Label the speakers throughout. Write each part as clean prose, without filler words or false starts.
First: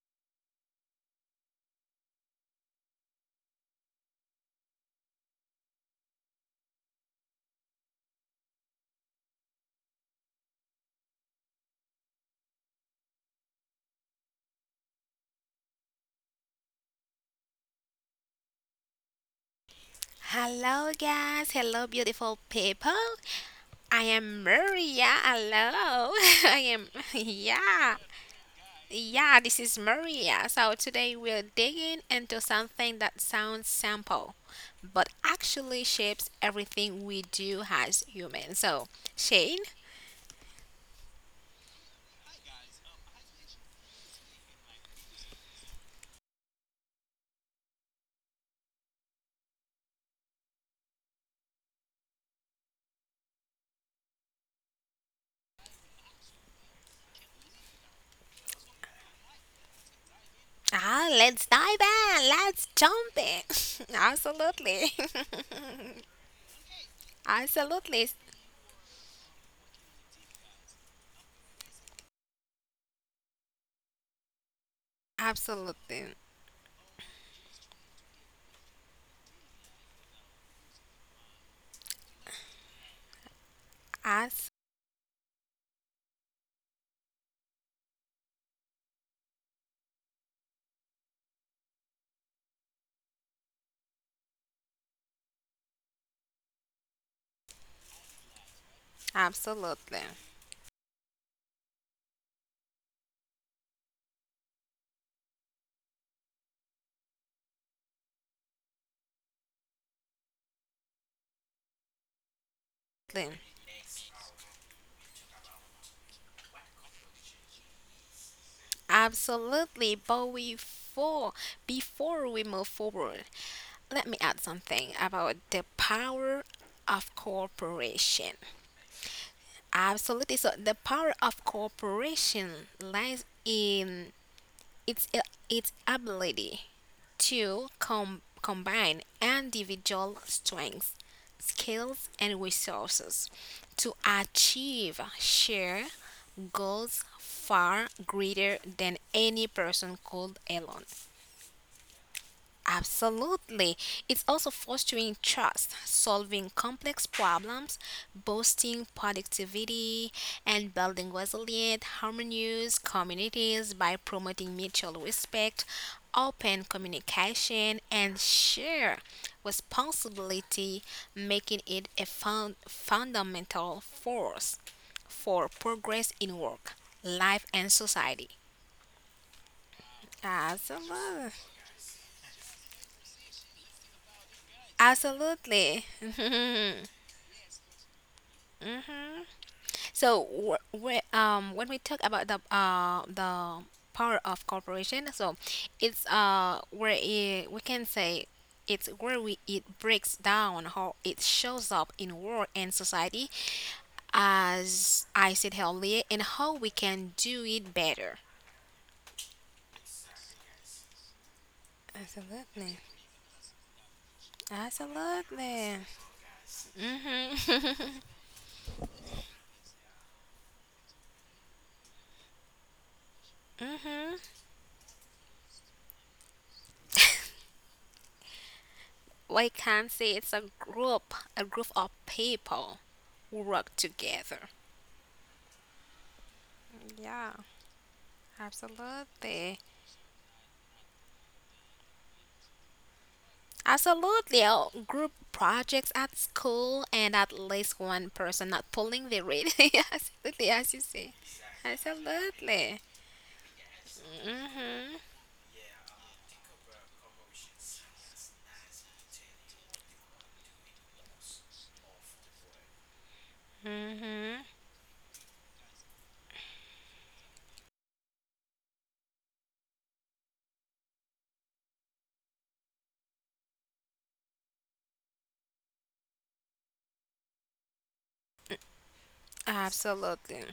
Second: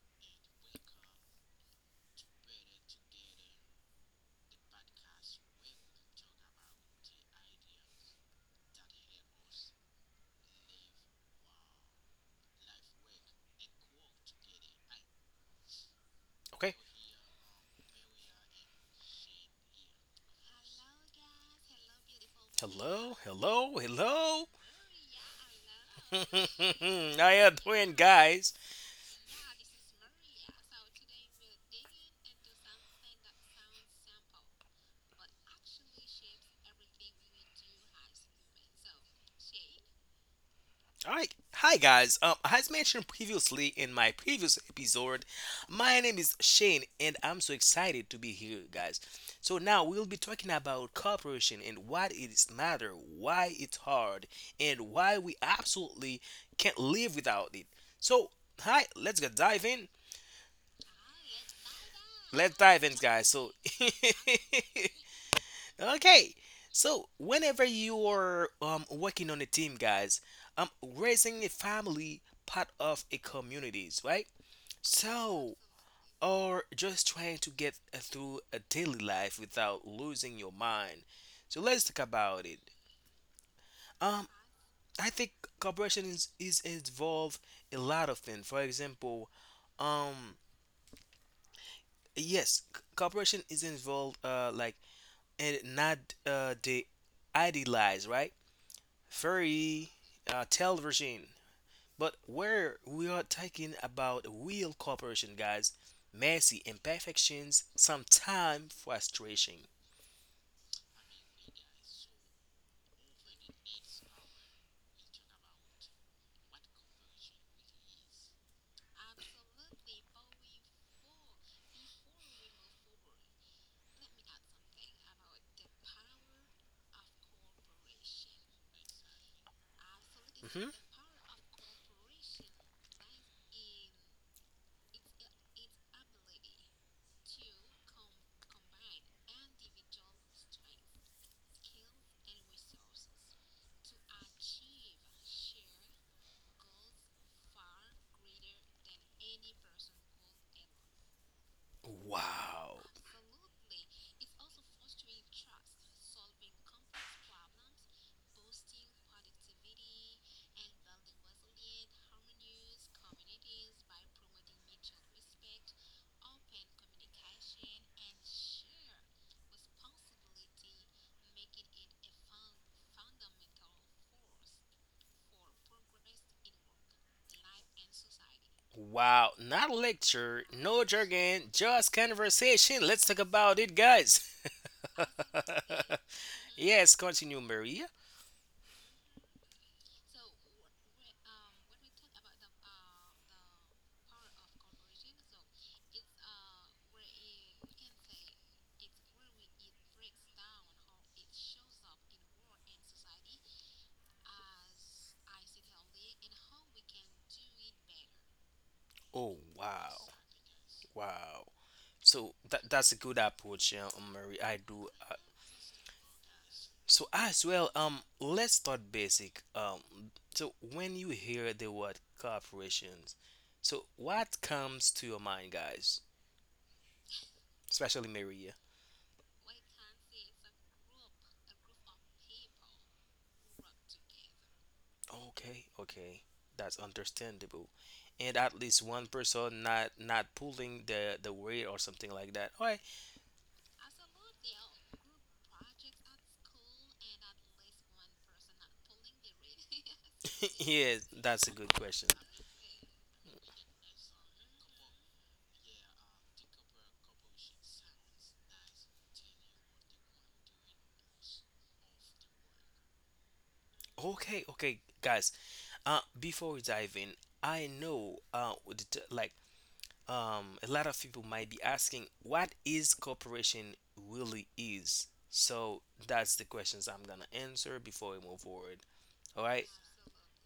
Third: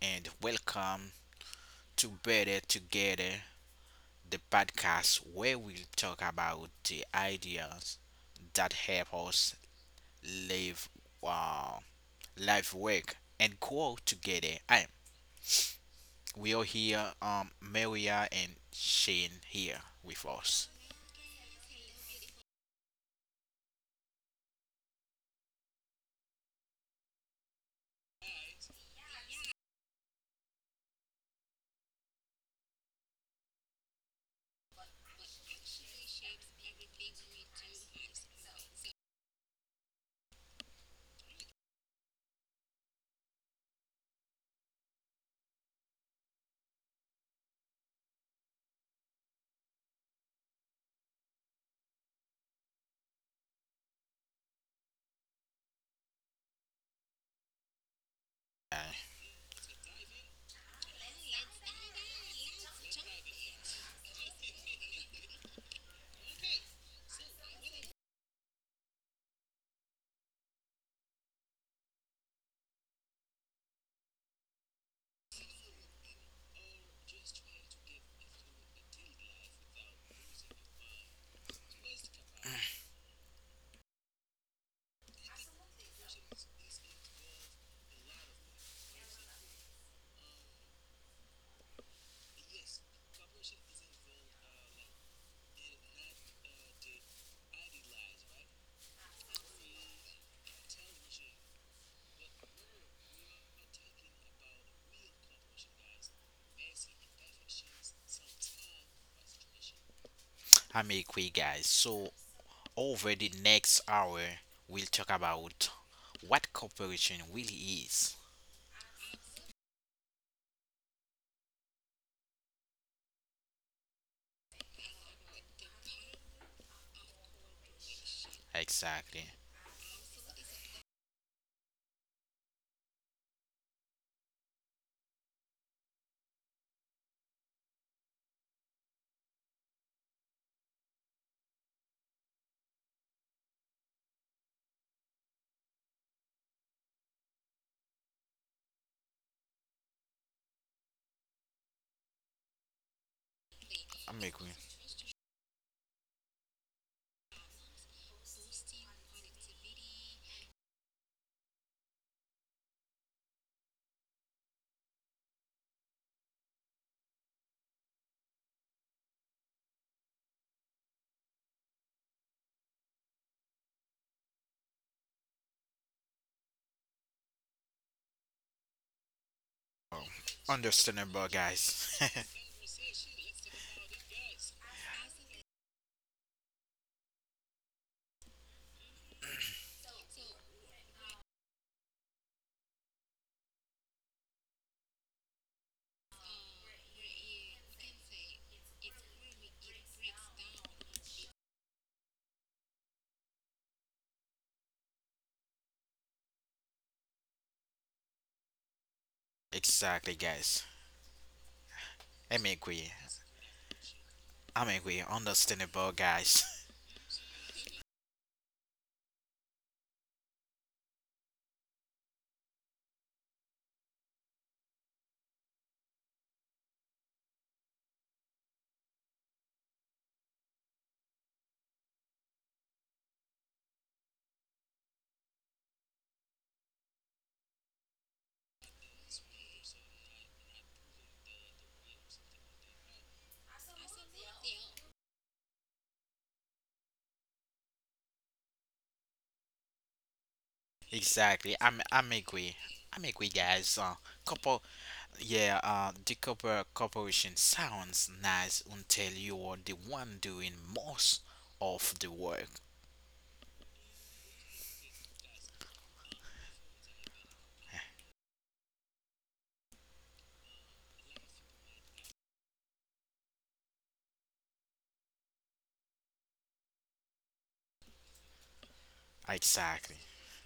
Speaker 1: and welcome to Better Together, the podcast where we'll talk about the ideas that help us live, uh, life, work and grow together. I We are
Speaker 2: Okay.
Speaker 1: here, Maria and Shane here with us.
Speaker 3: Hello, guys. Hello, beautiful people.
Speaker 2: Hello, hello,
Speaker 3: I am
Speaker 2: hello.
Speaker 3: Maria. Hello. I am,
Speaker 2: How you doing,
Speaker 3: yeah.
Speaker 2: guys?
Speaker 3: Yeah, this is Maria. So today we're digging into something that sounds simple, but actually shapes everything we do as humans. So, Shane,
Speaker 2: All right. Hi, guys. As mentioned previously in my previous episode, my name is Shane, and I'm so excited to be here, guys. So now we'll be talking about cooperation and what it is matter, why it's hard, and why we absolutely can't live without it. So, hi. Let's get dive in.
Speaker 3: let's dive in.
Speaker 2: Let's
Speaker 3: Let's
Speaker 2: dive in,
Speaker 3: jump
Speaker 2: guys. So.
Speaker 3: in. Absolutely.
Speaker 2: Okay. So whenever
Speaker 3: Absolutely.
Speaker 2: you're working on a team, guys, raising a family part of a communities, right? So
Speaker 3: Absolutely.
Speaker 2: or just trying to get through a daily life without losing your mind. So let's talk about it. Um,
Speaker 3: As
Speaker 2: I think cooperation is involved a lot of things. For example, um, yes, cooperation is involved like and not the idealize, right? Very
Speaker 3: absolutely.
Speaker 2: television. But where we are talking about real cooperation, guys, messy imperfections, sometime frustration.
Speaker 1: I'm Ikwe, guys. So over the next hour we'll talk about what cooperation really is.
Speaker 3: Absolutely, but before we move forward, let me add something about the power of cooperation.
Speaker 1: Exactly.
Speaker 3: Absolutely. So the
Speaker 2: hmm
Speaker 3: power of cooperation lies in its uh, its ability to combine individual strengths, skills, and resources to achieve shared goals far greater than any person could alone.
Speaker 2: Wow.
Speaker 3: Absolutely. It's
Speaker 1: I'm
Speaker 3: also
Speaker 1: Ikwe.
Speaker 3: fostering trust, solving complex problems, boosting productivity, and building resilient, harmonious communities by promoting mutual respect, open communication, and share responsibility, making it a fundamental force for progress in work, life, and society.
Speaker 2: Wow. Not a
Speaker 1: Oh,
Speaker 2: lecture, no
Speaker 3: Absolutely.
Speaker 1: understandable,
Speaker 2: jargon,
Speaker 1: guys.
Speaker 2: just conversation. Let's talk about it, guys.
Speaker 3: Absolutely.
Speaker 2: Yes, continue, Maria.
Speaker 3: So when we talk about the power of corporation, so it's where it, we can say it's where we it breaks down how it shows up in world and society, as I said earlier, and how we can do it better.
Speaker 2: Oh, wow.
Speaker 1: exactly, guys.
Speaker 2: Wow. So
Speaker 1: I'm
Speaker 3: Absolutely.
Speaker 2: that's
Speaker 1: agree.
Speaker 2: a good approach, yeah, Maria. I
Speaker 1: I'm
Speaker 2: do
Speaker 1: agree.
Speaker 3: Absolutely.
Speaker 1: Understandable, guys.
Speaker 2: so as well, let's start basic. So when you hear the word corporations, so
Speaker 3: Mm-hmm.
Speaker 2: what comes to your mind, guys? Especially Maria.
Speaker 3: We can say it's a group of people who work together.
Speaker 2: Okay, okay, that's
Speaker 3: Yeah,
Speaker 2: understandable. And at least one
Speaker 3: absolutely.
Speaker 2: person not pulling the weight or something like that. All right.
Speaker 3: Absolutely. Group projects at school and at least one person not pulling the read. Absolutely, as you say.
Speaker 2: Yes, that's a
Speaker 1: exactly.
Speaker 2: good
Speaker 1: I'm
Speaker 2: question.
Speaker 1: I'm agree.
Speaker 3: Absolutely.
Speaker 1: I'm agree, guys. Couple,
Speaker 3: Mhm.
Speaker 1: yeah. The couple corporation sounds nice until you are the one doing most of the work.
Speaker 3: Mhm.
Speaker 2: Okay, okay, guys. Before we dive in, I know the t- like a lot of people might be asking what is cooperation really is, so that's the questions I'm gonna answer before we move forward, all right.
Speaker 1: Exactly.
Speaker 3: Absolutely.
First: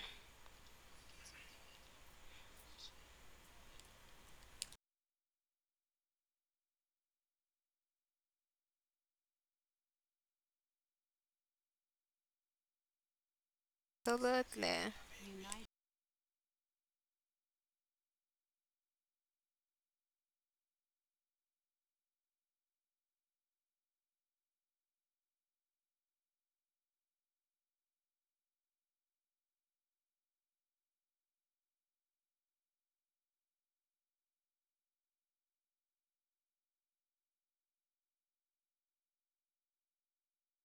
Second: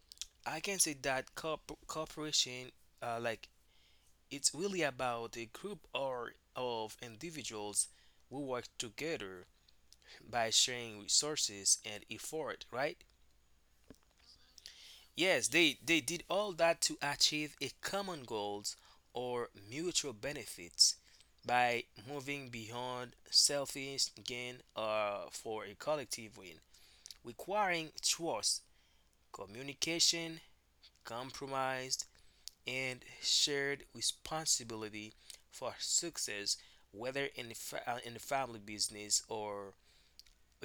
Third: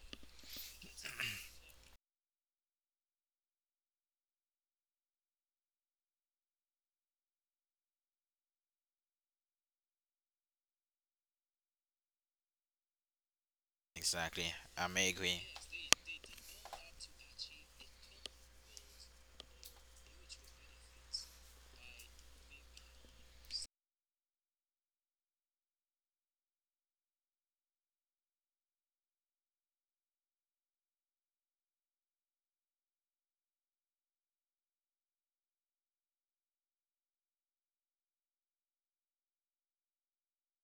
Speaker 2: I can say that cooperation, like, it's really about a group or of individuals who work together by sharing resources and effort, right?
Speaker 1: Exactly.
Speaker 3: Absolutely.
Speaker 1: I'm agree.
Speaker 2: Yes, they did all that to achieve a common goals or mutual benefits by moving beyond selfish gain for a collective win, requiring trust, communication, compromise, and shared responsibility for success, whether in the family business or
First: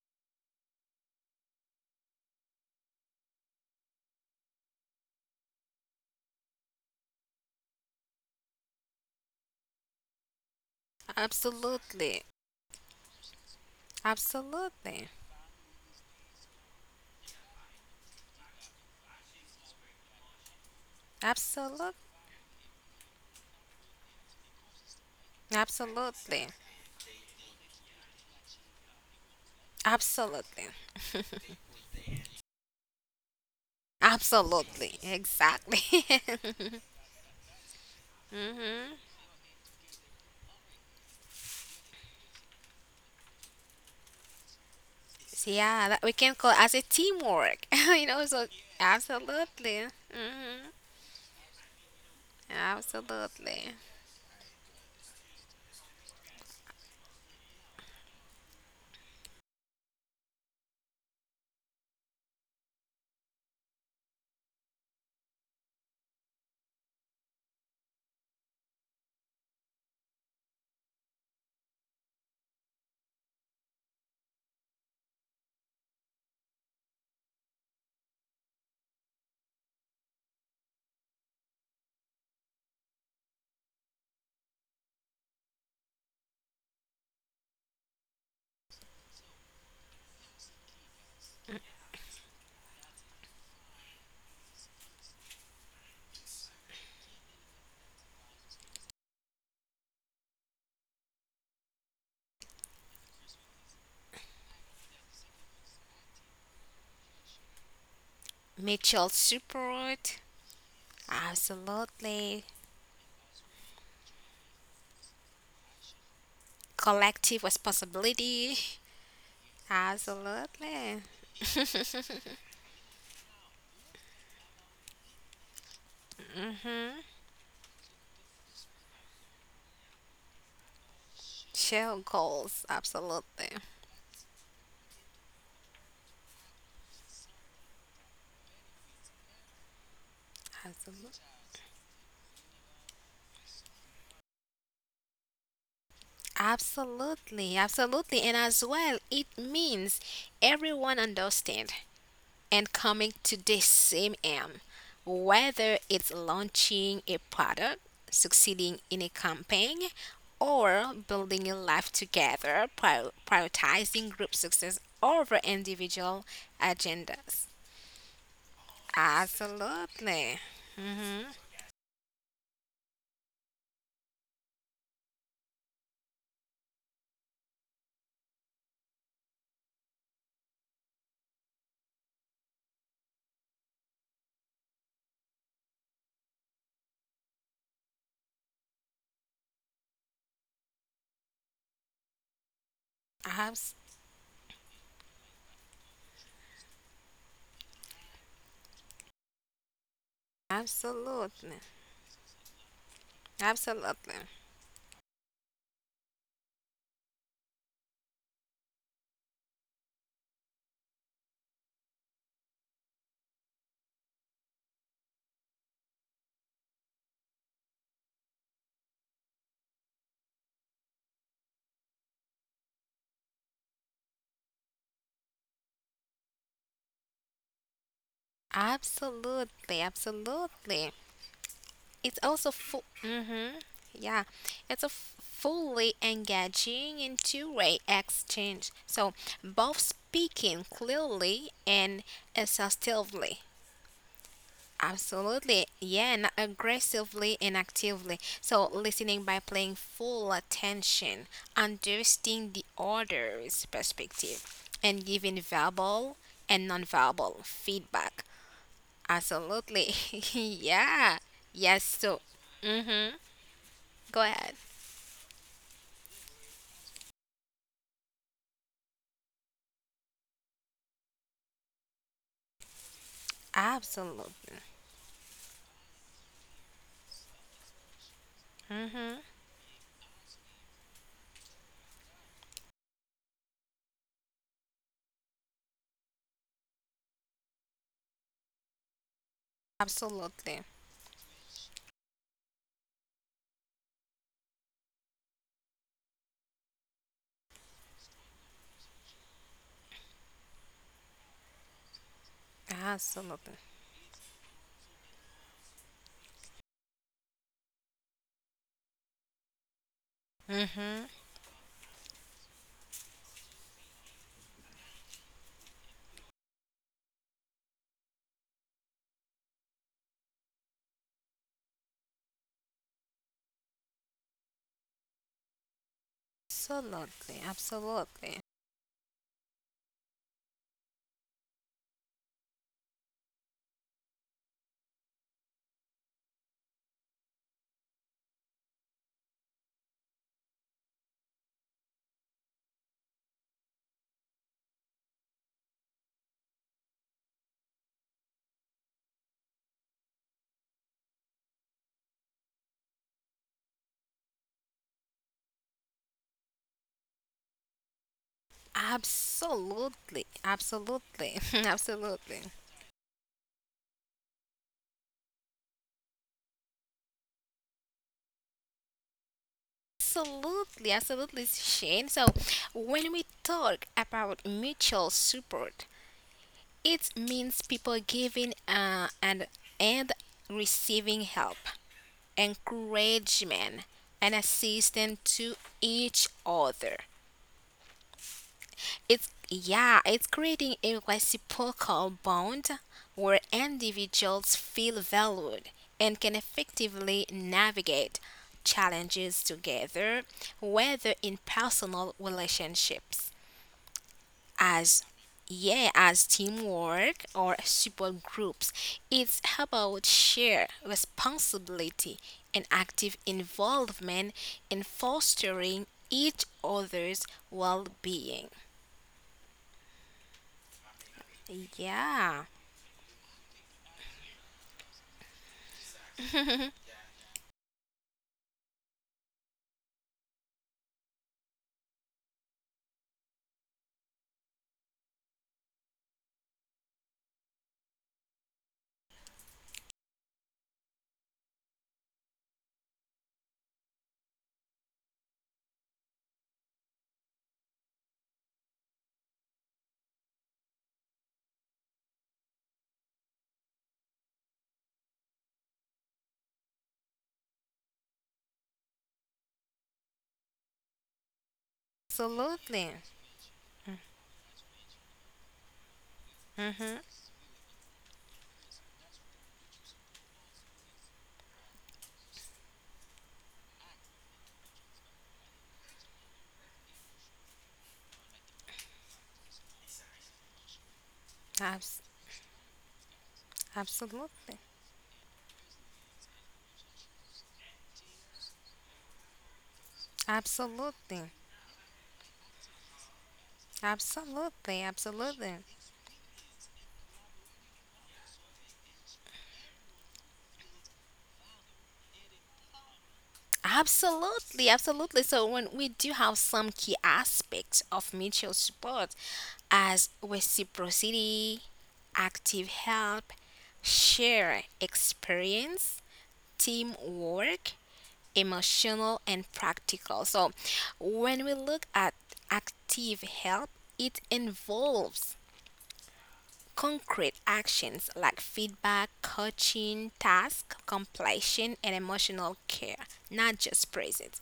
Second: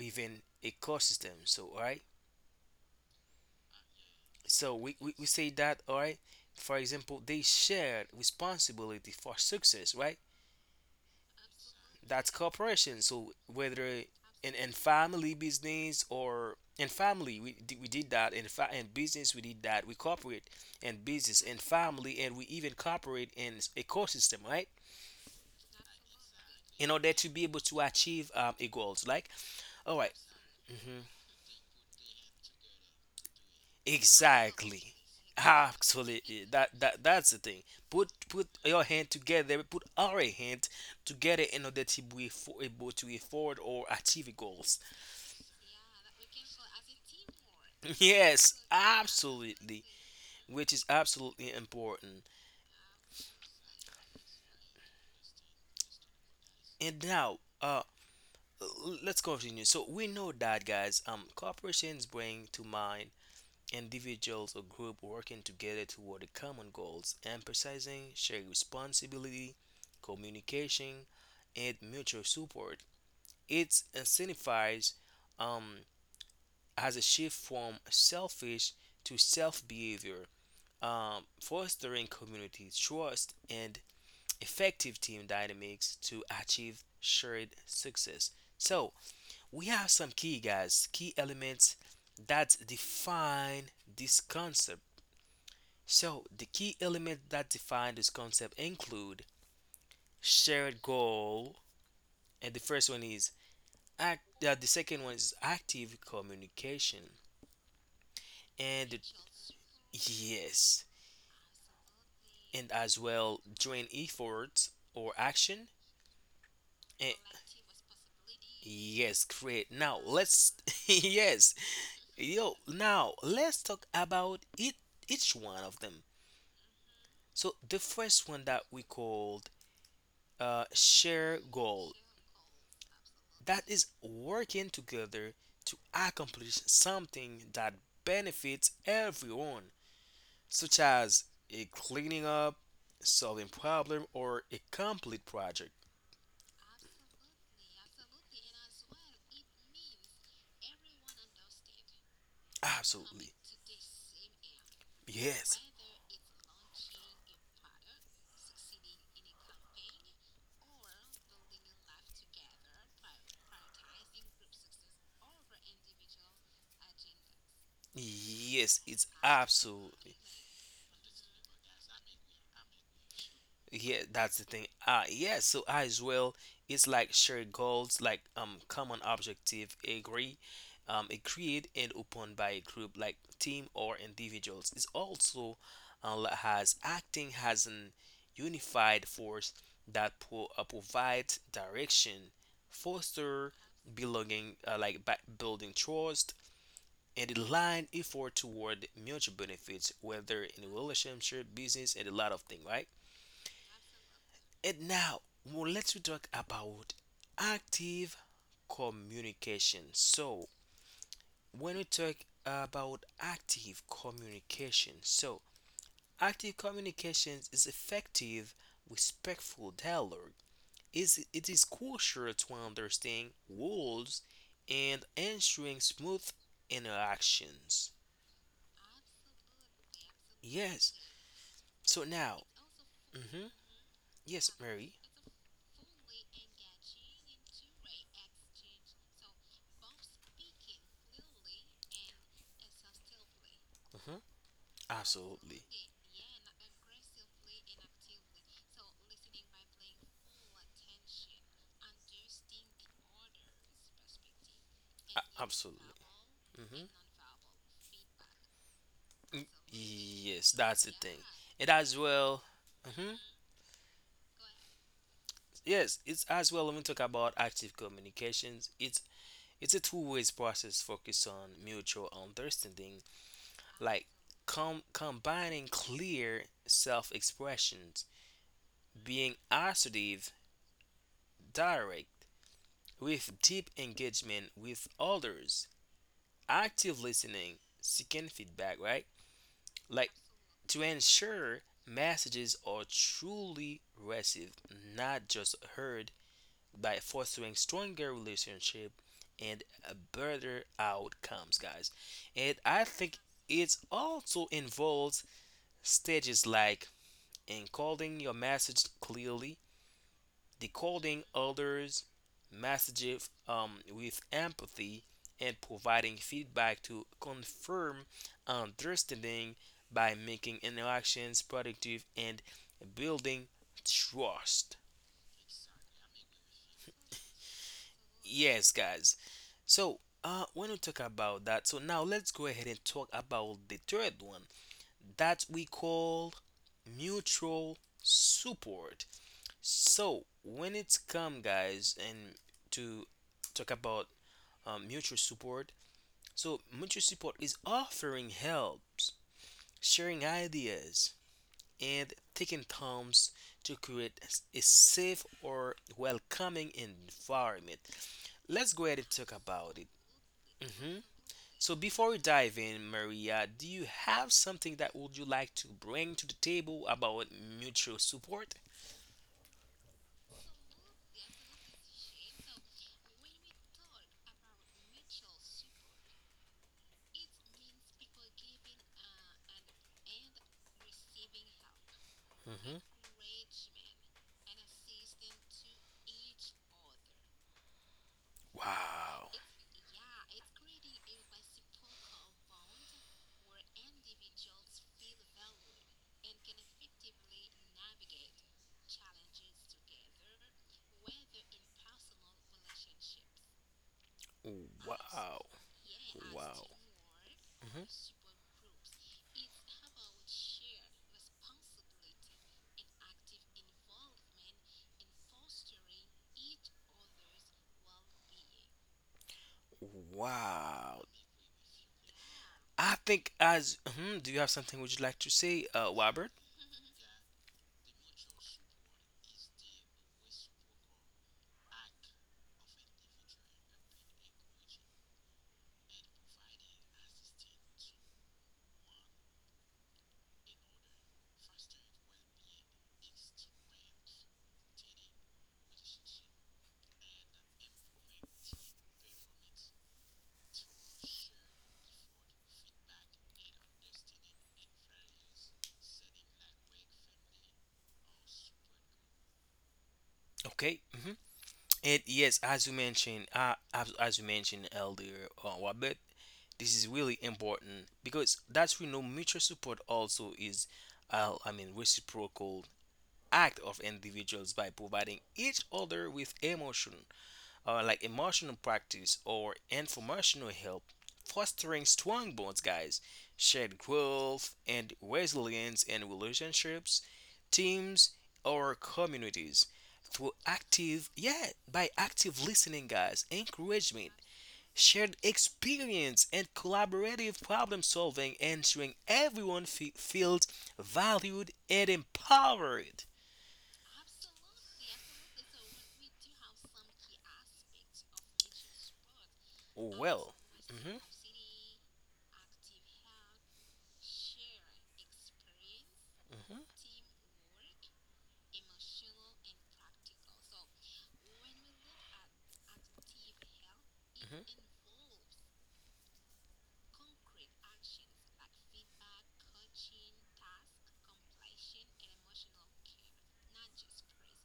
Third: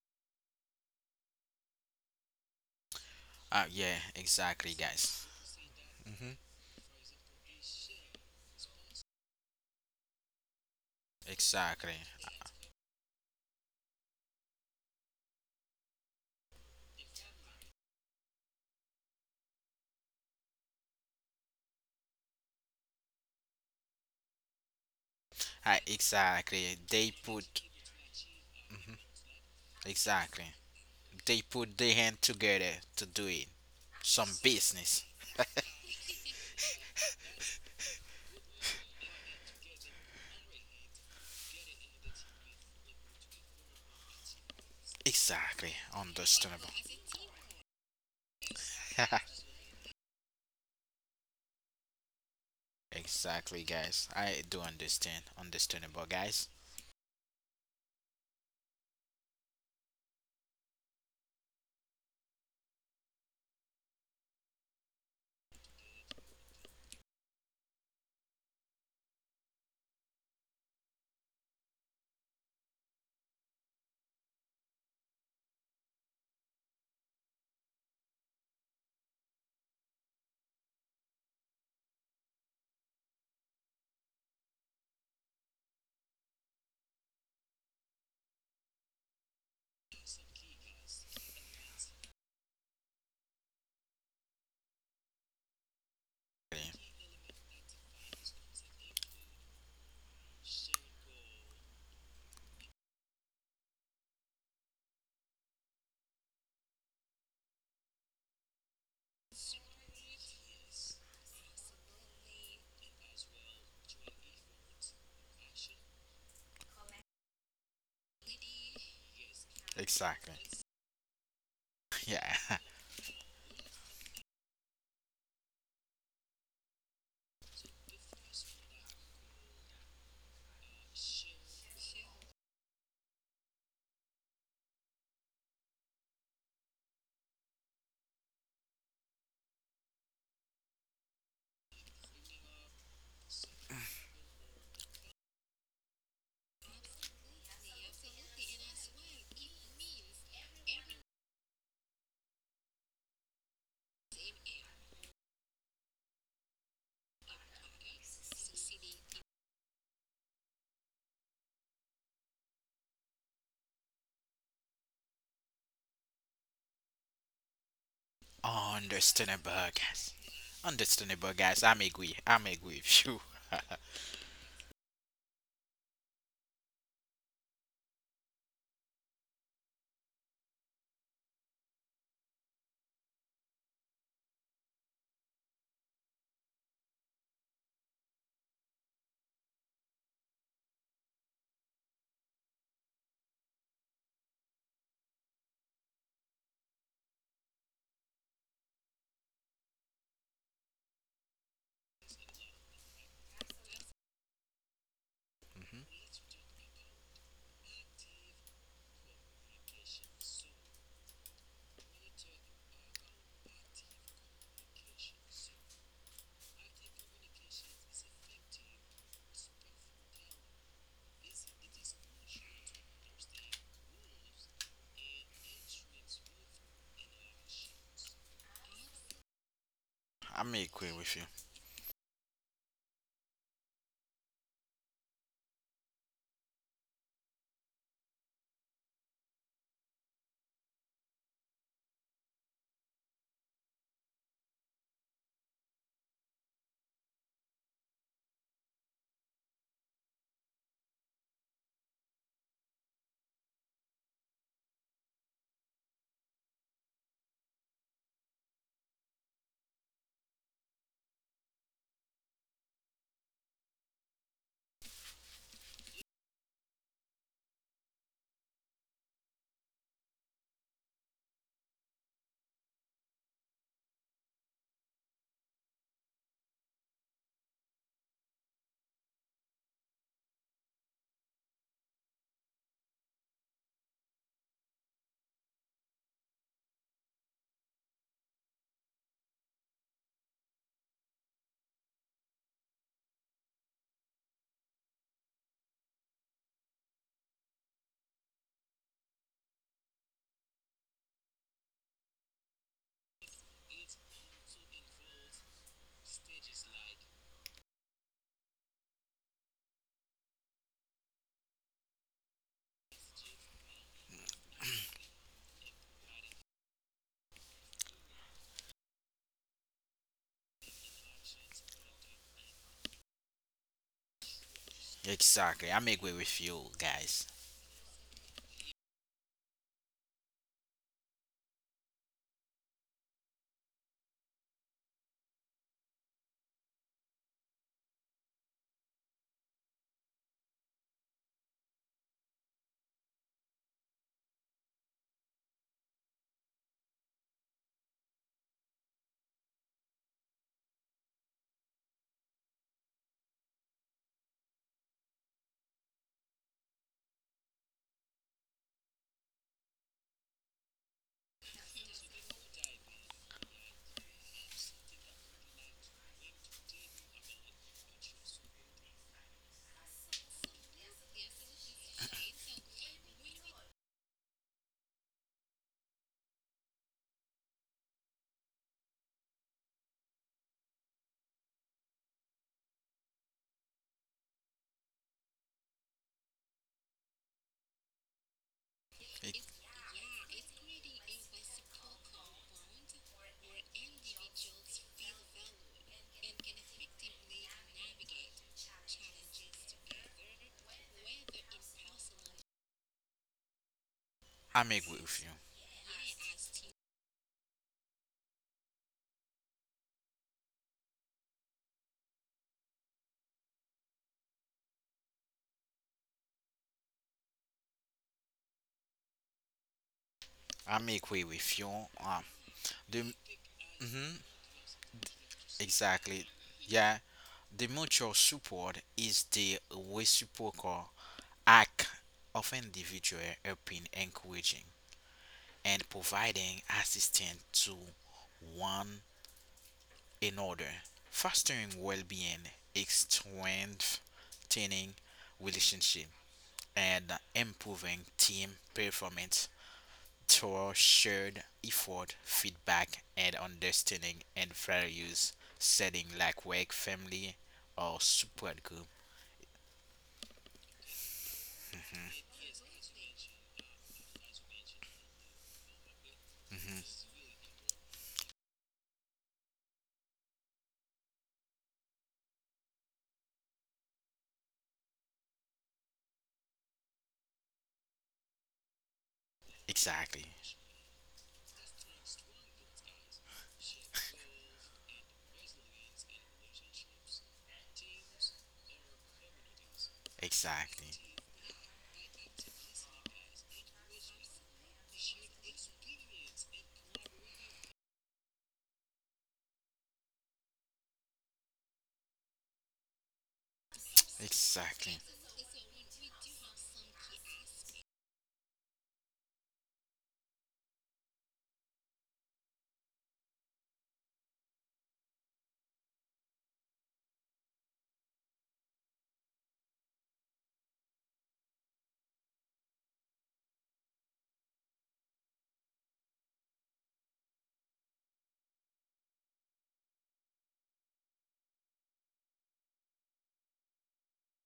Speaker 2: even ecosystem. So, right?
Speaker 1: Yeah. Exactly,
Speaker 2: So we, we,
Speaker 1: guys.
Speaker 2: we say that, all right?
Speaker 1: Mhm.
Speaker 2: For example, they shared responsibility for success, right?
Speaker 1: Exactly.
Speaker 3: Absolutely.
Speaker 2: That's corporation. So whether in
Speaker 3: Absolutely.
Speaker 2: family business or in family, we did that. In business, we did that. We cooperate in business, in family, and we even cooperate in ecosystem, right?
Speaker 3: Absolutely.
Speaker 1: Exactly.
Speaker 2: In
Speaker 1: They
Speaker 2: order to be able
Speaker 1: put
Speaker 2: to achieve a goals. Like, all right.
Speaker 3: Absolutely.
Speaker 1: Exactly.
Speaker 3: Absolutely.
Speaker 1: They put their hand together to do it. Some
Speaker 2: Exactly.
Speaker 3: Absolutely.
Speaker 1: business.
Speaker 2: Absolutely.
Speaker 3: Exactly.
Speaker 2: That's the thing. Put put your
Speaker 3: mhm.
Speaker 2: hand together. Put our hand together in order to be for, able to afford or achieve goals.
Speaker 3: So,
Speaker 1: Exactly.
Speaker 3: yeah, that we can call
Speaker 1: Understandable.
Speaker 3: as a teamwork. So
Speaker 2: Yes, absolutely.
Speaker 3: absolutely. Mhm.
Speaker 2: Which is absolutely important.
Speaker 1: exactly,
Speaker 3: Absolutely.
Speaker 1: guys. I do understand. Understandable, guys.
Speaker 2: And now, let's continue. So we know that, guys. Corporations bring to mind individuals or group working together toward the common goals, emphasizing shared responsibility, communication, and mutual support. It incentivizes um, as a shift from selfish to self behavior, fostering community trust and effective team dynamics to achieve shared success. So, we have some key guys, key elements that define this concept. So, the key elements that define this concept include shared goal, and the first one is act. The second one is active communication, and
Speaker 3: Mutual support.
Speaker 2: yes,
Speaker 3: Absolutely.
Speaker 2: and as well joint efforts or action. And
Speaker 3: Collective responsibility.
Speaker 2: yes, great. Now
Speaker 1: Exactly.
Speaker 2: let's
Speaker 3: Absolutely.
Speaker 2: yes,
Speaker 1: Yeah.
Speaker 2: yo. Now let's talk about it. Each one of them. So the first one that we called share goal.
Speaker 3: Share goals. Absolutely.
Speaker 2: That is working together to accomplish something that benefits everyone, such as
Speaker 3: Absolutely.
Speaker 2: a cleaning up, solving problem, or a complete project.
Speaker 3: Absolutely. Absolutely. And as well, it means everyone understand, and coming to
Speaker 2: Absolutely.
Speaker 3: the same aim,
Speaker 2: Yes.
Speaker 3: whether it's launching a product, succeeding in a campaign, or building a life together, prioritizing group success over individual agendas.
Speaker 2: Yes, it's
Speaker 1: Understandable, guys.
Speaker 2: absolute.
Speaker 3: Absolutely. Mm-hmm.
Speaker 1: Understandable, guys. I'm agree. I'm agree with you.
Speaker 2: Yeah, that's the thing. Ah, yeah, so I as well, it's like shared goals, like common objective, agree, agreed and upon by a group like team or individuals. It's also has acting has an unified force that provides direction, foster
Speaker 3: Abs-
Speaker 2: belonging, like building trust, and align effort toward mutual benefits, whether in
Speaker 3: absolutely.
Speaker 2: relationship, business, and a lot of things, right?
Speaker 3: Absolutely.
Speaker 2: And now, well,
Speaker 1: Mhm.
Speaker 2: let's we talk about active communication. So, when we talk about active communication, so active communications is effective, respectful dialogue. Is it is crucial to understand rules and ensuring smooth interactions.
Speaker 3: Absolutely.
Speaker 1: I'm
Speaker 3: Absolutely.
Speaker 1: agree
Speaker 2: Yes.
Speaker 1: with you.
Speaker 2: So
Speaker 3: It's also
Speaker 2: now,
Speaker 3: full. Mm-hmm.
Speaker 2: hmm
Speaker 3: Yeah,
Speaker 2: yes,
Speaker 3: it's a
Speaker 2: Mary.
Speaker 3: fully engaging in two-way exchange. So both speaking clearly and assertively.
Speaker 2: hmm
Speaker 3: Absolutely,
Speaker 2: Absolutely.
Speaker 3: yeah, and aggressively and actively. So listening by paying full attention, understanding the other's perspective, and giving
Speaker 2: Absolutely.
Speaker 3: verbal and
Speaker 2: hmm
Speaker 3: nonverbal feedback. Absolutely,
Speaker 2: Yes, that's the
Speaker 3: yeah,
Speaker 2: thing. It
Speaker 3: yes.
Speaker 2: as
Speaker 3: So,
Speaker 2: well,
Speaker 3: hmm,
Speaker 2: hmm
Speaker 3: go ahead.
Speaker 2: yes, it's as well when we talk about active communications, it's a two-way process focused on mutual understanding, like
Speaker 3: Absolutely.
Speaker 2: combining clear self-expressions,
Speaker 3: Mm-hmm.
Speaker 2: being assertive, direct, with deep engagement with others, active listening, seeking feedback, right? Like
Speaker 3: Absolutely.
Speaker 2: to ensure messages are truly received, not just heard, by fostering stronger relationship and better outcomes, guys. And I think
Speaker 3: Absolutely.
Speaker 2: it also involves stages like encoding your message clearly,
Speaker 3: Mm-hmm.
Speaker 2: decoding others' messages with empathy, and providing feedback to confirm understanding by making interactions productive and building trust.
Speaker 1: Exactly. I'm agree with you, guys.
Speaker 3: Absolutely. Absolutely.
Speaker 2: Yes, guys. So, when we talk about that, so now let's go ahead and talk about the third one that we call mutual support. So, when it's come, guys, and to talk about mutual support. So mutual support is offering helps, sharing ideas, and taking times to create a safe or welcoming environment. Let's go ahead and talk about it.
Speaker 3: Absolutely.
Speaker 2: hmm
Speaker 3: Absolutely. Absolutely.
Speaker 2: So before we
Speaker 3: Absolutely.
Speaker 2: dive in, Maria, do you have something that would you like to bring to the table about mutual support?
Speaker 3: Absolutely, Shane. So when we talk about mutual support, it means people giving and receiving help,
Speaker 2: hmm
Speaker 3: encouragement, and assistance to each other.
Speaker 2: Wow.
Speaker 3: It's
Speaker 1: It,
Speaker 3: yeah, it's creating a reciprocal bond where individuals feel valued and can effectively navigate challenges together, whether in personal relationships
Speaker 1: I'm agree
Speaker 3: as
Speaker 1: with you.
Speaker 2: Wow.
Speaker 3: yeah, as
Speaker 2: Wow.
Speaker 3: teamwork or
Speaker 2: Mhm.
Speaker 3: support groups. It's about share responsibility and active involvement in fostering each other's well-being.
Speaker 1: I'm
Speaker 2: Wow.
Speaker 1: agree with you.
Speaker 3: Yeah.
Speaker 2: I
Speaker 1: The
Speaker 2: think as
Speaker 1: Mhm,
Speaker 2: do you have something would you like to say, Robert?
Speaker 1: exactly, yeah. The mutual support is the reciprocal act of individual helping, encouraging, and providing assistance to one in order, fostering well being, strengthening relationship, and improving team performance through shared effort, feedback, and understanding and values setting like work, family, or support group.
Speaker 2: Okay. And yes, as you
Speaker 3: Absolutely.
Speaker 2: mentioned, as you mentioned earlier, Robert, this is
Speaker 3: Mm-hmm.
Speaker 1: Hmm.
Speaker 2: really important because that's we know mutual support also is, I mean, reciprocal act of individuals by providing each other with emotion, like emotional practice or
Speaker 1: Exactly,
Speaker 2: informational help, fostering
Speaker 3: Abs-
Speaker 2: strong bonds, guys, shared growth
Speaker 3: absolutely.
Speaker 2: and resilience in relationships, teams, or communities through
Speaker 1: exactly,
Speaker 2: active,
Speaker 3: Absolutely.
Speaker 2: yeah, by active listening, guys, encouragement,
Speaker 3: Absolutely.
Speaker 2: shared
Speaker 3: Absolutely.
Speaker 2: experience, and collaborative problem solving, ensuring everyone feels valued and empowered.
Speaker 3: Absolutely.
Speaker 1: exactly.
Speaker 3: Absolutely. So when we do have some key aspects of mutual support as
Speaker 2: Well, mhm,
Speaker 3: reciprocity, active help, share experience,
Speaker 2: mhm,
Speaker 3: teamwork, emotional and practical. So when we look at active help, it
Speaker 2: mhm.
Speaker 3: involves concrete actions like feedback, coaching, task completion, and emotional care, not just presence.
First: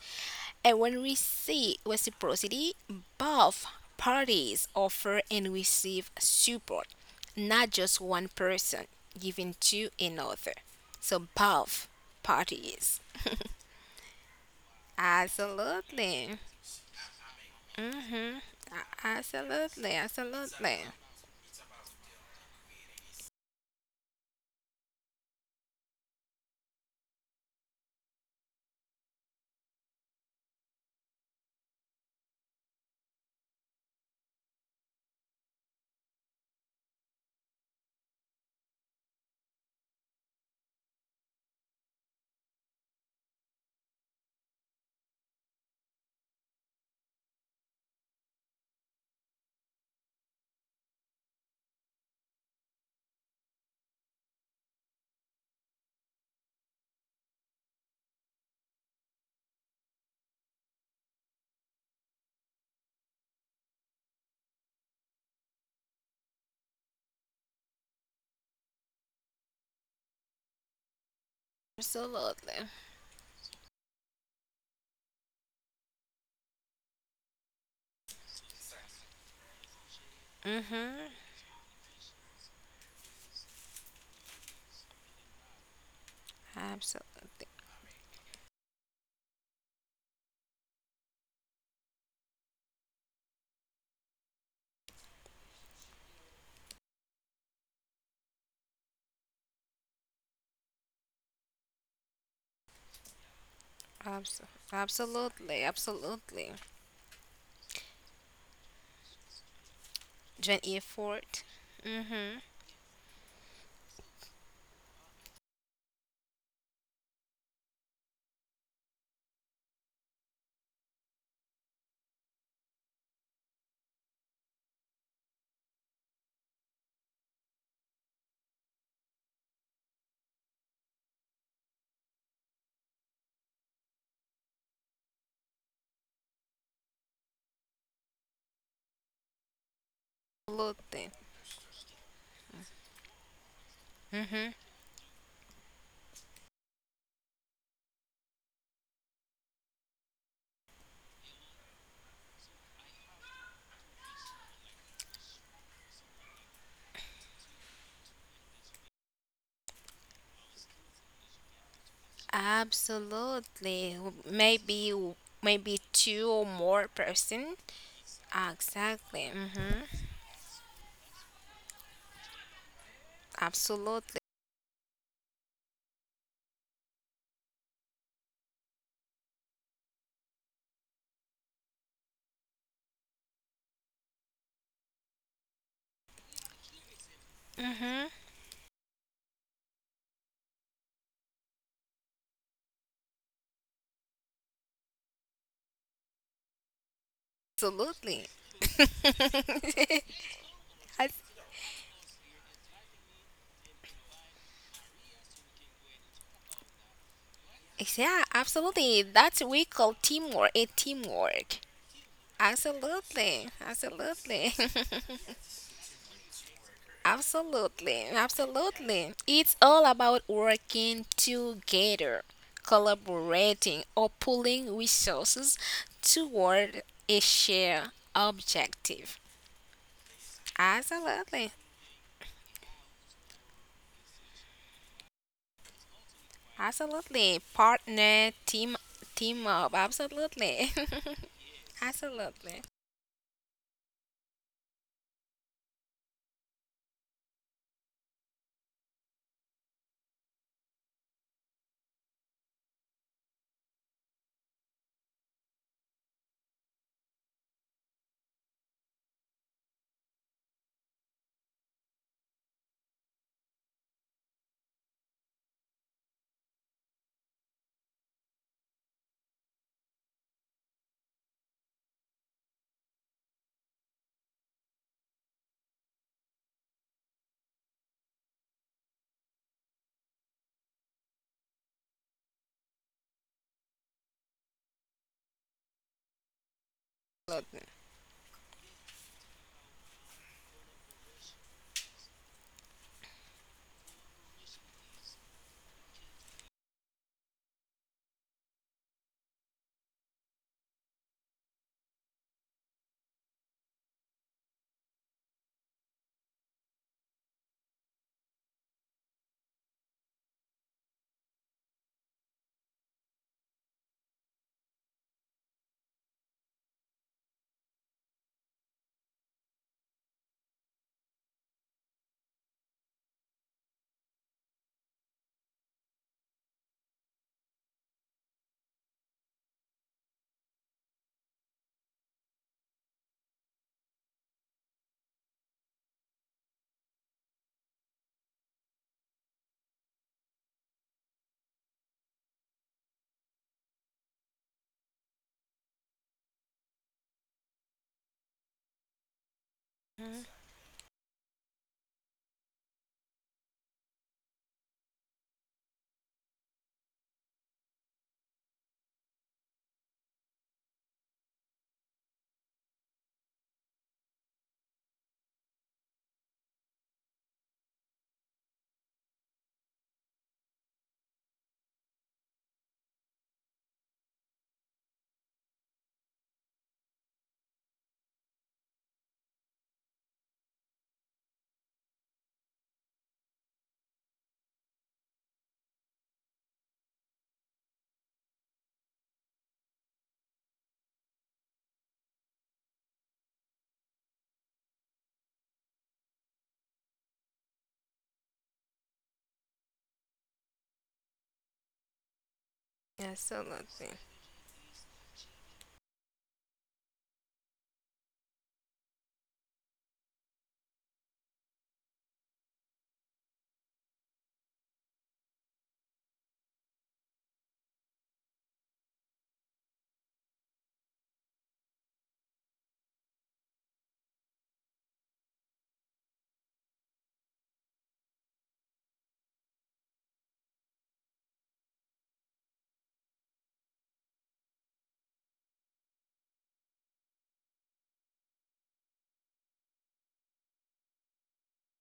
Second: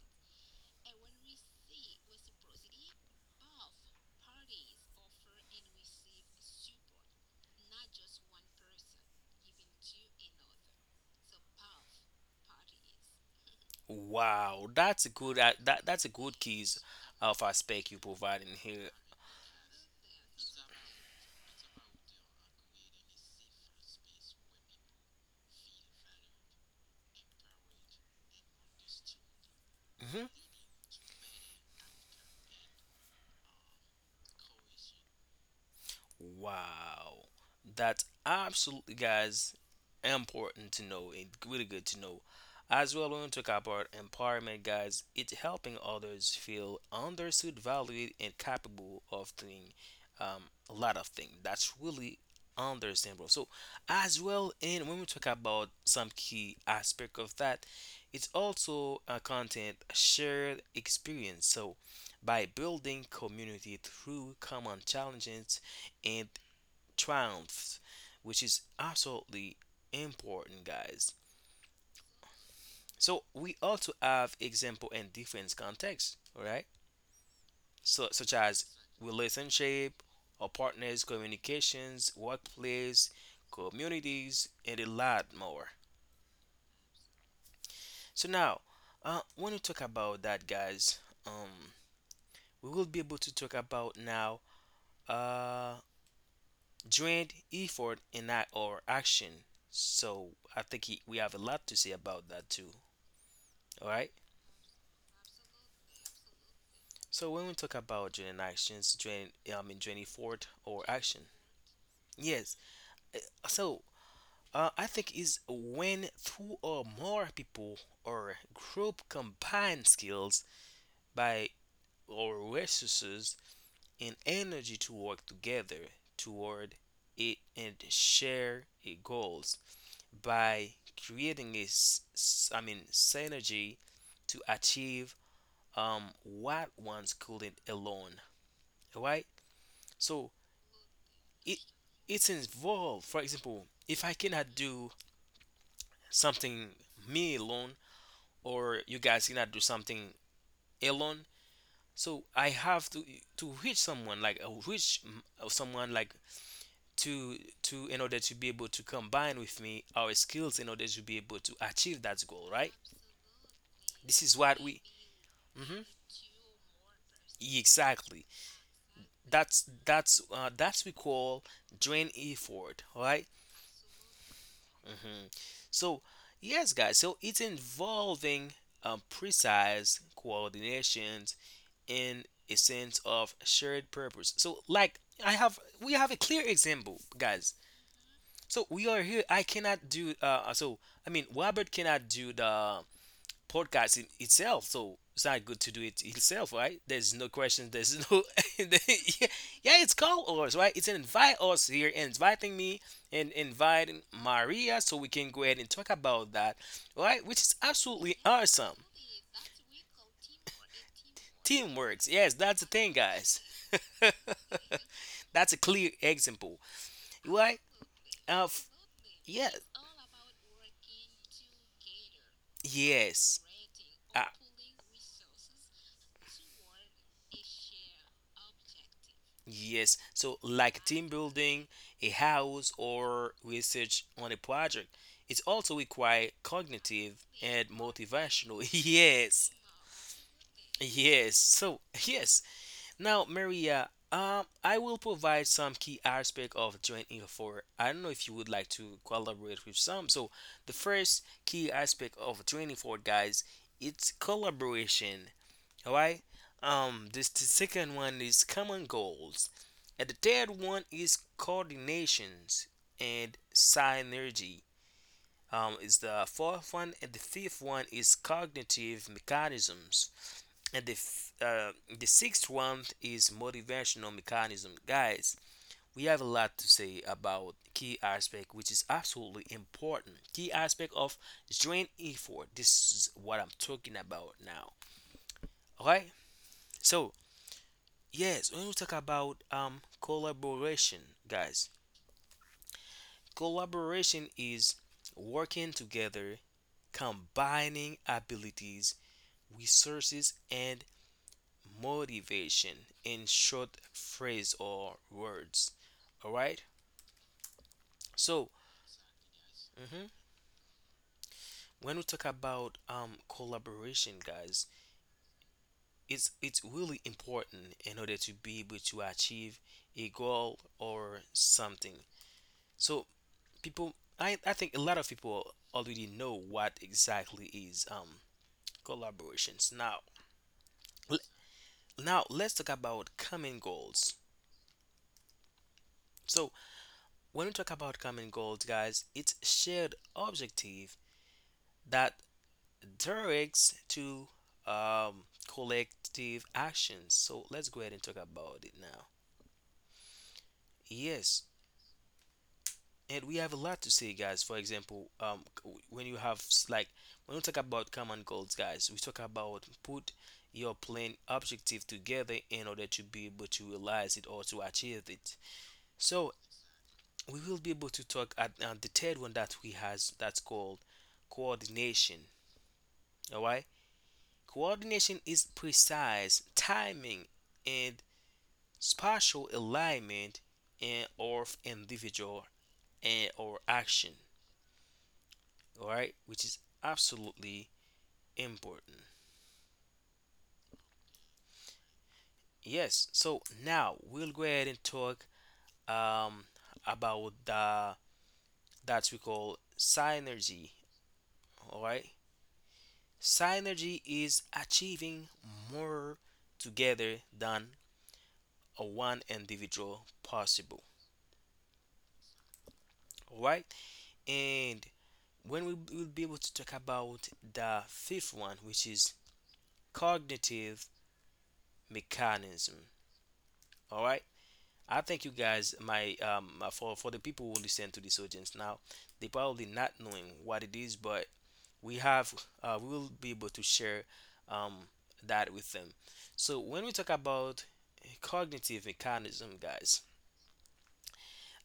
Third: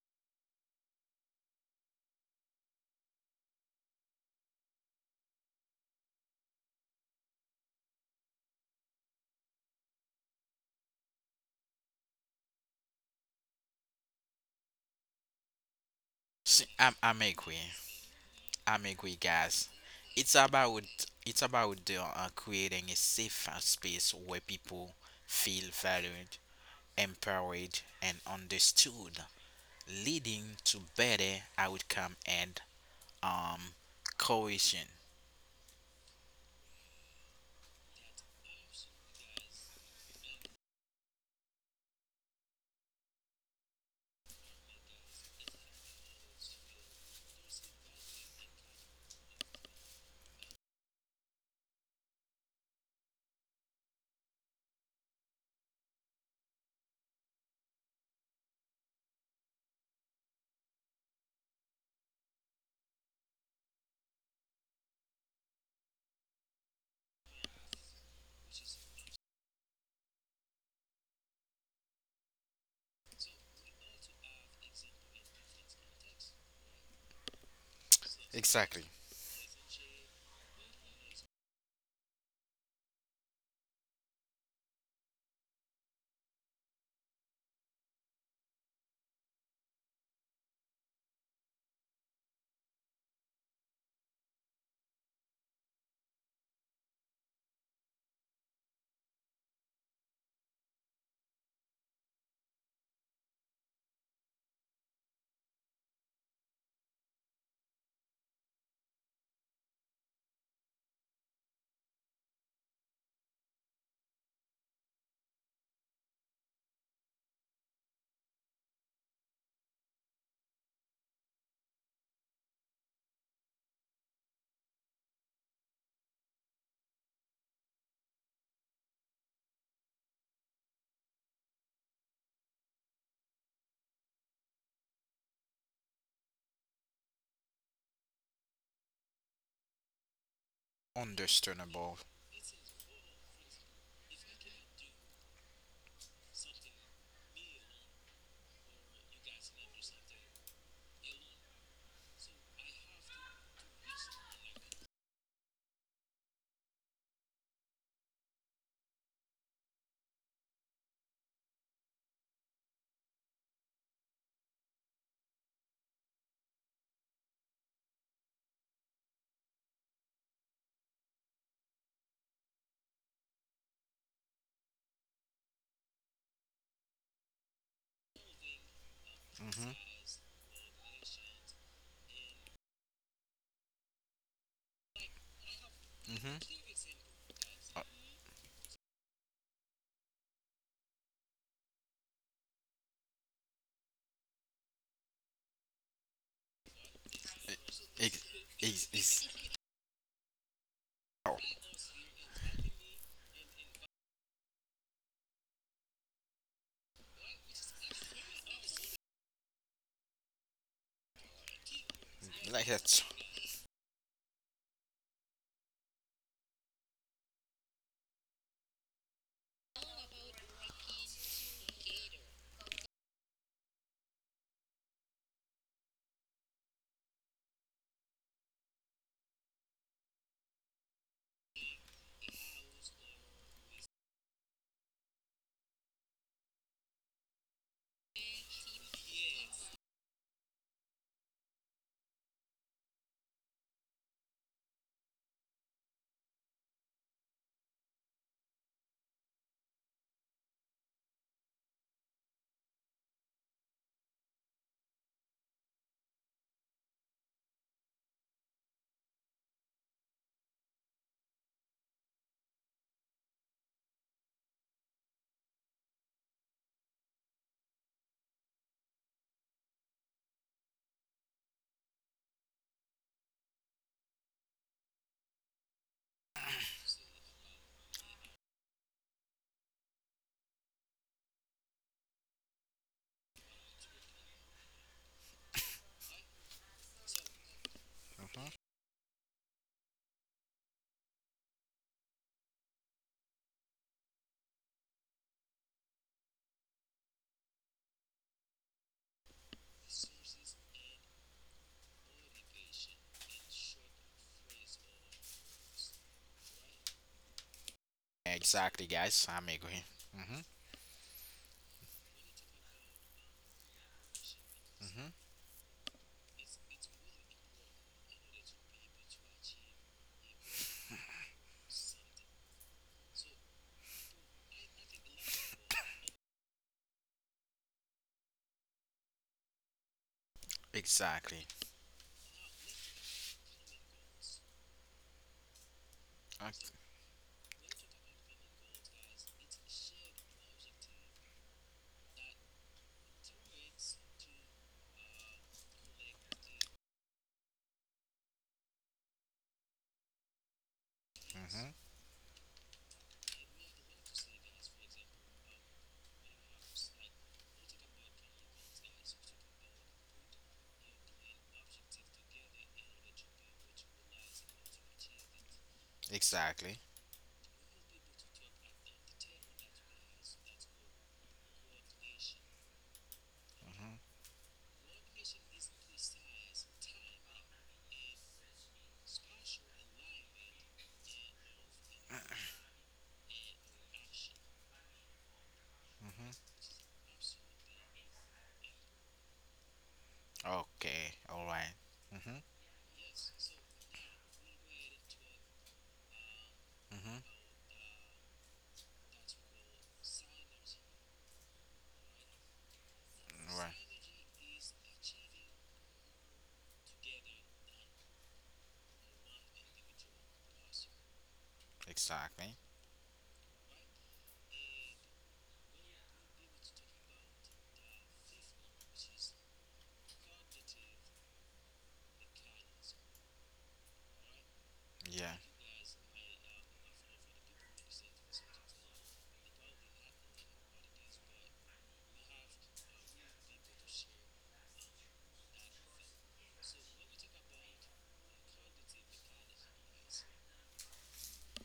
Speaker 3: And when we see reciprocity, both parties offer and receive support, not just one person giving to another. So both parties.
Speaker 2: Wow, that's a good that that's a
Speaker 3: Absolutely.
Speaker 2: good
Speaker 1: See,
Speaker 2: keys
Speaker 1: I'm
Speaker 2: of
Speaker 1: agree.
Speaker 2: aspect you
Speaker 3: Mhm.
Speaker 2: providing
Speaker 1: I'm
Speaker 2: here.
Speaker 1: agree, guys.
Speaker 3: Absolutely.
Speaker 1: It's
Speaker 3: Absolutely.
Speaker 1: about it's about creating a safe space where people feel valued, empowered, and understood,
Speaker 2: Mhm.
Speaker 1: leading to better outcome and um cohesion.
Speaker 2: Wow. That's absolutely, guys, important to know and really good to know. As well, we want to talk about empowerment, guys. It's helping others feel understood, valued, and capable of doing um, a lot of things. That's really understandable. So, as well, and when we talk about some key aspect of that, it's also a content shared experience. So, by building community through common challenges and triumphs, which is absolutely important, guys.
Speaker 3: Absolutely.
Speaker 2: So we also have example in different contexts, all right? So such as
Speaker 1: Exactly,
Speaker 2: relationship, our partners,
Speaker 3: Mhm.
Speaker 2: communications, workplace, communities, and a lot more.
Speaker 3: Absolutely.
Speaker 2: So now, when we talk about that, guys, um, we will be able to talk about now. Uh, joined effort in our action. So I think he, we have a lot to say about that too. All right.
Speaker 3: Abs- absolutely, absolutely.
Speaker 2: So when we talk about joint actions, joint I mean joint effort
Speaker 3: Joint
Speaker 2: or action.
Speaker 3: effort. Mm-hmm.
Speaker 2: Yes. So I think is when two or more people or group combine skills by or resources and energy to work together toward it and share a goals. By creating a I mean synergy to achieve what one's couldn't alone. Alright? So
Speaker 3: Absolutely.
Speaker 2: it
Speaker 1: understandable.
Speaker 2: it's involved. For example, if I
Speaker 3: Mm-hmm.
Speaker 2: cannot do something me alone or you guys cannot do something alone, so I have to reach someone like reach someone like to to in order to be able to combine with me our skills in order to be able to achieve that goal, right?
Speaker 3: Absolutely.
Speaker 2: This is what we
Speaker 3: Maybe maybe
Speaker 2: Mhm.
Speaker 3: two or more person.
Speaker 2: Exactly.
Speaker 3: Ah, exactly.
Speaker 2: That's
Speaker 3: Mm-hmm.
Speaker 2: that's uh, that's we call drain effort, right?
Speaker 3: Absolutely.
Speaker 2: hmm So yes, guys. So it's involving
Speaker 1: Mhm,
Speaker 2: precise coordinations and a sense of shared purpose. So like I have, we have a
Speaker 1: mhm.
Speaker 2: clear example, guys.
Speaker 3: Mm-hmm.
Speaker 2: So we are here. I cannot do. So I mean, Robert cannot do the podcast in itself. So it's not good to do it itself, right? There's no question. There's
Speaker 3: Absolutely.
Speaker 2: no.
Speaker 1: Ex- ex-
Speaker 2: Yeah,
Speaker 1: ex-
Speaker 2: it's called us, right? It's an
Speaker 3: I-
Speaker 2: invite us here, inviting me and inviting Maria, so we can go ahead and talk about that, right? Which is absolutely
Speaker 3: yeah,
Speaker 2: awesome.
Speaker 3: absolutely. That's we call teamwork. A teamwork.
Speaker 2: Teamwork. Yes, that's the
Speaker 1: like
Speaker 2: thing,
Speaker 1: that.
Speaker 2: guys.
Speaker 3: Absolutely. Absolutely.
Speaker 2: That's a clear example, right?
Speaker 3: Absolutely,
Speaker 2: Of
Speaker 3: absolutely.
Speaker 2: yeah,
Speaker 3: It's all about working together,
Speaker 2: yes.
Speaker 3: collaborating, or
Speaker 2: Ah,
Speaker 3: pooling resources toward a shared objective.
Speaker 2: yes. So, like team
Speaker 3: Absolutely,
Speaker 2: building, a house, or research on a project, it also requires cognitive
Speaker 3: absolutely.
Speaker 2: and
Speaker 3: Partner,
Speaker 2: motivational.
Speaker 3: team, team
Speaker 2: Yes.
Speaker 3: up. Absolutely,
Speaker 2: Yes. So, yes.
Speaker 3: absolutely.
Speaker 2: Now, Maria, I will provide some key aspect of joint effort. I don't know if you would like to collaborate with some. So, the first key aspect of joint effort, guys, it's collaboration. All right. This the second one is common goals, and the third one is coordinations and synergy. Is the fourth one, and the fifth one is cognitive mechanisms, and the sixth one is motivational mechanism. Guys, we have a lot to say about key aspect, which is absolutely important. Key aspect of joint effort. This is what I'm talking about now. Okay, so yes, when we talk about collaboration, guys, collaboration is working together, combining abilities, resources, and motivation in short phrase or words. All right. So
Speaker 1: Exactly, guys. I'm agree.
Speaker 2: mhm,
Speaker 1: Mhm,
Speaker 2: when we talk about collaboration, guys,
Speaker 1: mhm.
Speaker 2: it's really important in order to be able to achieve a goal or something. So people I think a lot of people already know what exactly is collaborations now. l-
Speaker 1: Exactly.
Speaker 2: Now let's talk about common goals. So
Speaker 1: Okay.
Speaker 2: when we talk about common goals, guys, it's shared objective that directs to um collective actions. So let's go ahead and talk about it now.
Speaker 3: Mhm.
Speaker 2: Yes,
Speaker 1: Mhm.
Speaker 2: and we have a lot to say, guys. For example, when you have like, when we talk about common goals, guys, we talk about put your plan objective together in order to be able to realize it or to achieve it. So
Speaker 1: Exactly.
Speaker 2: we will be able to talk at the third one that we has, that's called coordination. All right,
Speaker 1: Mhm,
Speaker 2: coordination is precise timing and spatial alignment and or individual and or action. All right, which
Speaker 1: mhm.
Speaker 2: is absolutely important.
Speaker 1: Okay. All right. Mm-hmm.
Speaker 2: Yes, so now we'll go ahead and talk um
Speaker 1: Mm-hmm.
Speaker 2: about the that we call synergy. All right,
Speaker 3: Absolutely.
Speaker 1: Right.
Speaker 2: synergy is achieving more together than a one individual possible.
Speaker 1: Exactly.
Speaker 2: All right, and when we will be able to talk about the fifth one, which is cognitive mechanism. All right, I think you
Speaker 1: Yeah.
Speaker 2: guys, my for the people who listen to this audience now, they probably not knowing what it is, but we have we will be able to share um, that with them. So when we talk about cognitive mechanism, guys,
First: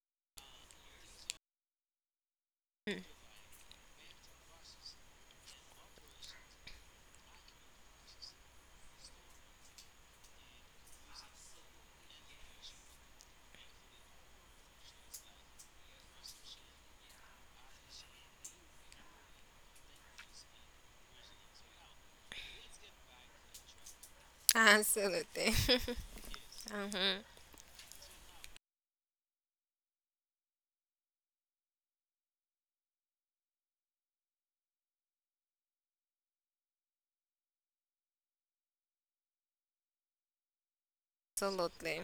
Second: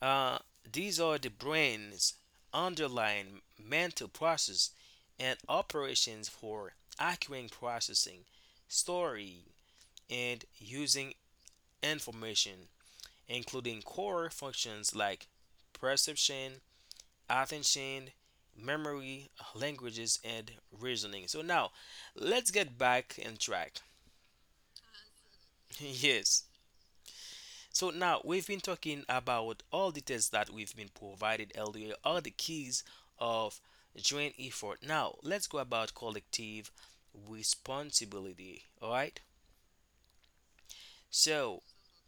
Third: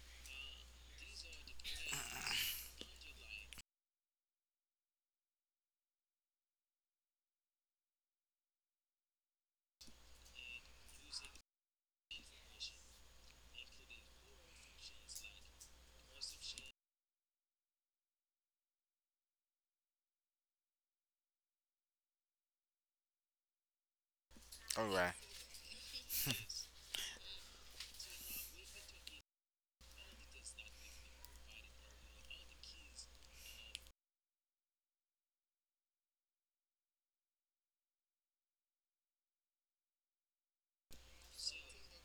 Speaker 2: uh, these are the brain's
Speaker 3: Mm.
Speaker 2: underlying mental process and operations for acquiring, processing, story, and using information, including core functions like perception, attention, memory, languages, and reasoning. So now, let's get back on track.
Speaker 1: All right.
Speaker 3: Absolutely.
Speaker 2: Yes.
Speaker 3: Mhm.
Speaker 2: So now we've been talking about all the tests that we've been provided earlier, all the keys of joint effort. Now let's go about collective responsibility. All right. So
Speaker 3: Absolutely.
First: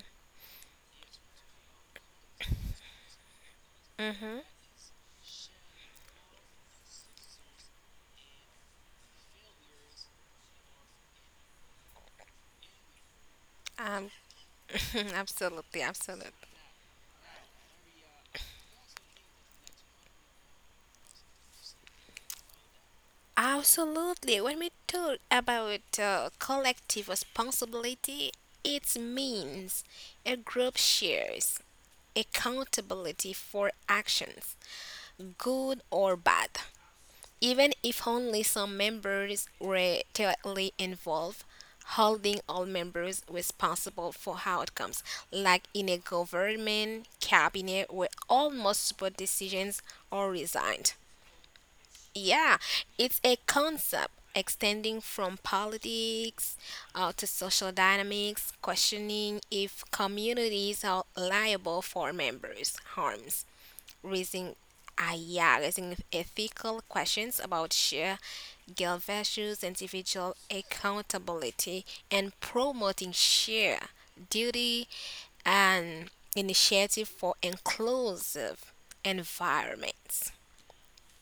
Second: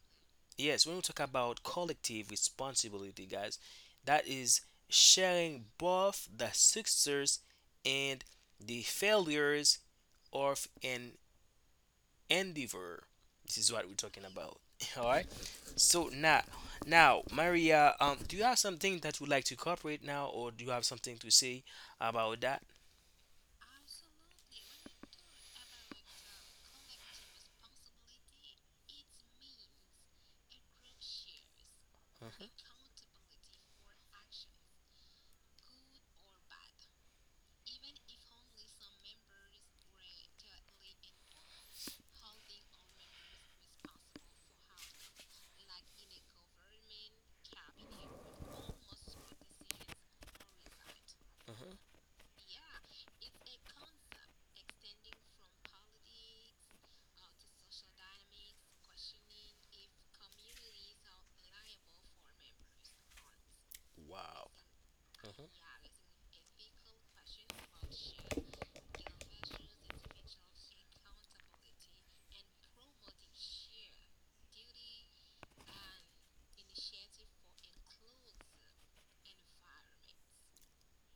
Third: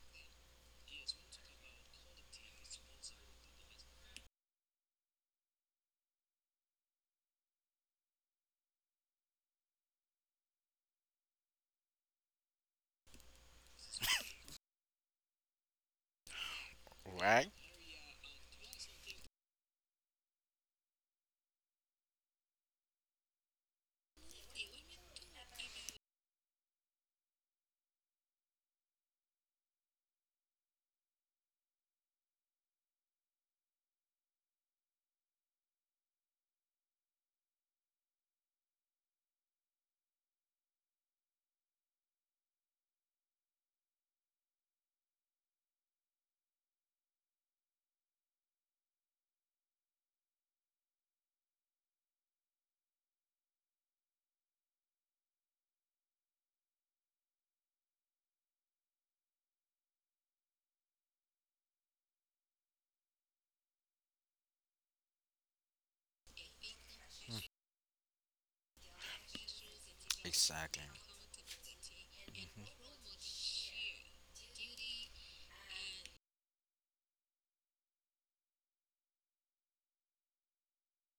Speaker 2: yes, when we talk about collective responsibility, guys, that
Speaker 3: Mhm.
Speaker 2: is sharing both the success and the failures of an endeavor. This is what we're
Speaker 3: Um,
Speaker 2: talking about. All right.
Speaker 3: absolutely.
Speaker 2: So
Speaker 3: Absolutely.
Speaker 2: now, now,
Speaker 1: Right.
Speaker 2: Maria, do you have something that you would like to cooperate now, or do you have something to say about that?
Speaker 3: Absolutely. When we talk about collective responsibility, it means a group shares
Speaker 2: Mhm.
Speaker 3: accountability for actions, good or bad. Even if only some members were directly involved, holding all members responsible for outcomes, like in a government cabinet where almost support decisions are resigned.
Speaker 2: Mhm.
Speaker 3: Yeah, it's a concept extending from politics to social dynamics, questioning if communities are liable for members' harms,
Speaker 2: Wow.
Speaker 3: raising, yeah, raising ethical questions about shared guilt values, individual
Speaker 1: Exactly.
Speaker 3: accountability, and promoting shared duty and initiative for inclusive environments.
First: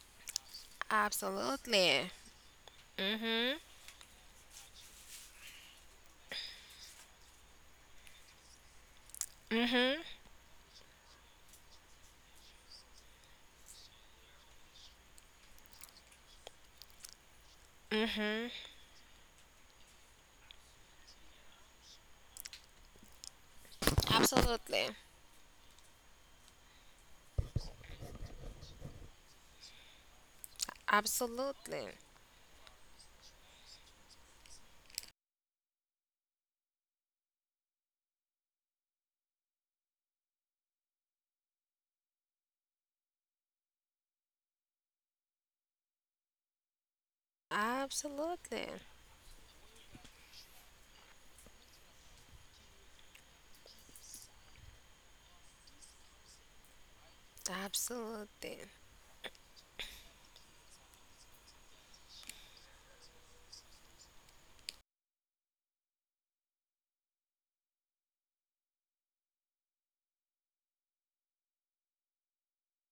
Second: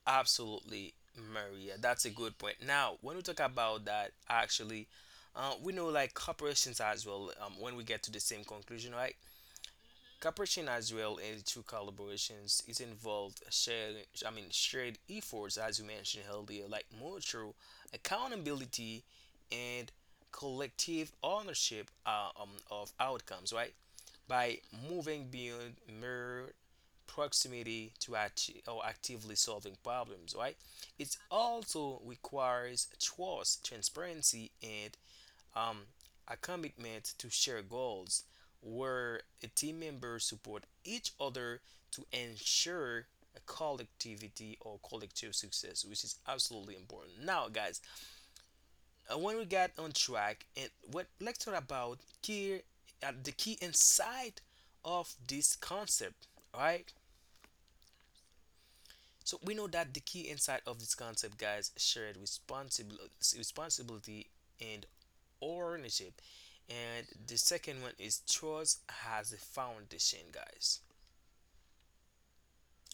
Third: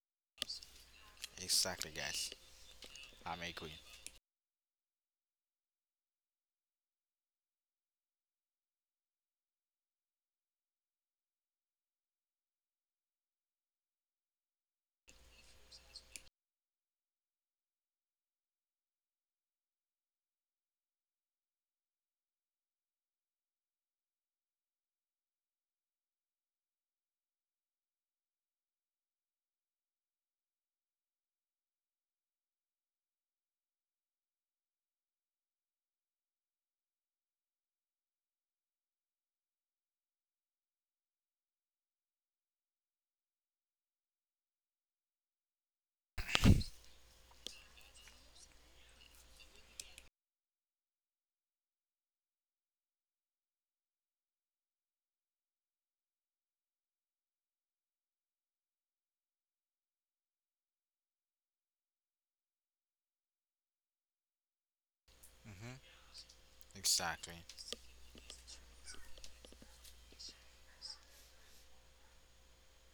Speaker 2: Absolutely, Maria.
Speaker 1: Exactly,
Speaker 2: That's a
Speaker 3: Absolutely.
Speaker 1: guys.
Speaker 2: good point. Now, when we
Speaker 1: I'm
Speaker 2: talk
Speaker 3: Mhm.
Speaker 1: agree.
Speaker 2: about that, actually, we know like corporations as well. When we get to the same conclusion, right? Cooperation as well in two collaborations is involved shared. I mean, shared efforts as you mentioned earlier, like mutual
Speaker 3: Mhm.
Speaker 2: accountability and collective ownership of outcomes, right? By
Speaker 3: Absolutely.
Speaker 2: moving beyond mere proximity to achieve or actively solving problems, right? It
Speaker 3: Absolutely.
Speaker 2: also requires trust, transparency, and um, a commitment to share goals where a team members support each other to ensure a collectivity or collective success, which is absolutely important. Now, guys,
Speaker 3: Absolutely.
Speaker 2: when we got on track and what, let's talk about key, the key inside of this concept. All right,
Speaker 3: Absolutely.
Speaker 2: so we know that the key inside of this concept, guys, shared responsibility, responsibility and
Speaker 1: Mm-hmm.
Speaker 2: ownership, and the
Speaker 1: Exactly.
Speaker 2: second one is trust has a foundation, guys.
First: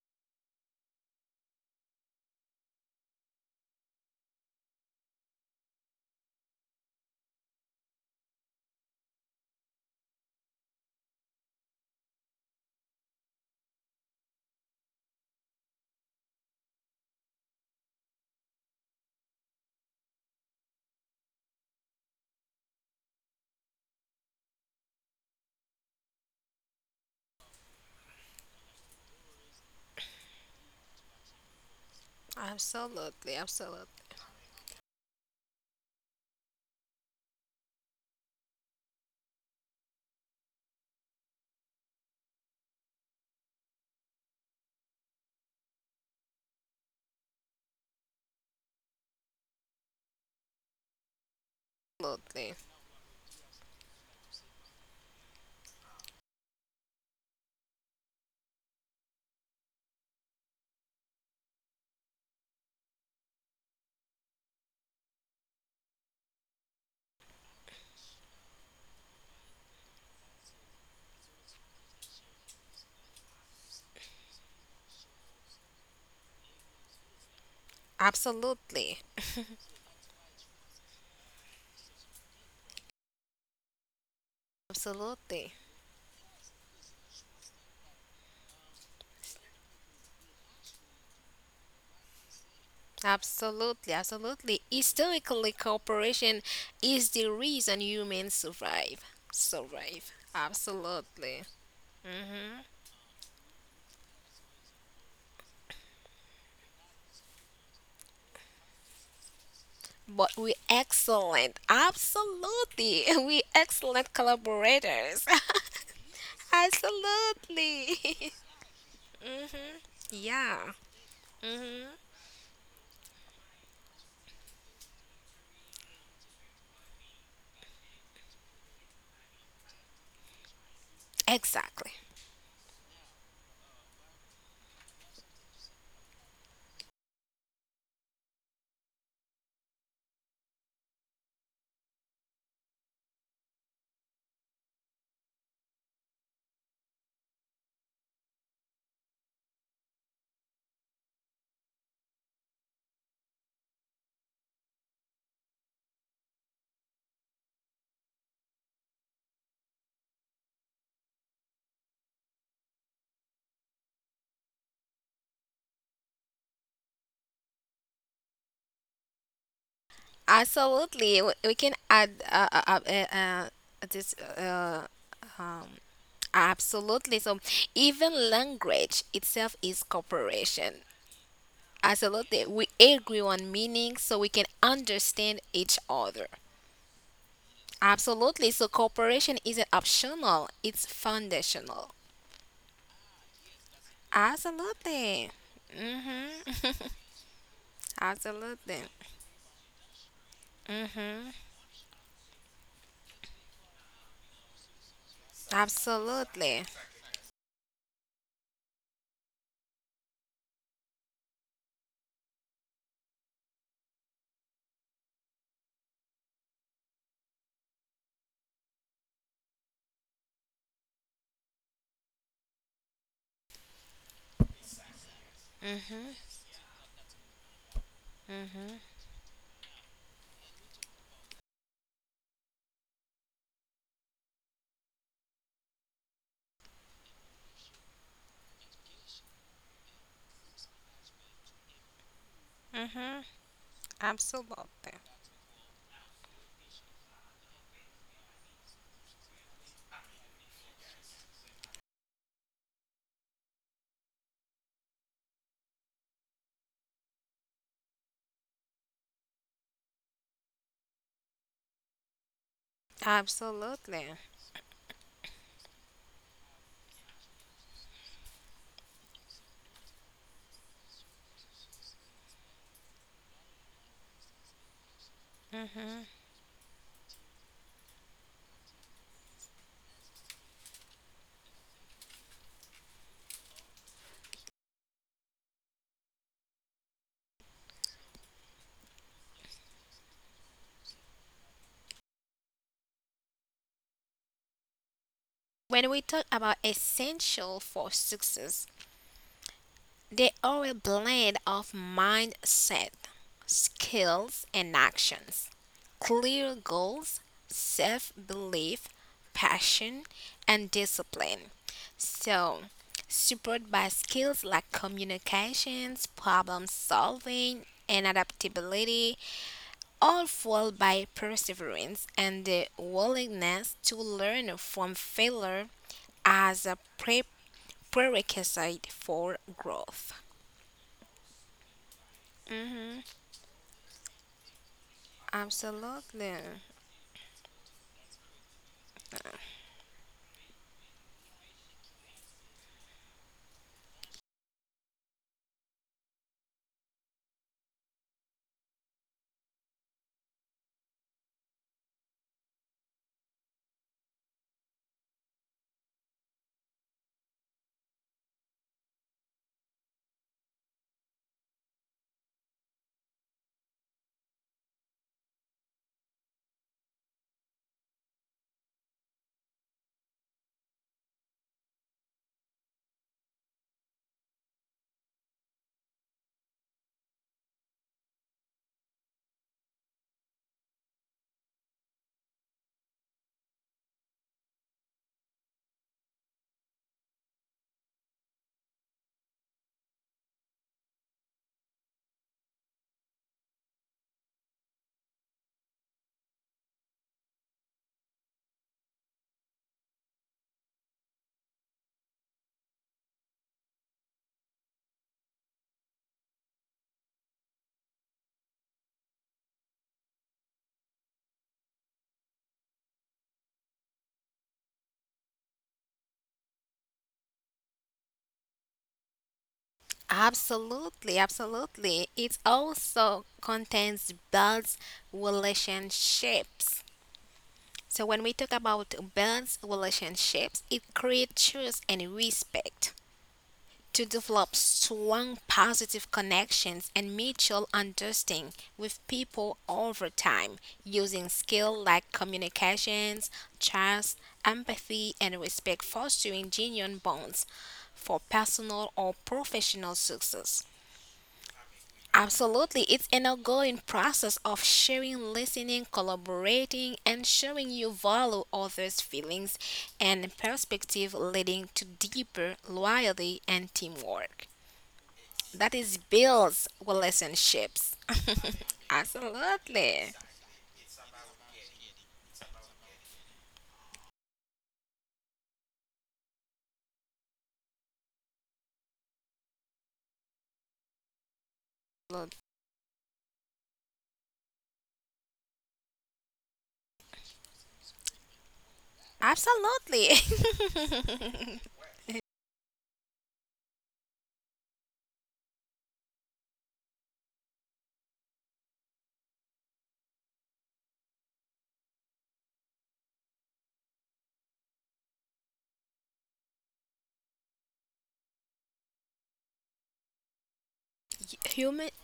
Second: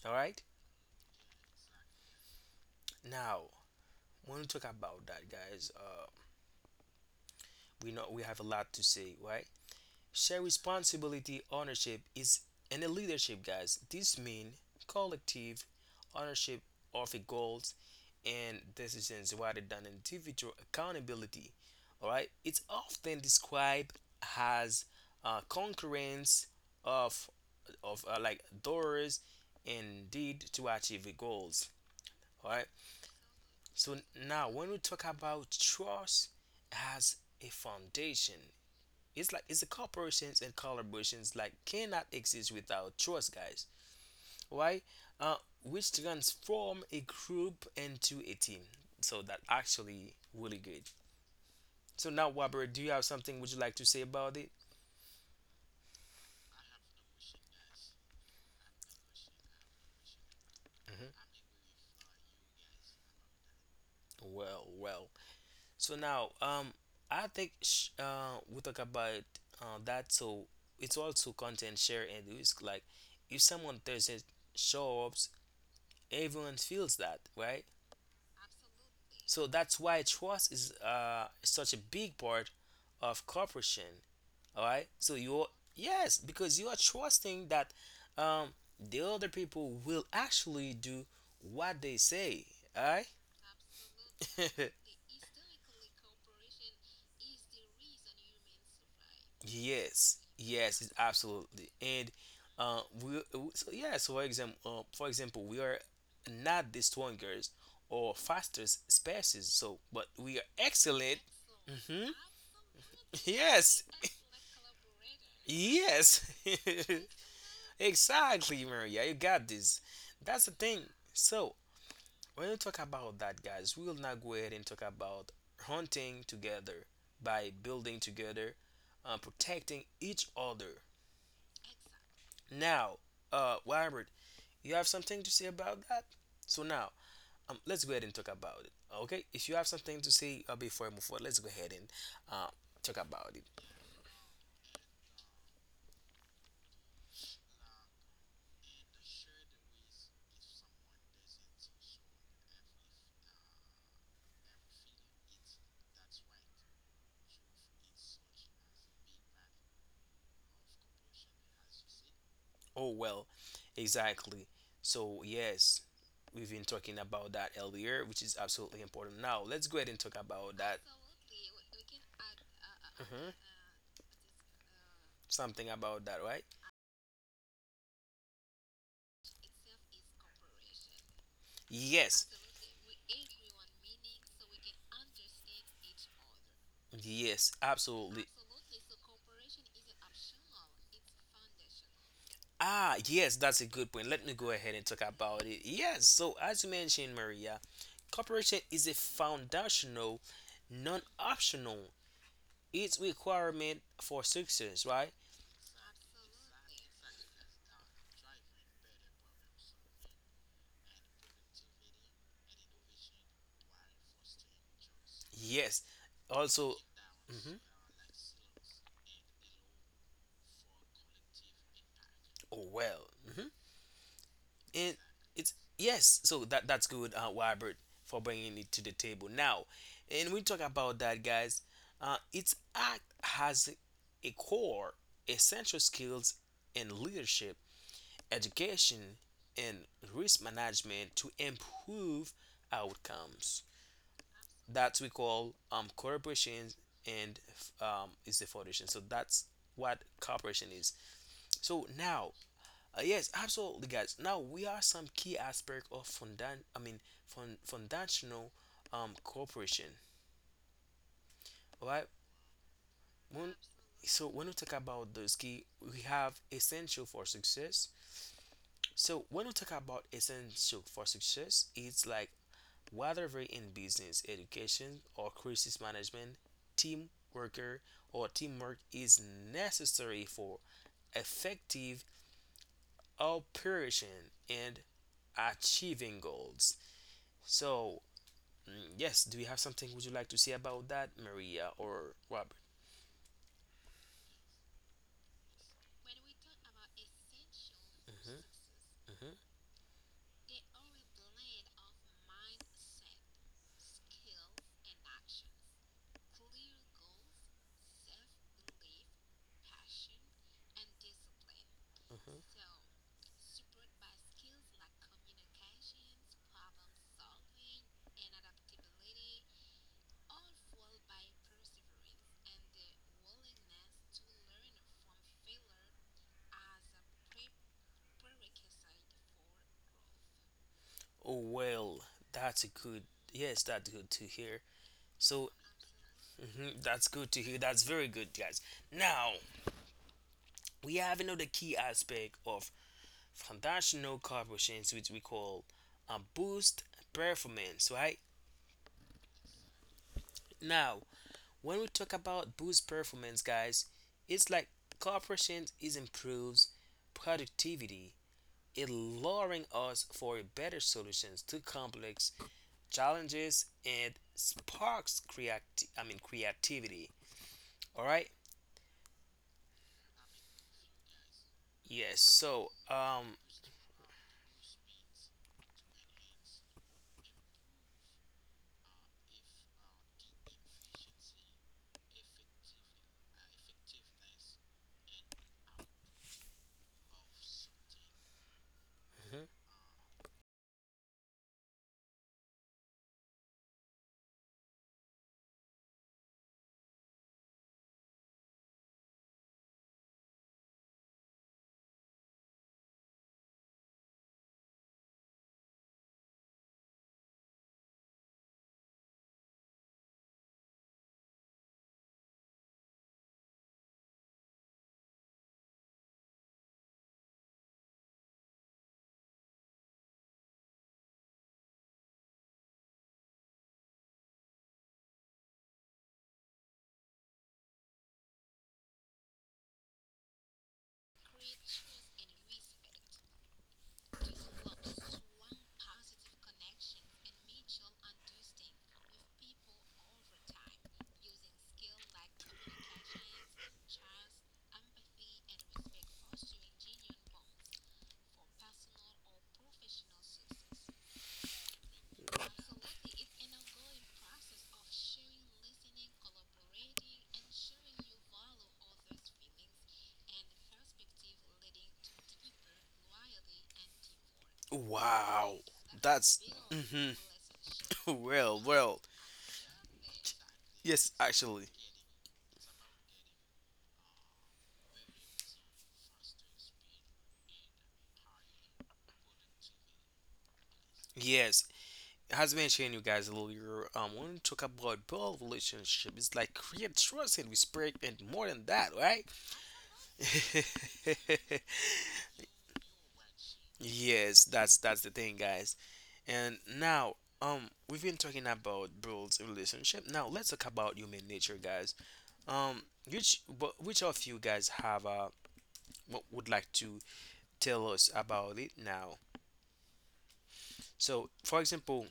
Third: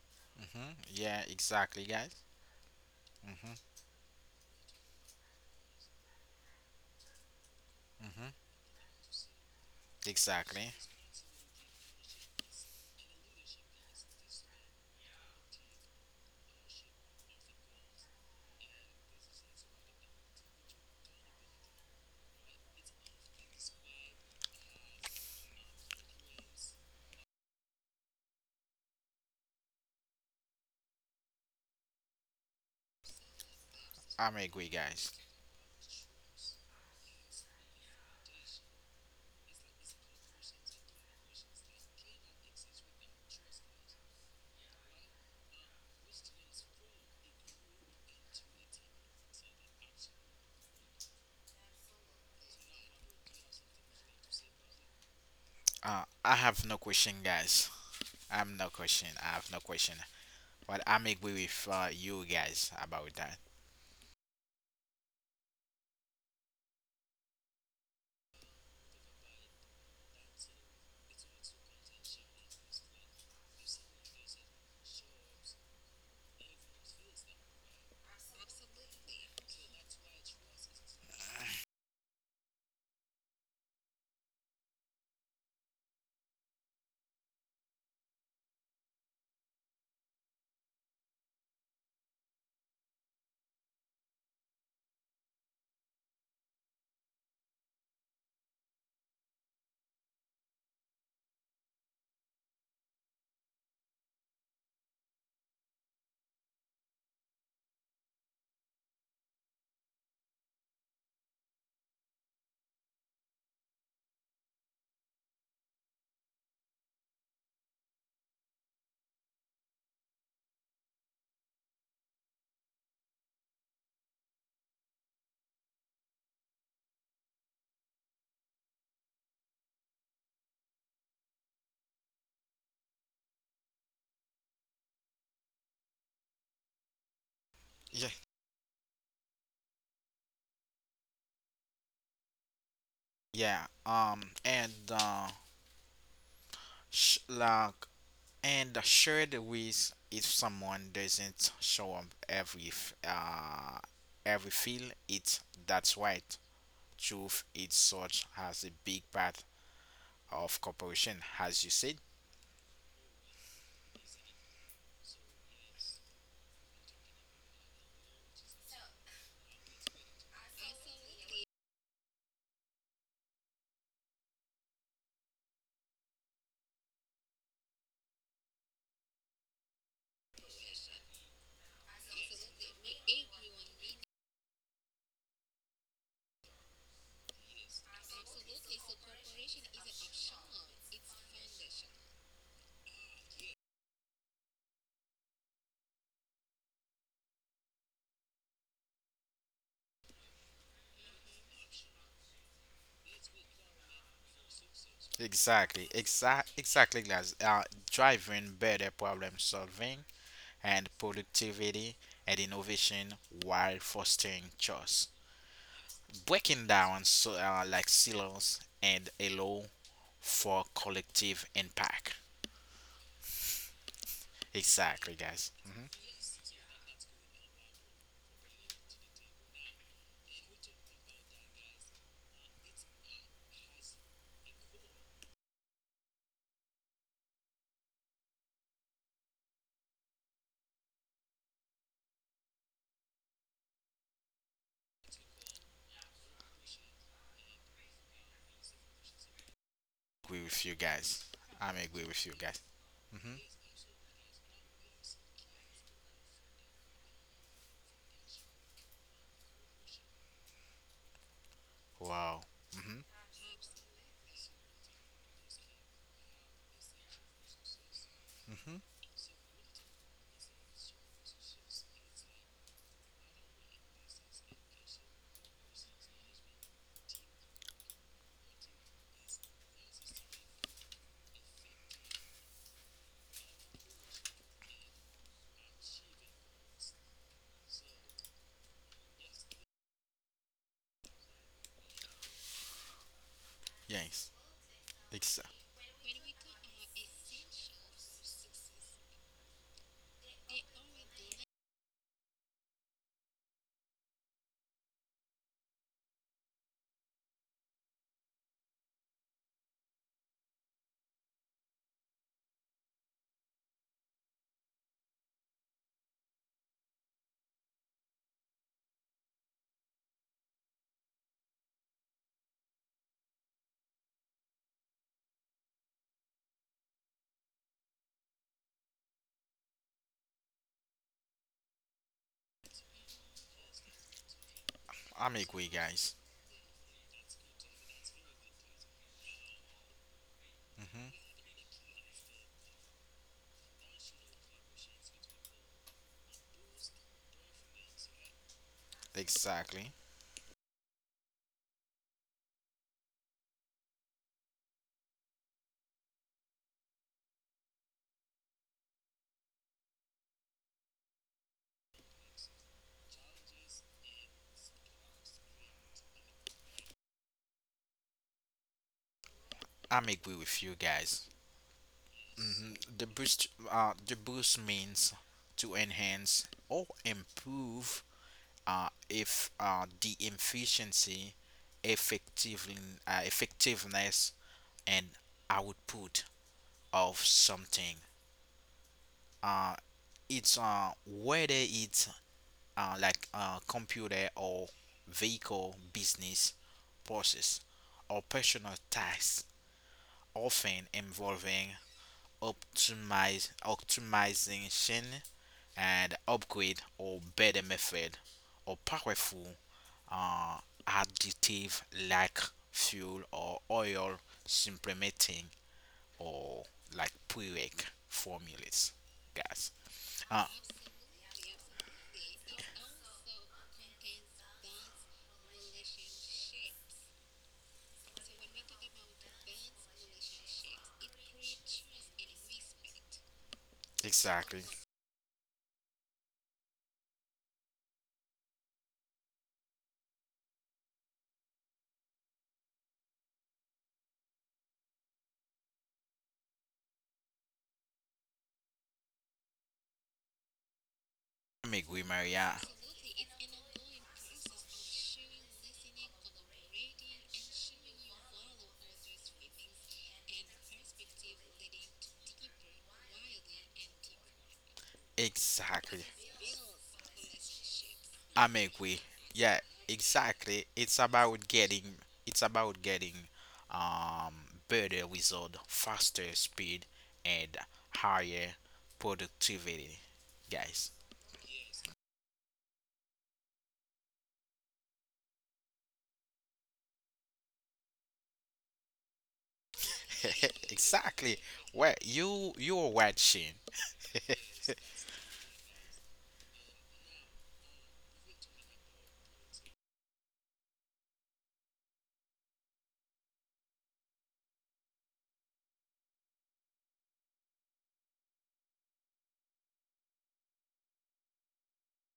Speaker 2: All right,
Speaker 1: Mm-hmm. Yeah. Exactly, guys.
Speaker 2: now
Speaker 1: Mm-hmm.
Speaker 2: when we talk about that, guys, we know we have a
Speaker 1: Mm-hmm.
Speaker 2: lot to say, right? Share
Speaker 1: Exactly.
Speaker 2: responsibility, ownership is and the leadership, guys. This means collective ownership of the goals and decisions rather than individual accountability. All right, it's often described as concurrence of like doors and deed to achieve the goals. All right.
Speaker 3: Absolutely.
Speaker 2: So
Speaker 3: Absolutely.
Speaker 1: I'm
Speaker 2: now,
Speaker 1: agree,
Speaker 2: when we talk
Speaker 1: guys.
Speaker 2: about trust as a foundation, it's like it's the corporations and collaborations like cannot exist without trust, guys. Why? uh, which transform a group into a team. So that actually really good. So now,
Speaker 3: Absolutely.
Speaker 2: Waber, do you have something would you like to say about it?
Speaker 1: I have no question, guys. I'm no question. I have no question. But I'm
Speaker 2: Hmm.
Speaker 1: agree with you guys about that.
Speaker 2: Well. So now, I think we talk about that. So it's also content share and risk, like if someone doesn't show up, everyone feels that, right?
Speaker 3: Absolutely.
Speaker 2: So that's why trust is such a big part of cooperation. All right. So you're
Speaker 3: Absolutely.
Speaker 2: yes, because you are trusting that um, the other people will actually do what they say. All right.
Speaker 3: Absolutely. Historically, cooperation is the reason humans survive. Survive.
Speaker 2: Yes. Yes. It's
Speaker 3: Absolutely.
Speaker 2: absolutely. And so yeah. So for example, we are not the strongest or fastest species. So, but we
Speaker 3: But
Speaker 2: are
Speaker 3: we
Speaker 2: excellent.
Speaker 3: excellent.
Speaker 2: Hmm.
Speaker 3: Absolutely. We
Speaker 2: Yes.
Speaker 3: excellent collaborators.
Speaker 2: Yes.
Speaker 3: Absolutely.
Speaker 2: Exactly, Maria. You got this. That's the
Speaker 3: Yeah.
Speaker 2: thing. So, when you talk about that, guys, we will now go ahead and talk about hunting together by building together, protecting each other.
Speaker 3: Exactly.
Speaker 2: Now, Robert, you have something to say about that? So now, let's go
Speaker 1: Yeah.
Speaker 2: ahead and talk about it. Okay, if you have something to say before I move forward, let's go ahead and uh, talk about it.
Speaker 1: Yeah. And like and shared with, if someone doesn't show up every feel it, that's right. Truth is such as a big part of cooperation as you said.
Speaker 2: Oh, well, exactly. So, yes, we've been talking about that earlier, which is absolutely important. Now, let's go ahead and talk about that.
Speaker 3: Absolutely. We we can add uh, uh, uh, eh,
Speaker 2: Hmm.
Speaker 3: uh, this.
Speaker 2: Something
Speaker 3: Um,
Speaker 2: about that, right?
Speaker 3: absolutely. So even language itself is cooperation.
Speaker 2: Yes,
Speaker 3: Absolutely. We agree on meaning so we can understand each other.
Speaker 2: yes, absolutely.
Speaker 3: Absolutely. So cooperation isn't optional, it's foundational.
Speaker 2: Ah, yes, that's a good point. Let me go ahead and talk
Speaker 3: Absolutely.
Speaker 2: about it. Yes, so as you
Speaker 3: Mm-hmm.
Speaker 2: mentioned, Maria, cooperation
Speaker 3: Absolutely.
Speaker 2: is a foundational, non optional. It's requirement for success, right?
Speaker 1: Exactly,
Speaker 3: Absolutely.
Speaker 1: exactly, guys. Driving better problem solving and productivity and innovation while fostering trust,
Speaker 2: Yes.
Speaker 1: breaking
Speaker 2: Also,
Speaker 1: down, so,
Speaker 2: mhm.
Speaker 1: like silos, and allow for collective impact.
Speaker 2: Oh well. Hmm. And
Speaker 1: Exactly, guys.
Speaker 2: it's
Speaker 1: Hmm.
Speaker 3: Mm-hmm.
Speaker 2: yes. So that that's good, Robert, for bringing it to
Speaker 3: Mm-hmm.
Speaker 2: the table. Now, and we talk about that, guys. Its act has a core essential skills in leadership, education, and risk management to improve
Speaker 3: Mm-hmm.
Speaker 2: outcomes. That
Speaker 3: Absolutely.
Speaker 2: we call corporations and is the foundation. So that's what
Speaker 1: Agree with
Speaker 2: corporation
Speaker 1: you,
Speaker 2: is.
Speaker 1: guys. I'm
Speaker 2: So
Speaker 1: agree with
Speaker 2: now,
Speaker 1: you, guys.
Speaker 2: yes,
Speaker 1: Hmm.
Speaker 2: absolutely, guys. Now we are some key aspect of fundan. I mean, fund foundational corporation. All right.
Speaker 1: Wow. Hmm.
Speaker 2: When, so
Speaker 3: Absolutely.
Speaker 2: when we talk about those key, we have essential for success.
Speaker 1: Hmm.
Speaker 2: So when we talk about essential for success, it's like whether in business, education, or crisis
Speaker 3: Hmm
Speaker 2: management, team worker or teamwork is necessary for effective operation and achieving goals. So, mm, yes, do you have something would you like to say about that, Maria or Robert?
Speaker 1: Yes. Ex-
Speaker 3: When we talk about essential for
Speaker 2: Hmm.
Speaker 3: success,
Speaker 2: Hmm.
Speaker 3: they are a blend of mindset, skills, and actions, clear goals, self belief, passion, and discipline.
Speaker 2: Hmm.
Speaker 3: So, supported by skills like communications, problem solving, and adaptability, all fueled by perseverance and the willingness to learn from failure as a prerequisite for growth.
Speaker 2: Oh, well, that's a good,
Speaker 3: Hmm
Speaker 2: yes, that's good to hear.
Speaker 1: I'm
Speaker 2: So,
Speaker 1: agree, guys.
Speaker 3: Absolutely.
Speaker 2: mhm, that's good to hear. That's very good, guys. Now, we have
Speaker 1: Hmm.
Speaker 2: another key aspect of foundational corporations which we call boost performance, right?
Speaker 1: Exactly.
Speaker 2: Now when we talk about boost performance, guys, it's like corporations is improves productivity, it lowering us for better solutions to complex challenges and sparks creativity. All right.
Speaker 1: I'm agree with you, guys.
Speaker 2: Yes, so
Speaker 1: Hmm. The boost, uh, the boost means to enhance or improve, if the efficiency, effectively, effectiveness, and output of something.
Speaker 2: mhm.
Speaker 1: Uh, it's whether it's like computer or vehicle business process or personal tasks, often involving optimize optimization and upgrade or better method or powerful uh additive like fuel or oil, supplementing or like prereq formulas, guys. uh
Speaker 3: Absolutely, absolutely. It also contains builds relationships. So when we talk about builds relationships, it creates trust and respect, to
Speaker 1: exactly.
Speaker 3: develop strong positive connections and mutual understanding with people over time using skills like communications, trust, empathy, and respect, fostering genuine bonds for personal or professional success.
Speaker 1: I'm agree, Maria.
Speaker 3: Absolutely, it's an ongoing process of sharing, listening, collaborating, and showing you value others' feelings and perspective, leading to deeper loyalty and teamwork.
Speaker 2: Wow.
Speaker 3: That is
Speaker 1: Exactly.
Speaker 2: That's
Speaker 3: builds
Speaker 2: mhm.
Speaker 3: relationships.
Speaker 1: I'm
Speaker 2: well well
Speaker 1: agree. Yeah,
Speaker 3: Absolutely.
Speaker 1: exactly.
Speaker 2: Yes, actually,
Speaker 1: It's about getting um better result, faster speed and higher productivity, guys.
Speaker 2: yes.
Speaker 3: Lut-
Speaker 2: As mentioned, you guys earlier, when we talk about build relationship, it's like create trust and respect, and more than that, right?
Speaker 3: Absolutely.
Speaker 1: exactly. Where you're watching.
Speaker 2: Yes, that's the thing, guys. And now, we've been talking about builds relationship. Now let's talk about human nature, guys. Um, which but which of you guys have what would like to tell us about it now? So, for
Speaker 3: Human.
Speaker 2: example,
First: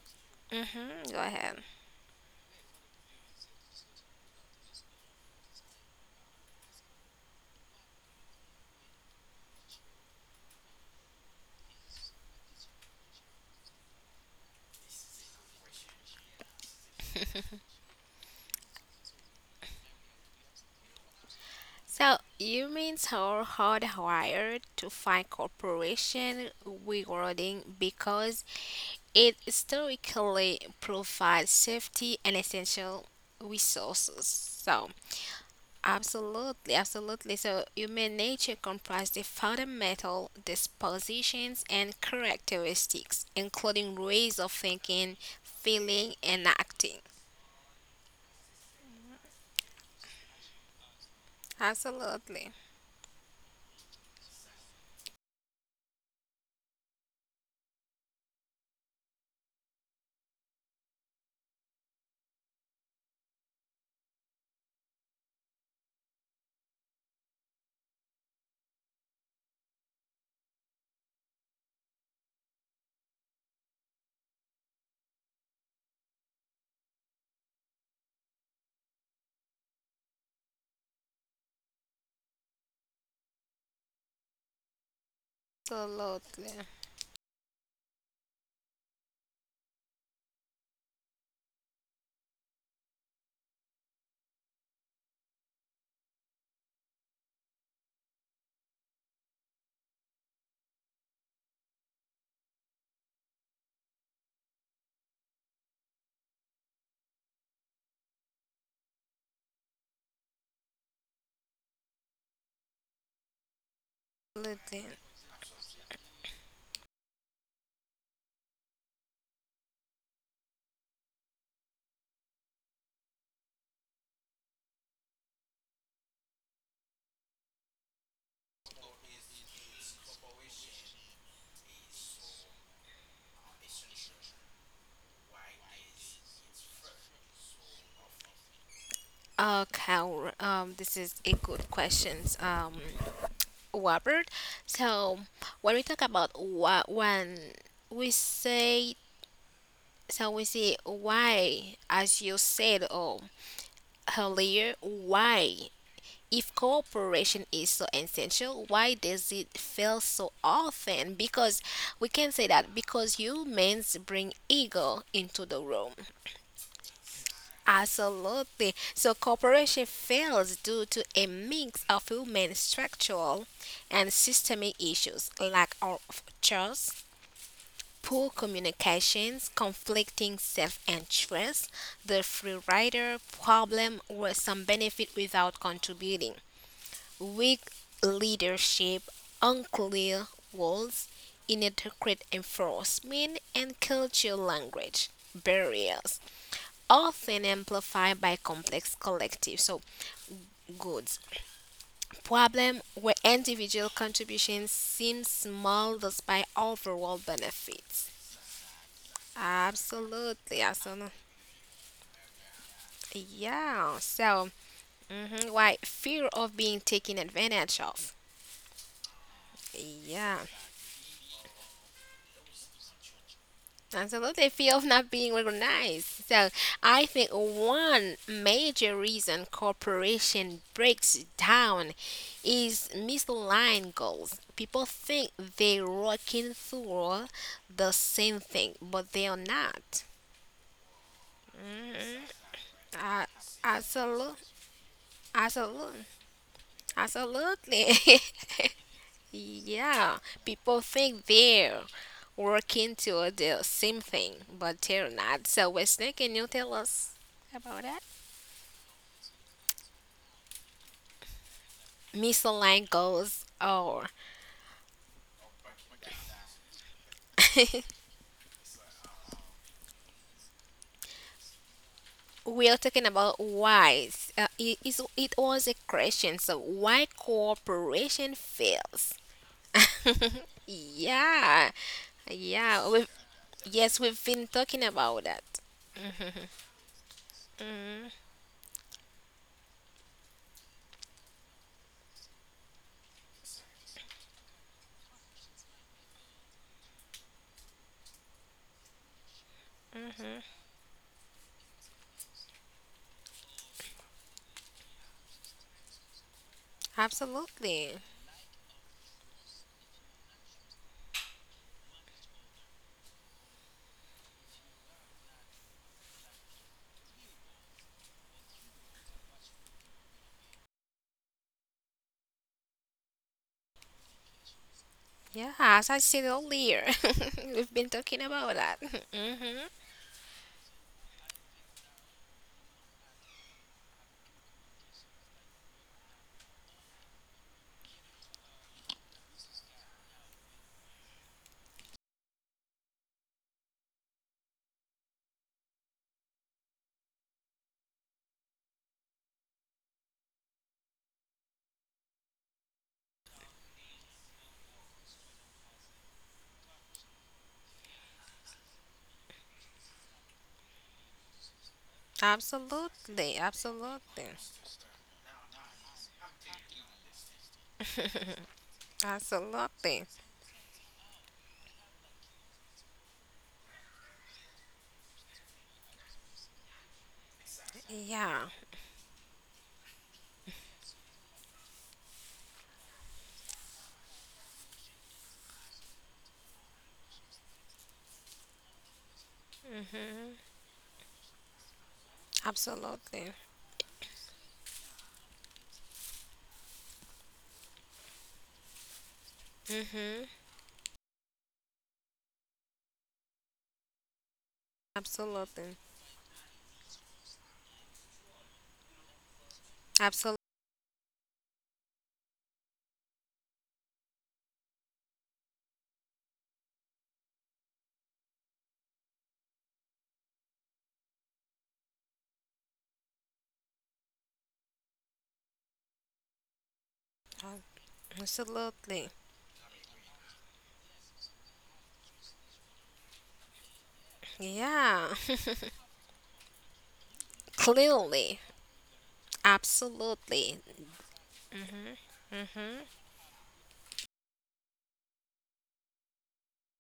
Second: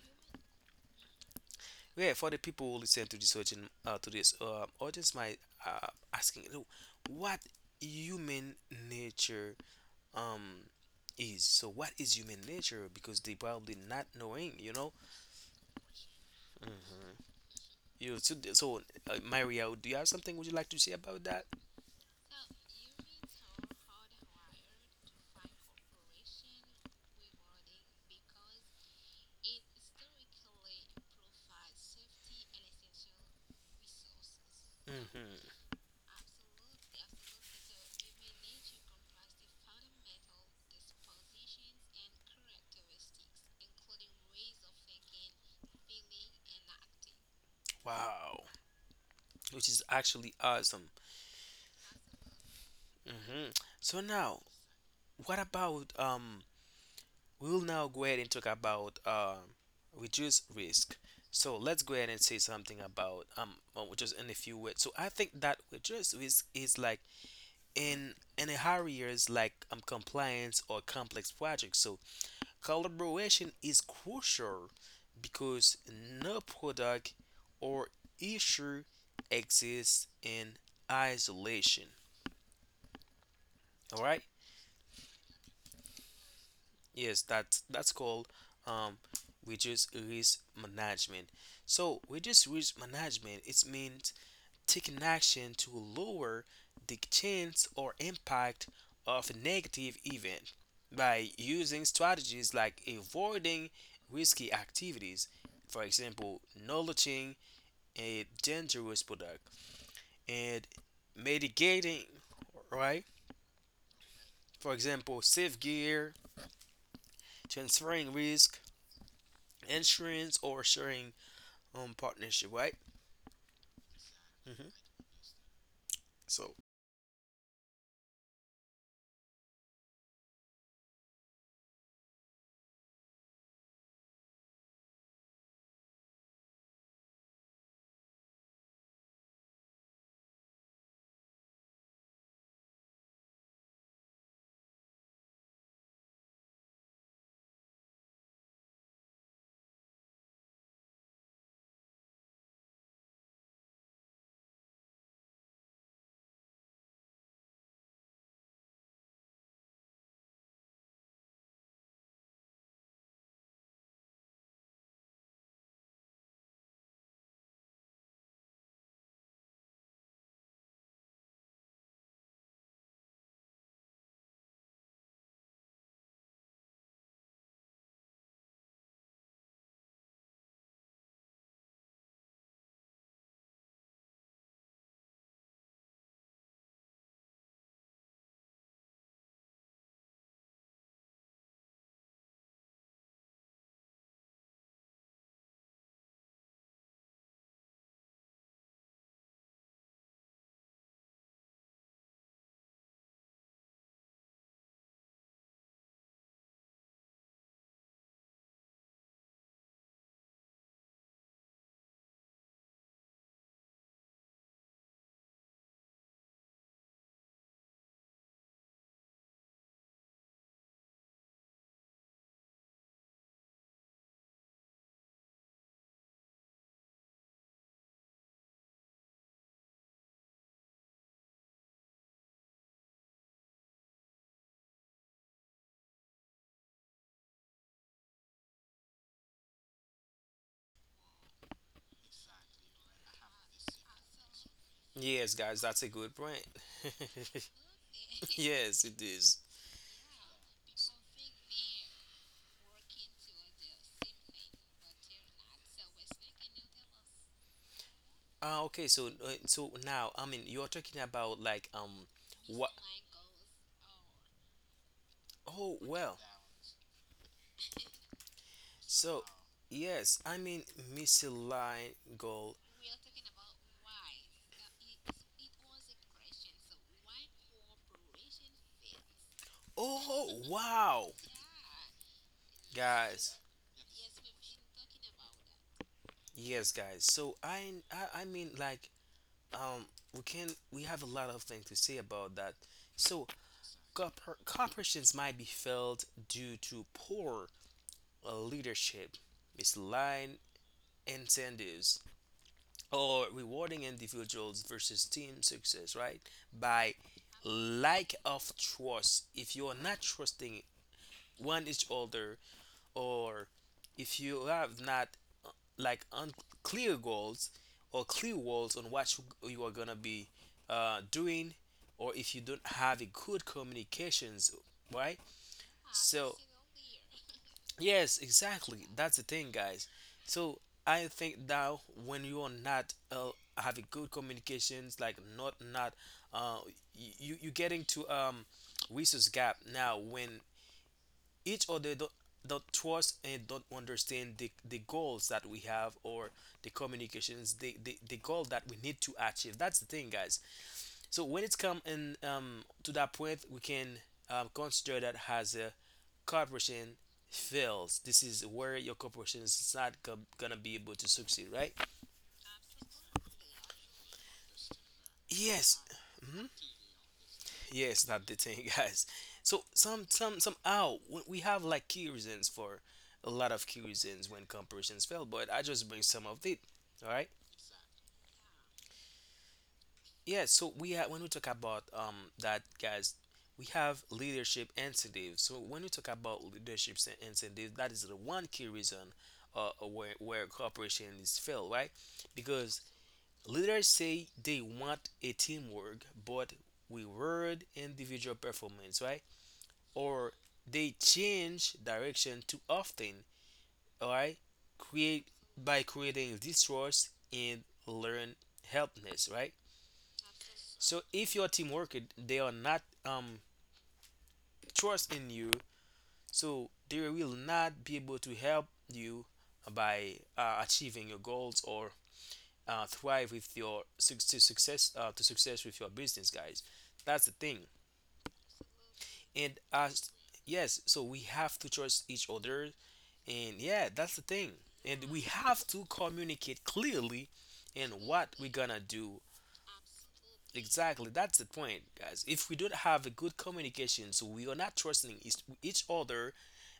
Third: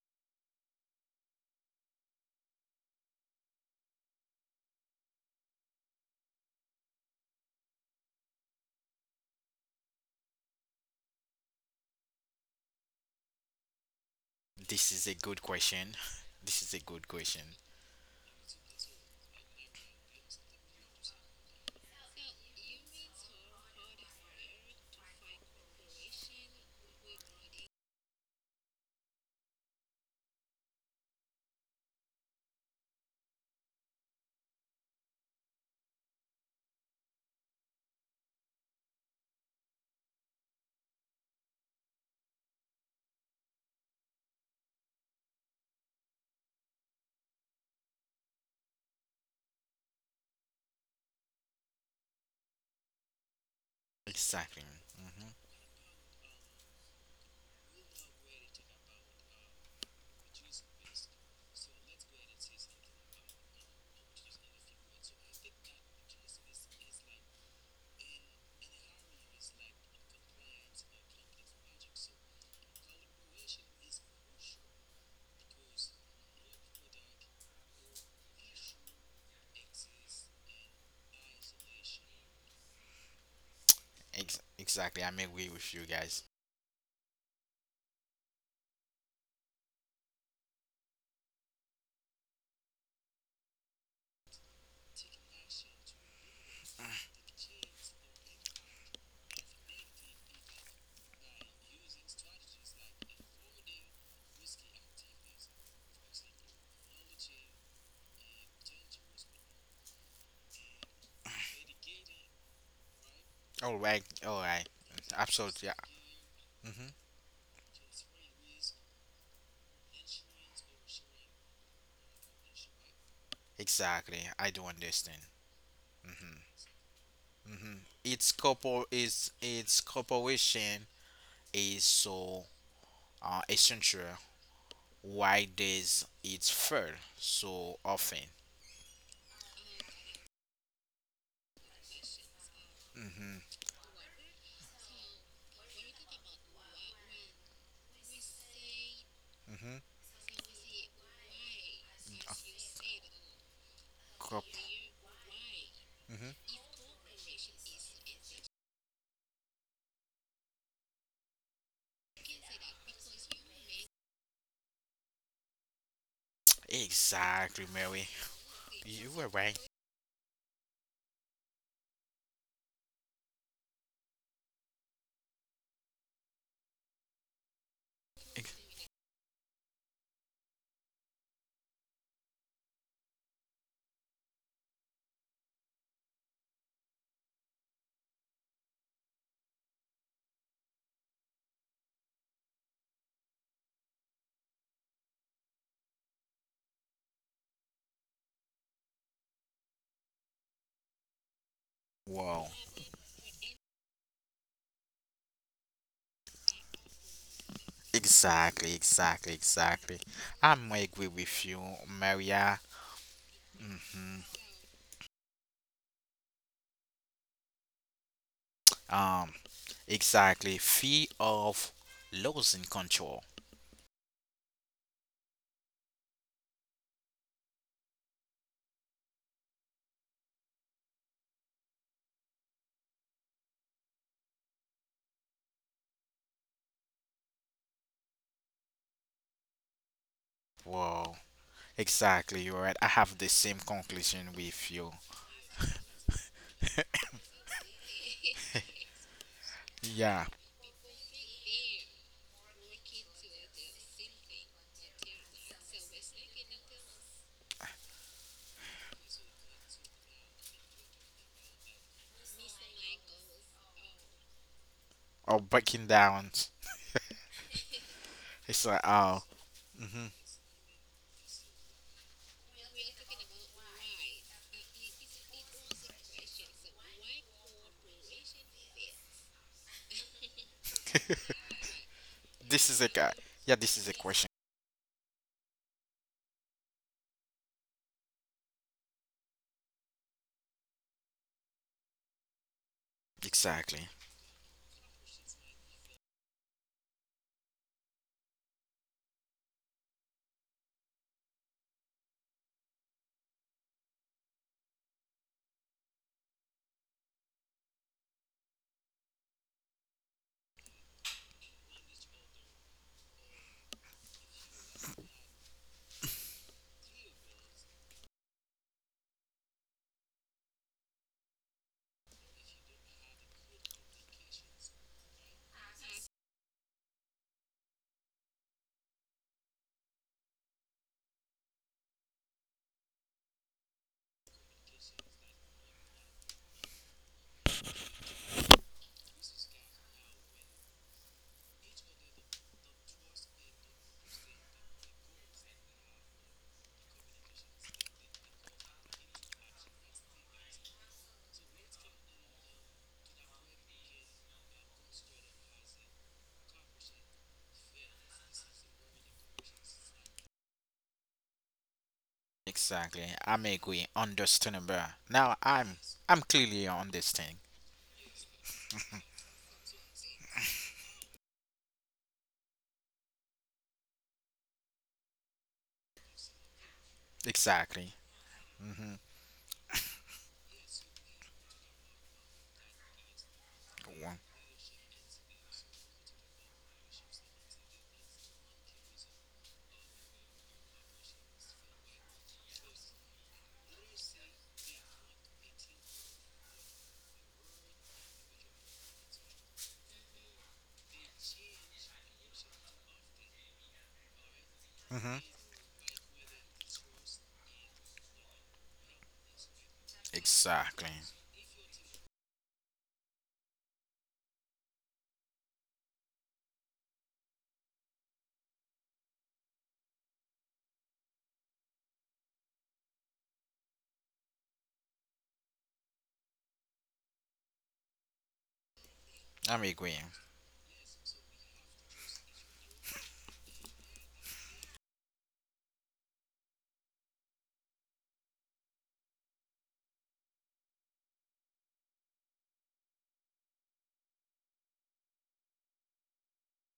Speaker 3: Hmm Go ahead.
Speaker 2: yeah, for the people who listen to this audience, might asking "Look, what human nature um is. So what is human nature? Because they probably not knowing, you
Speaker 1: This
Speaker 2: know.
Speaker 1: is a good question. This is a good
Speaker 2: Mhm.
Speaker 1: question.
Speaker 2: You so, so Maria, do you have something would you like to say about that?
Speaker 3: So humans are hardwired to find cooperation rewarding because it historically provides safety and essential resources. So
Speaker 2: Hmm.
Speaker 3: absolutely, absolutely. So human nature comprises the fundamental dispositions and characteristics, including ways of thinking, feeling, and acting.
Speaker 2: Wow, which is actually awesome.
Speaker 3: Absolutely,
Speaker 2: Hmm. So now,
Speaker 1: Exactly. Hmm.
Speaker 2: what about we'll now go ahead and talk about reduce risk. So let's go ahead and say something about just in a few words. So I think that reduce risk is like in a hurry is like compliance or complex projects. So collaboration is crucial because no product or issue exists in isolation. All right.
Speaker 1: Exactly. I'm agree with you, guys.
Speaker 3: absolutely,
Speaker 2: Yes, that's called um reduce risk management. So reduce risk management it means taking action to lower the chance or impact of a negative event by using strategies like avoiding risky activities, for example, knowledging a dangerous product and mitigating, right?
Speaker 1: All right. All right.
Speaker 2: For
Speaker 3: absolutely.
Speaker 2: example, safe
Speaker 1: Absolutely. Yeah.
Speaker 2: gear,
Speaker 1: Mm-hmm.
Speaker 2: transferring risk insurance or sharing partnership, right?
Speaker 1: Exactly, I do
Speaker 2: Hmm.
Speaker 1: understand. Hmm.
Speaker 2: So
Speaker 1: Hmm. Its corporation is so essential. Why does it fail so often?
Speaker 3: Okay, this is a good question,
Speaker 1: Hmm.
Speaker 3: Robert. So when we talk about what when we say
Speaker 1: Hmm.
Speaker 3: so we say why, as you said, oh
Speaker 1: Corp-
Speaker 3: earlier, why? If
Speaker 1: hmm.
Speaker 3: cooperation is so essential, why does it fail so often? Because we can say that because humans bring ego into the room.
Speaker 1: Exactly, Mary.
Speaker 3: Absolutely. So
Speaker 1: You were right.
Speaker 3: cooperation fails due to a mix of human structural and systemic issues, lack of trust, poor
Speaker 1: Ex-
Speaker 3: communications, conflicting self-interest, the free rider problem, where some benefit without contributing. Weak leadership, unclear roles, inadequate enforcement, and cultural language barriers, often amplified by complex collective so goods
Speaker 1: Wow.
Speaker 3: problem where individual contributions seem small despite overall benefits.
Speaker 1: Exactly, exactly, exactly.
Speaker 3: Absolutely,
Speaker 1: I'm
Speaker 3: awesome.
Speaker 1: agree with you, Maria.
Speaker 3: Yeah.
Speaker 1: Hmm.
Speaker 3: So, mhm, why fear of being taken advantage of?
Speaker 1: Um,
Speaker 3: Yeah.
Speaker 1: exactly. Fear of losing control.
Speaker 3: Absolutely, fear of not being recognized. So, I think one major reason corporation breaks down is misaligned goals. People think they're working through the same thing, but they are not.
Speaker 1: Wow. Exactly, you're right. I have
Speaker 3: Uh,
Speaker 1: the same
Speaker 3: absolutely,
Speaker 1: conclusion with you.
Speaker 2: yes, guys, that's a
Speaker 3: absolutely,
Speaker 2: good point.
Speaker 3: absolutely.
Speaker 2: Yes, it is.
Speaker 3: Yeah,
Speaker 1: Yeah,
Speaker 3: people think they're working to the same thing, but they're not. So, Wesley, can you tell us about that?
Speaker 2: Ah, okay. So so now, I mean, you're talking about like
Speaker 3: Mr.
Speaker 2: what?
Speaker 3: Lang goes, oh,
Speaker 1: or
Speaker 2: Oh
Speaker 1: breaking
Speaker 2: well.
Speaker 1: down. It's like, oh,
Speaker 2: So
Speaker 1: hmm
Speaker 2: yes, I mean misaligned goal.
Speaker 3: we are talking about whys. It was a question, so why cooperation fails?
Speaker 2: Oh wow,
Speaker 3: Yeah,
Speaker 1: this is
Speaker 3: yeah.
Speaker 1: a guy.
Speaker 2: guys.
Speaker 1: Yeah, this is a
Speaker 3: Yes, we've
Speaker 1: question.
Speaker 3: been talking about that.
Speaker 2: Yes, guys. So I mean like um we can we have a lot of things to say about that. So
Speaker 1: Exactly,
Speaker 2: Corporations might be failed due to poor leadership, misaligned incentives, or rewarding individuals versus team success, right? By
Speaker 3: Absolutely.
Speaker 2: lack of trust. If you are not trusting one each other, or if you have not like unclear goals or clear goals on what you are gonna be doing, or if you don't have a good communications, right?
Speaker 3: Yeah, as I said
Speaker 2: So
Speaker 3: earlier, we've been
Speaker 2: yes,
Speaker 3: talking about that.
Speaker 2: exactly. That's the thing,
Speaker 3: hmm
Speaker 2: guys. So I think that when you are not having good communications, like not not uh, y- you getting to resource gap now when each other don't trust and don't understand the goals that we have, or the communications, the goal that we need to achieve. That's the thing, guys. So when it's come in to that point, we can consider that as a corporation fails. This is where your corporation is not go- gonna be able to succeed, right?
Speaker 1: exactly.
Speaker 3: Absolutely,
Speaker 1: I'm agree.
Speaker 3: absolutely,
Speaker 1: Understandable. Now
Speaker 2: Yes,
Speaker 1: I'm, I'm clearly understanding.
Speaker 2: yes, that's the thing, guys. So
Speaker 3: absolutely.
Speaker 2: somehow we have like key reasons for a lot of key reasons when corporations fail, but I just bring some of it. All right.
Speaker 1: Exactly.
Speaker 3: Yeah,
Speaker 1: Mm-hmm.
Speaker 2: Yeah, so we have, when we talk about that, guys, we have leadership incentives. So when we talk about incentives, that is the one key reason where
Speaker 3: hmm
Speaker 2: cooperation is failed, right? Because
Speaker 3: absolutely.
Speaker 2: leaders say they want a teamwork, but we reward individual performance, right?
Speaker 3: Hmm
Speaker 2: Or they change direction too often, all right? Create
Speaker 1: Mm-hmm.
Speaker 3: Absolutely.
Speaker 2: by creating distrust and learn helpness, right?
Speaker 3: Absolutely.
Speaker 1: Exactly.
Speaker 2: So if your team worker, they are not trust in you, so they will not be able to help you by achieving your goals, or thrive with your suc- to success with your business, guys. That's the thing.
Speaker 3: Absolutely.
Speaker 2: And
Speaker 1: I'm agreeing.
Speaker 2: as yes, so we have to trust each other, and yeah, that's the thing. And
Speaker 3: Yeah.
Speaker 2: we have to communicate clearly in what
Speaker 3: Clearly.
Speaker 2: we're gonna do.
Speaker 3: Absolutely.
Speaker 2: Exactly, that's the point, guys. If we don't
Speaker 3: Hmm
Speaker 2: have a good communication, so we are not trusting each other,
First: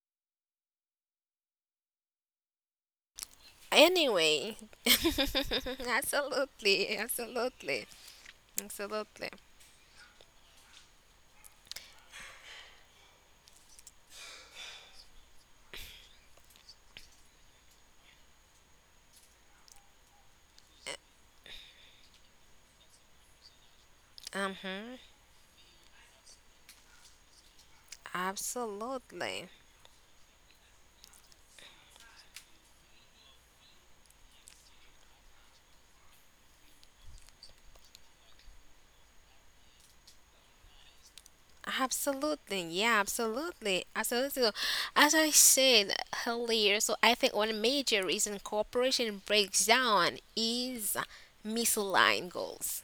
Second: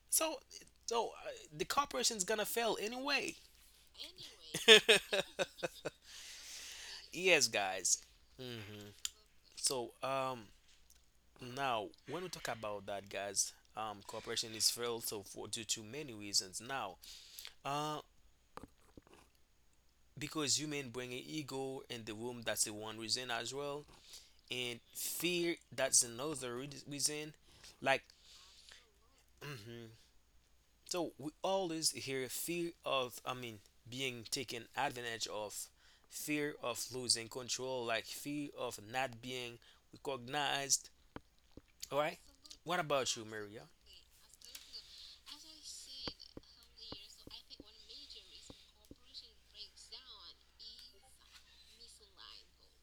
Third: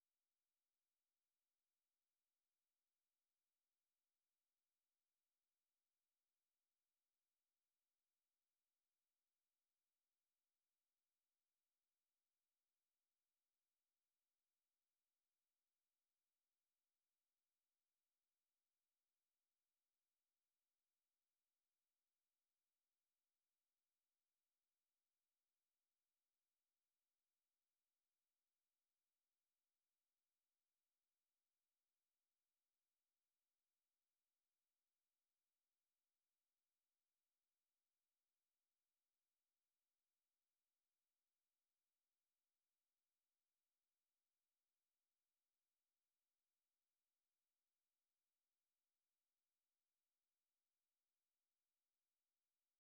Speaker 2: so so uh, the corporation's gonna fail anyway.
Speaker 3: Anyway. absolutely.
Speaker 2: Yes,
Speaker 3: Absolutely.
Speaker 2: guys. Hmm
Speaker 3: Absolutely.
Speaker 2: So now when we talk about that, guys, corporation is failed so for due to many reasons. Now, uh, because human bring an ego in the room, that's the one reason as well, and
Speaker 3: Hmm
Speaker 2: fear, that's reason. Like.
Speaker 3: Absolutely.
Speaker 2: Mhm. So we always hear fear of, I mean, being taken advantage of, fear of losing control, like fear of not being recognized. All right.
Speaker 3: Absolutely.
Speaker 2: What
Speaker 3: Yeah,
Speaker 2: about you, Maria?
Speaker 3: absolutely. Absolutely. So, as I said earlier, so I think one major reason cooperation breaks down is misaligned goals,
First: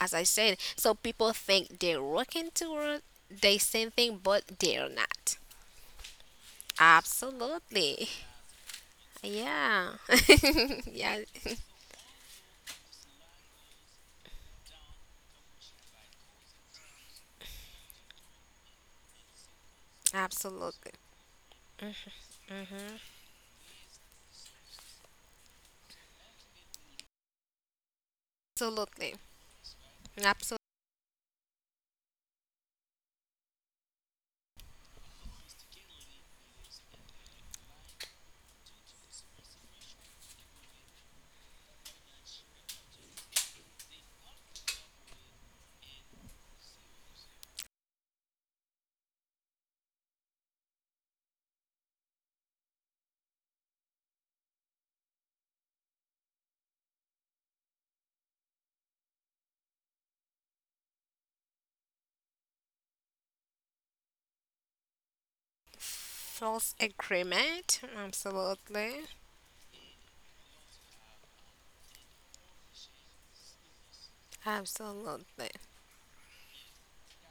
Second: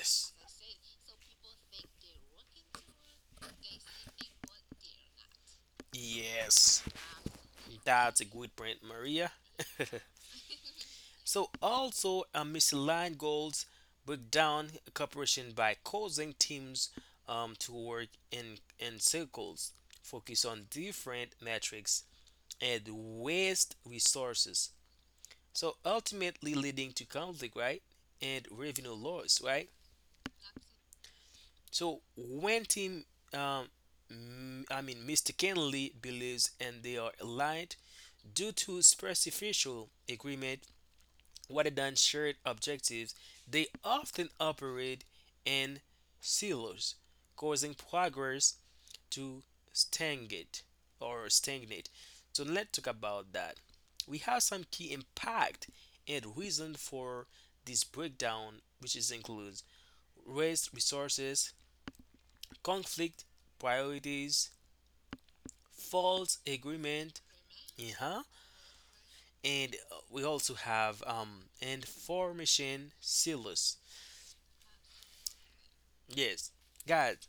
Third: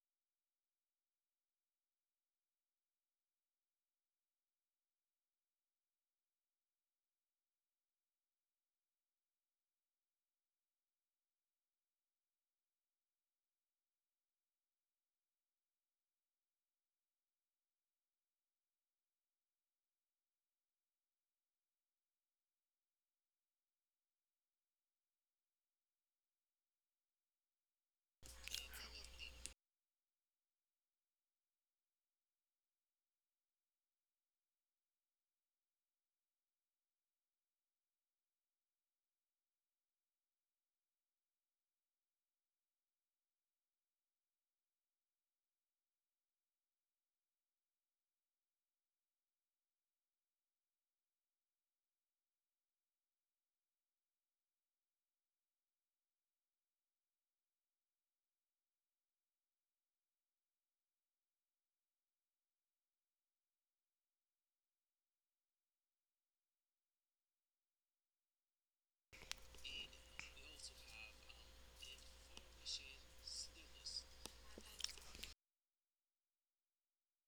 Speaker 3: as I said. So people think they're working toward the same thing, but they're not.
Speaker 2: Yes.
Speaker 3: Absolutely.
Speaker 2: That's a good point, Maria.
Speaker 3: Yeah. yeah.
Speaker 2: So also, misaligned goals break down cooperation by causing teams to work in circles, focus on
Speaker 3: Absolutely.
Speaker 2: different metrics, and waste resources. So ultimately leading to conflict, right? And revenue
Speaker 3: Absolutely.
Speaker 2: loss, right?
Speaker 3: Absolutely.
Speaker 2: So when team, um, I mean, Mr. Kenley believes and they are aligned due to superficial agreement rather than shared objectives, they often operate in silos, causing progress to stagnate or stagnate. So let's talk about that. We have some key impact and reason for this breakdown, which is includes waste resources, conflict priorities, false
Speaker 3: False
Speaker 2: agreement,
Speaker 3: agreement.
Speaker 2: uh-huh,
Speaker 3: Absolutely. Absolutely.
Speaker 2: and we also have information silos. Yes, guys,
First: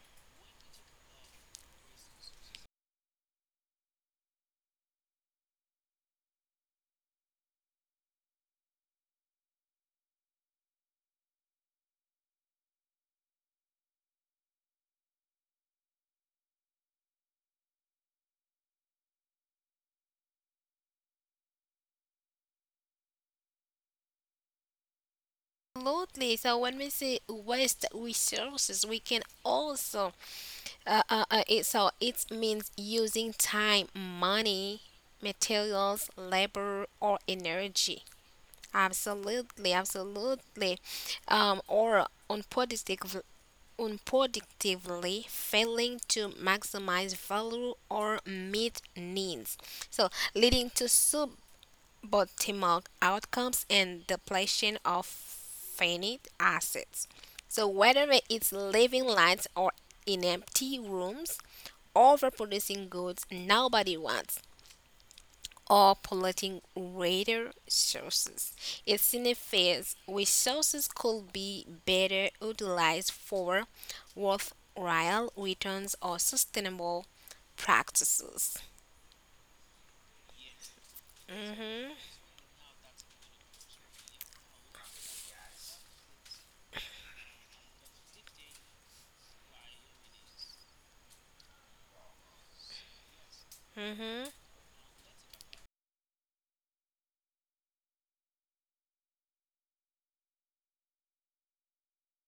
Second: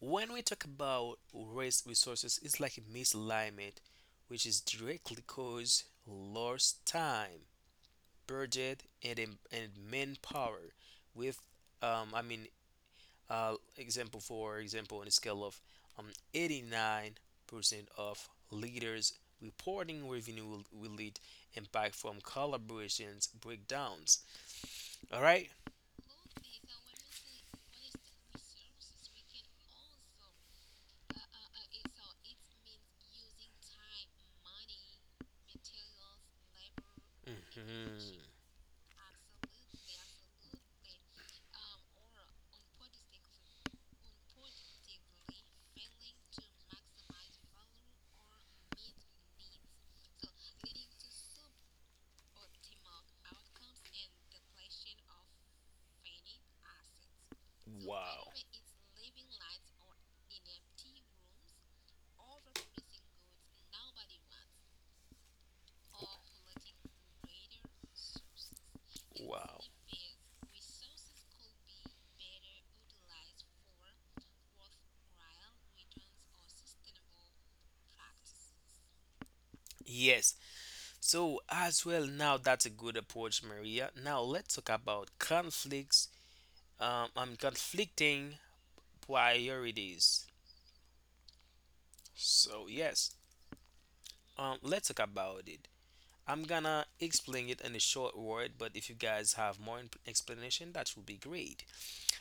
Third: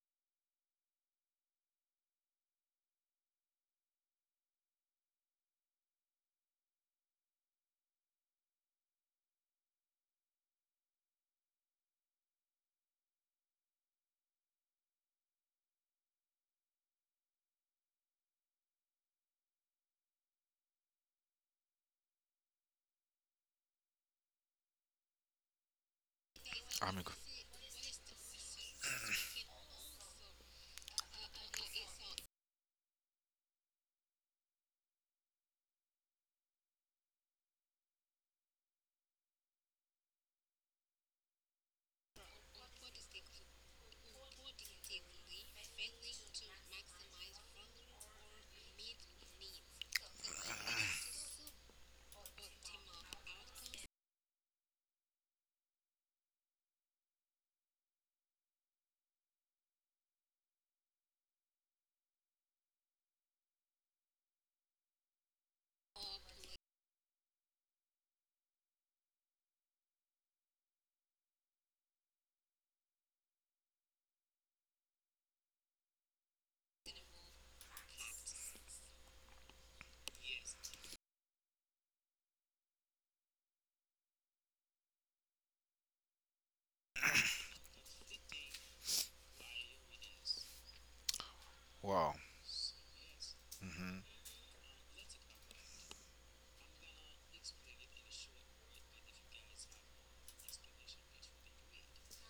Speaker 2: when we talk about waste resources, it's like a misalignment, which is directly cause lost time, budget, and manpower. With I mean, example for example, on a scale of um, 89% of leaders reporting revenue will lead impact from collaborations breakdowns. All right?
Speaker 3: Absolutely. So when we
Speaker 1: I'm agreeing.
Speaker 3: say waste resources, we can also so it means using time, money, materials, labor, or
Speaker 2: Mhm.
Speaker 3: energy. Absolutely, absolutely. Um, or unproductive, unproductively failing to maximize value or meet needs. So, leading to suboptimal outcomes and depletion of finite assets. So, whether
Speaker 2: Wow.
Speaker 3: it's living lights or in empty rooms, overproducing goods nobody wants or polluting water sources. It
Speaker 2: Wow.
Speaker 3: signifies resources could be better utilized for worthwhile returns or sustainable practices.
Speaker 2: Yes. So as
Speaker 3: Hmm
Speaker 2: well, now that's a good approach, Maria. Now let's talk about conflicts. Conflicting priorities.
Speaker 1: Wow.
Speaker 2: So yes,
Speaker 1: Mm-hmm.
Speaker 3: hmm
Speaker 2: let's talk about it. I'm gonna explain it in a short word, but if you guys have more explanation, that would be great.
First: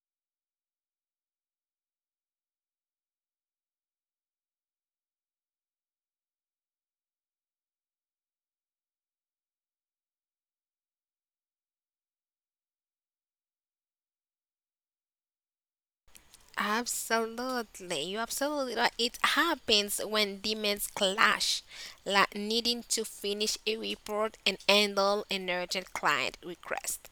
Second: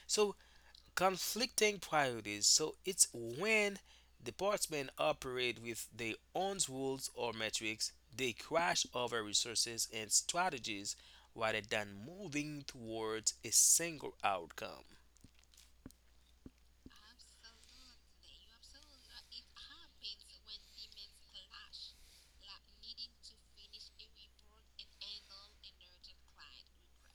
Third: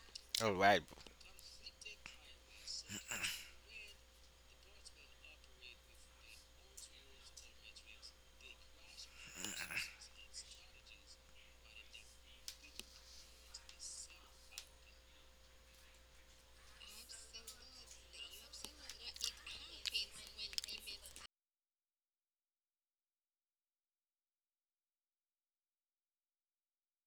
Speaker 2: So
Speaker 1: All right.
Speaker 2: conflicting priorities. So it's when departments operate with their own rules or metrics, they crash over resources and strategies rather than moving towards a single outcome.
Speaker 3: Absolutely, you absolutely right. It happens when demands clash, like needing to finish a report and handle an urgent client request.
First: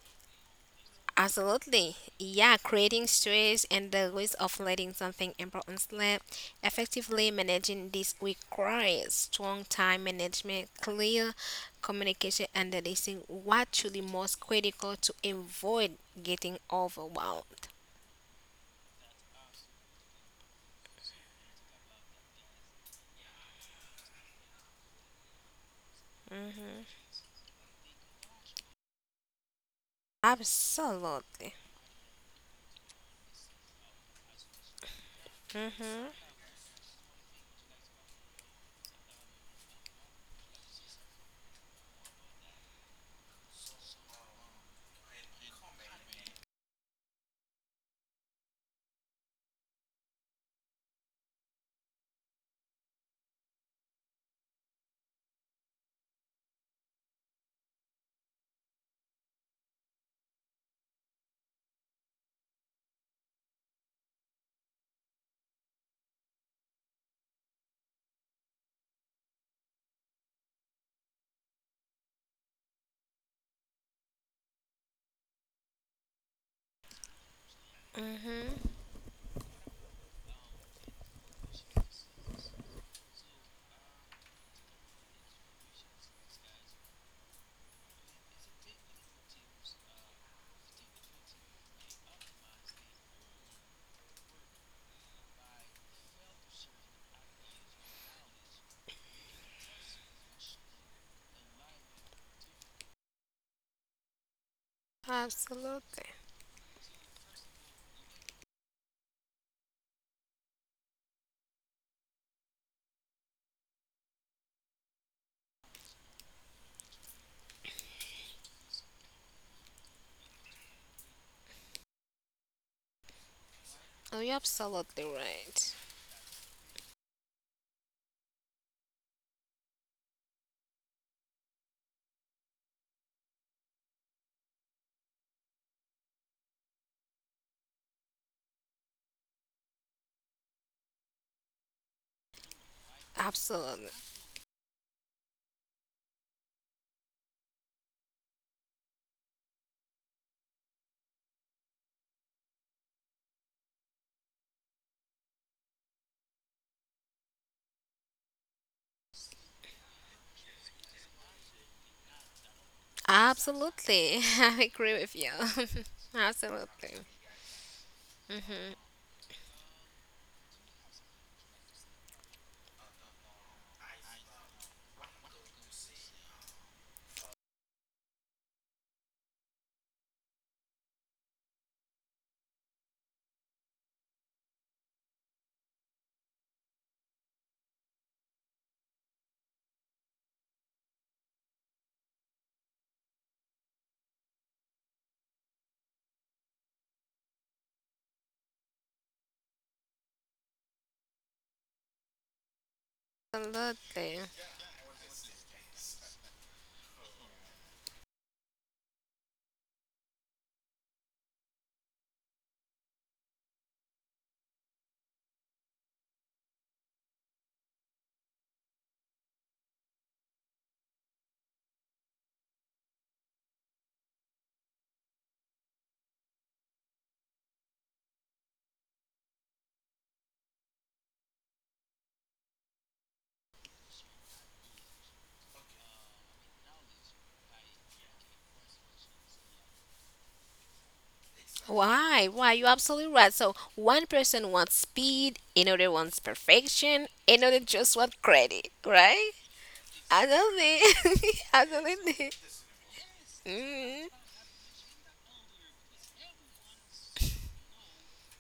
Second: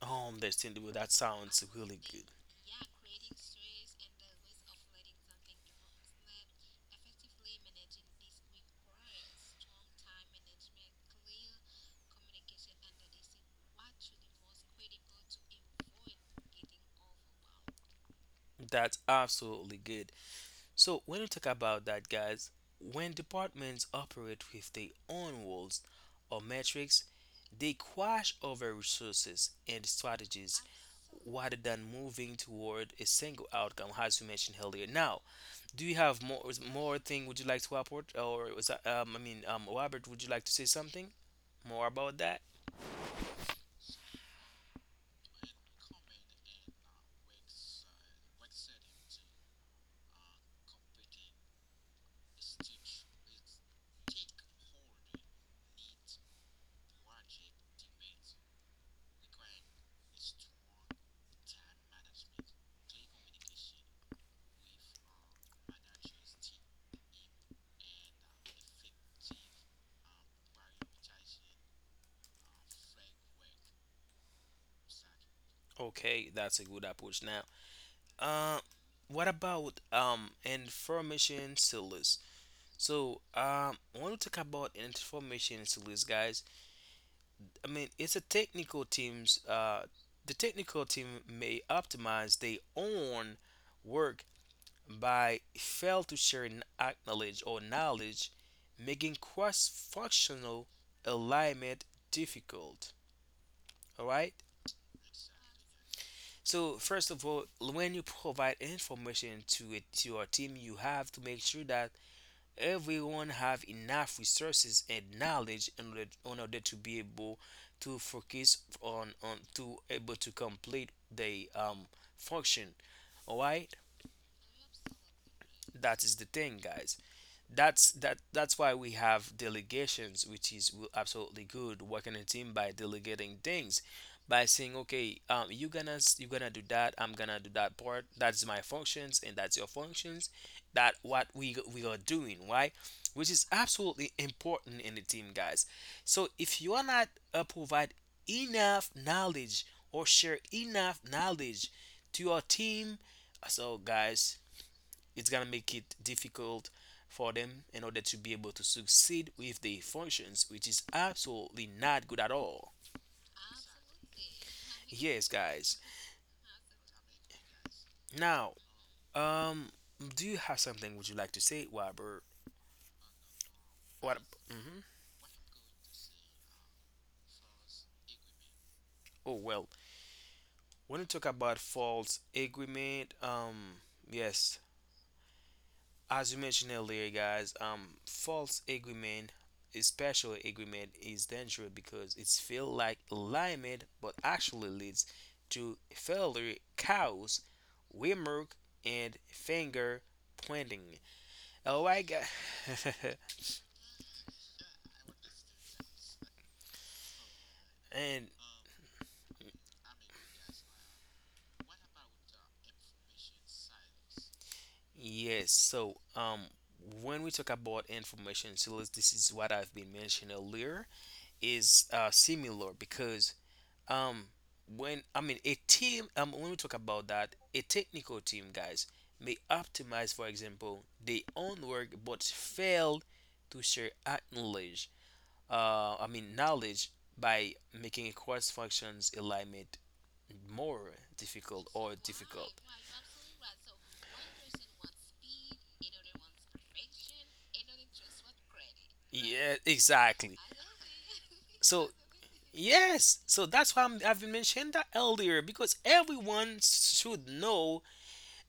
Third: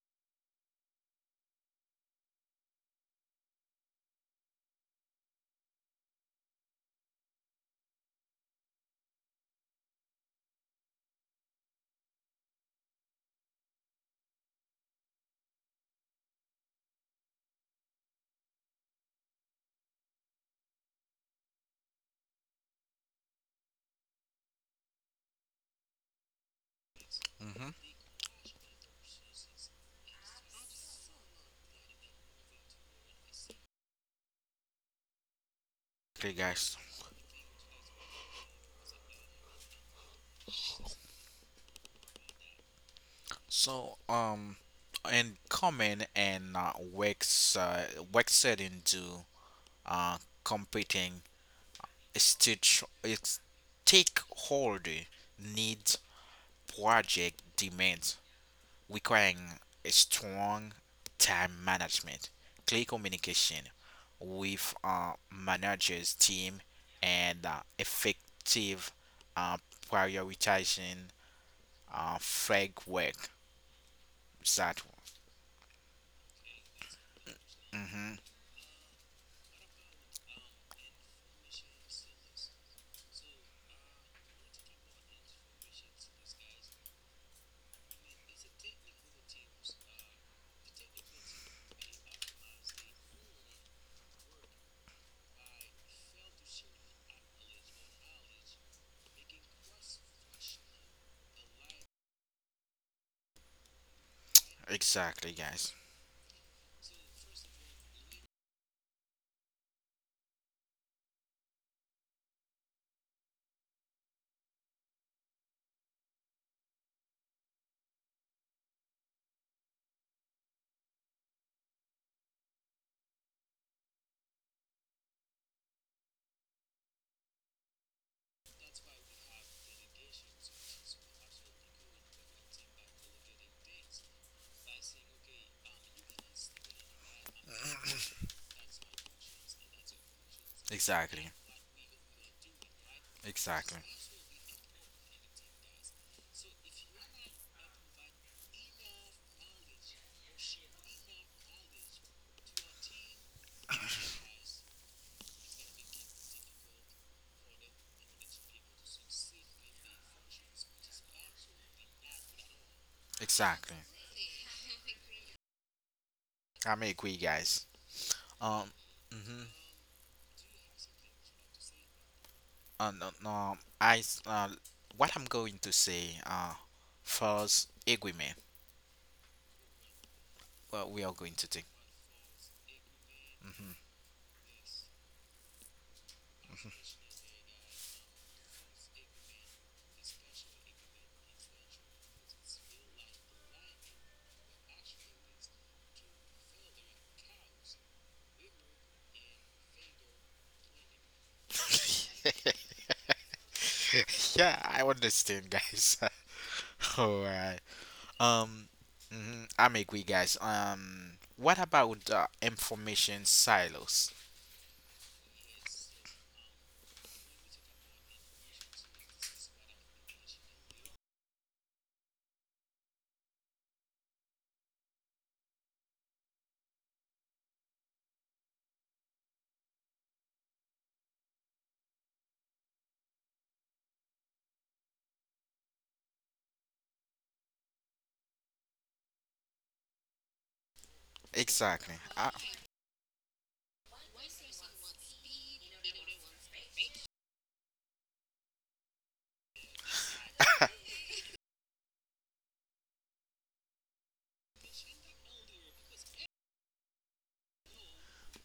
Speaker 2: Oh, understandable. That sounds
Speaker 3: Absolutely.
Speaker 2: really good.
Speaker 3: Yeah, creating stress and the risk of letting something important slip. Effectively managing this requires strong time management, clear communication, and releasing what truly most critical to avoid getting overwhelmed.
Speaker 2: That's absolutely good. So when you talk about that, guys, when departments operate with their own rules or metrics, they
Speaker 1: Mm-hmm.
Speaker 2: crash over resources and strategies,
Speaker 3: Absolutely.
Speaker 2: rather than moving toward a single outcome, as we mentioned earlier. Now, do you
Speaker 3: Mhm.
Speaker 2: have
Speaker 1: Okay, guys.
Speaker 2: more thing? Would you like to report, or was that, I mean, Robert, would you like to say something more about that?
Speaker 1: So, and common and works setting to uh, competing stitch it's stakeholder needs, project demands, requiring a strong time management, clear communication with managers team, and effective uh, prioritizing flag work. That.
Speaker 2: Okay, that's a good approach. Now,
Speaker 1: One.
Speaker 2: uh,
Speaker 3: Mhm.
Speaker 2: what about information sellers? So, I want to talk about information sellers, guys. I mean, it's a technical team's the technical team may optimize their own work by fail to share knowledge or knowledge, making cross-functional alignment difficult. All right.
Speaker 1: Exactly, guys.
Speaker 3: Absolutely.
Speaker 2: So first of all, when you provide information to it to your team, you have to make sure that everyone have enough resources and knowledge in order to be able to focus on to able to complete the function. All right.
Speaker 3: Oh, you're absolutely right.
Speaker 2: That is the thing, guys. That's that's why we have delegations, which is absolutely good working a team by delegating things, by saying, okay, you gonna you gonna do that, I'm gonna do that part. That's my functions and that's your functions. That
Speaker 1: Exactly.
Speaker 2: what we are doing, right? Which is
Speaker 1: Exactly.
Speaker 3: Absolutely.
Speaker 2: absolutely important in the team, guys. So if you are not provide enough knowledge or share enough knowledge to your team, so guys, it's gonna make it difficult for them in order to be able to succeed with the functions, which is absolutely not good at all.
Speaker 1: Exactly.
Speaker 3: Absolutely. I agree with
Speaker 2: Yes,
Speaker 3: you.
Speaker 2: guys.
Speaker 1: I may
Speaker 3: Absolutely.
Speaker 1: agree, guys.
Speaker 2: Now,
Speaker 1: Um. Mm-hmm.
Speaker 2: um do you have something would you like to say, Robert?
Speaker 1: No, no,
Speaker 2: What? Mhm.
Speaker 1: what I'm going to say. First agreement.
Speaker 2: Oh, well,
Speaker 1: What
Speaker 2: when
Speaker 1: we
Speaker 2: you
Speaker 1: are
Speaker 2: talk
Speaker 1: going to
Speaker 2: about
Speaker 1: do.
Speaker 2: false agreement, yes. As you mentioned earlier, guys, false agreement, especially agreement, is dangerous because it's feel like alignment, but actually leads to failure, chaos, remark, and finger pointing. All right, guys.
Speaker 1: Mm-hmm.
Speaker 3: Absolutely.
Speaker 1: yeah, I understand, guys. Alright.
Speaker 2: And
Speaker 1: Um. Mm-hmm. I may agree, guys. What about information silos?
Speaker 2: yes, so when we talk about information silos, this is what I've been mentioning earlier, is similar because Um, when I mean a team, when we talk about that, a technical team, guys, may optimize, for example, their own work but fail to share acknowledge, I mean knowledge, by making cross functions alignment more difficult or
Speaker 1: Exactly.
Speaker 3: Why?
Speaker 2: difficult.
Speaker 3: Why? You're absolutely right. So one person wants speed, another wants perfection, another just wants credit, right?
Speaker 2: Yeah, exactly.
Speaker 3: Absolutely.
Speaker 2: So
Speaker 3: absolutely.
Speaker 2: yes, so that's why I've
Speaker 3: Mm-hmm.
Speaker 2: been mentioned that earlier, because everyone should know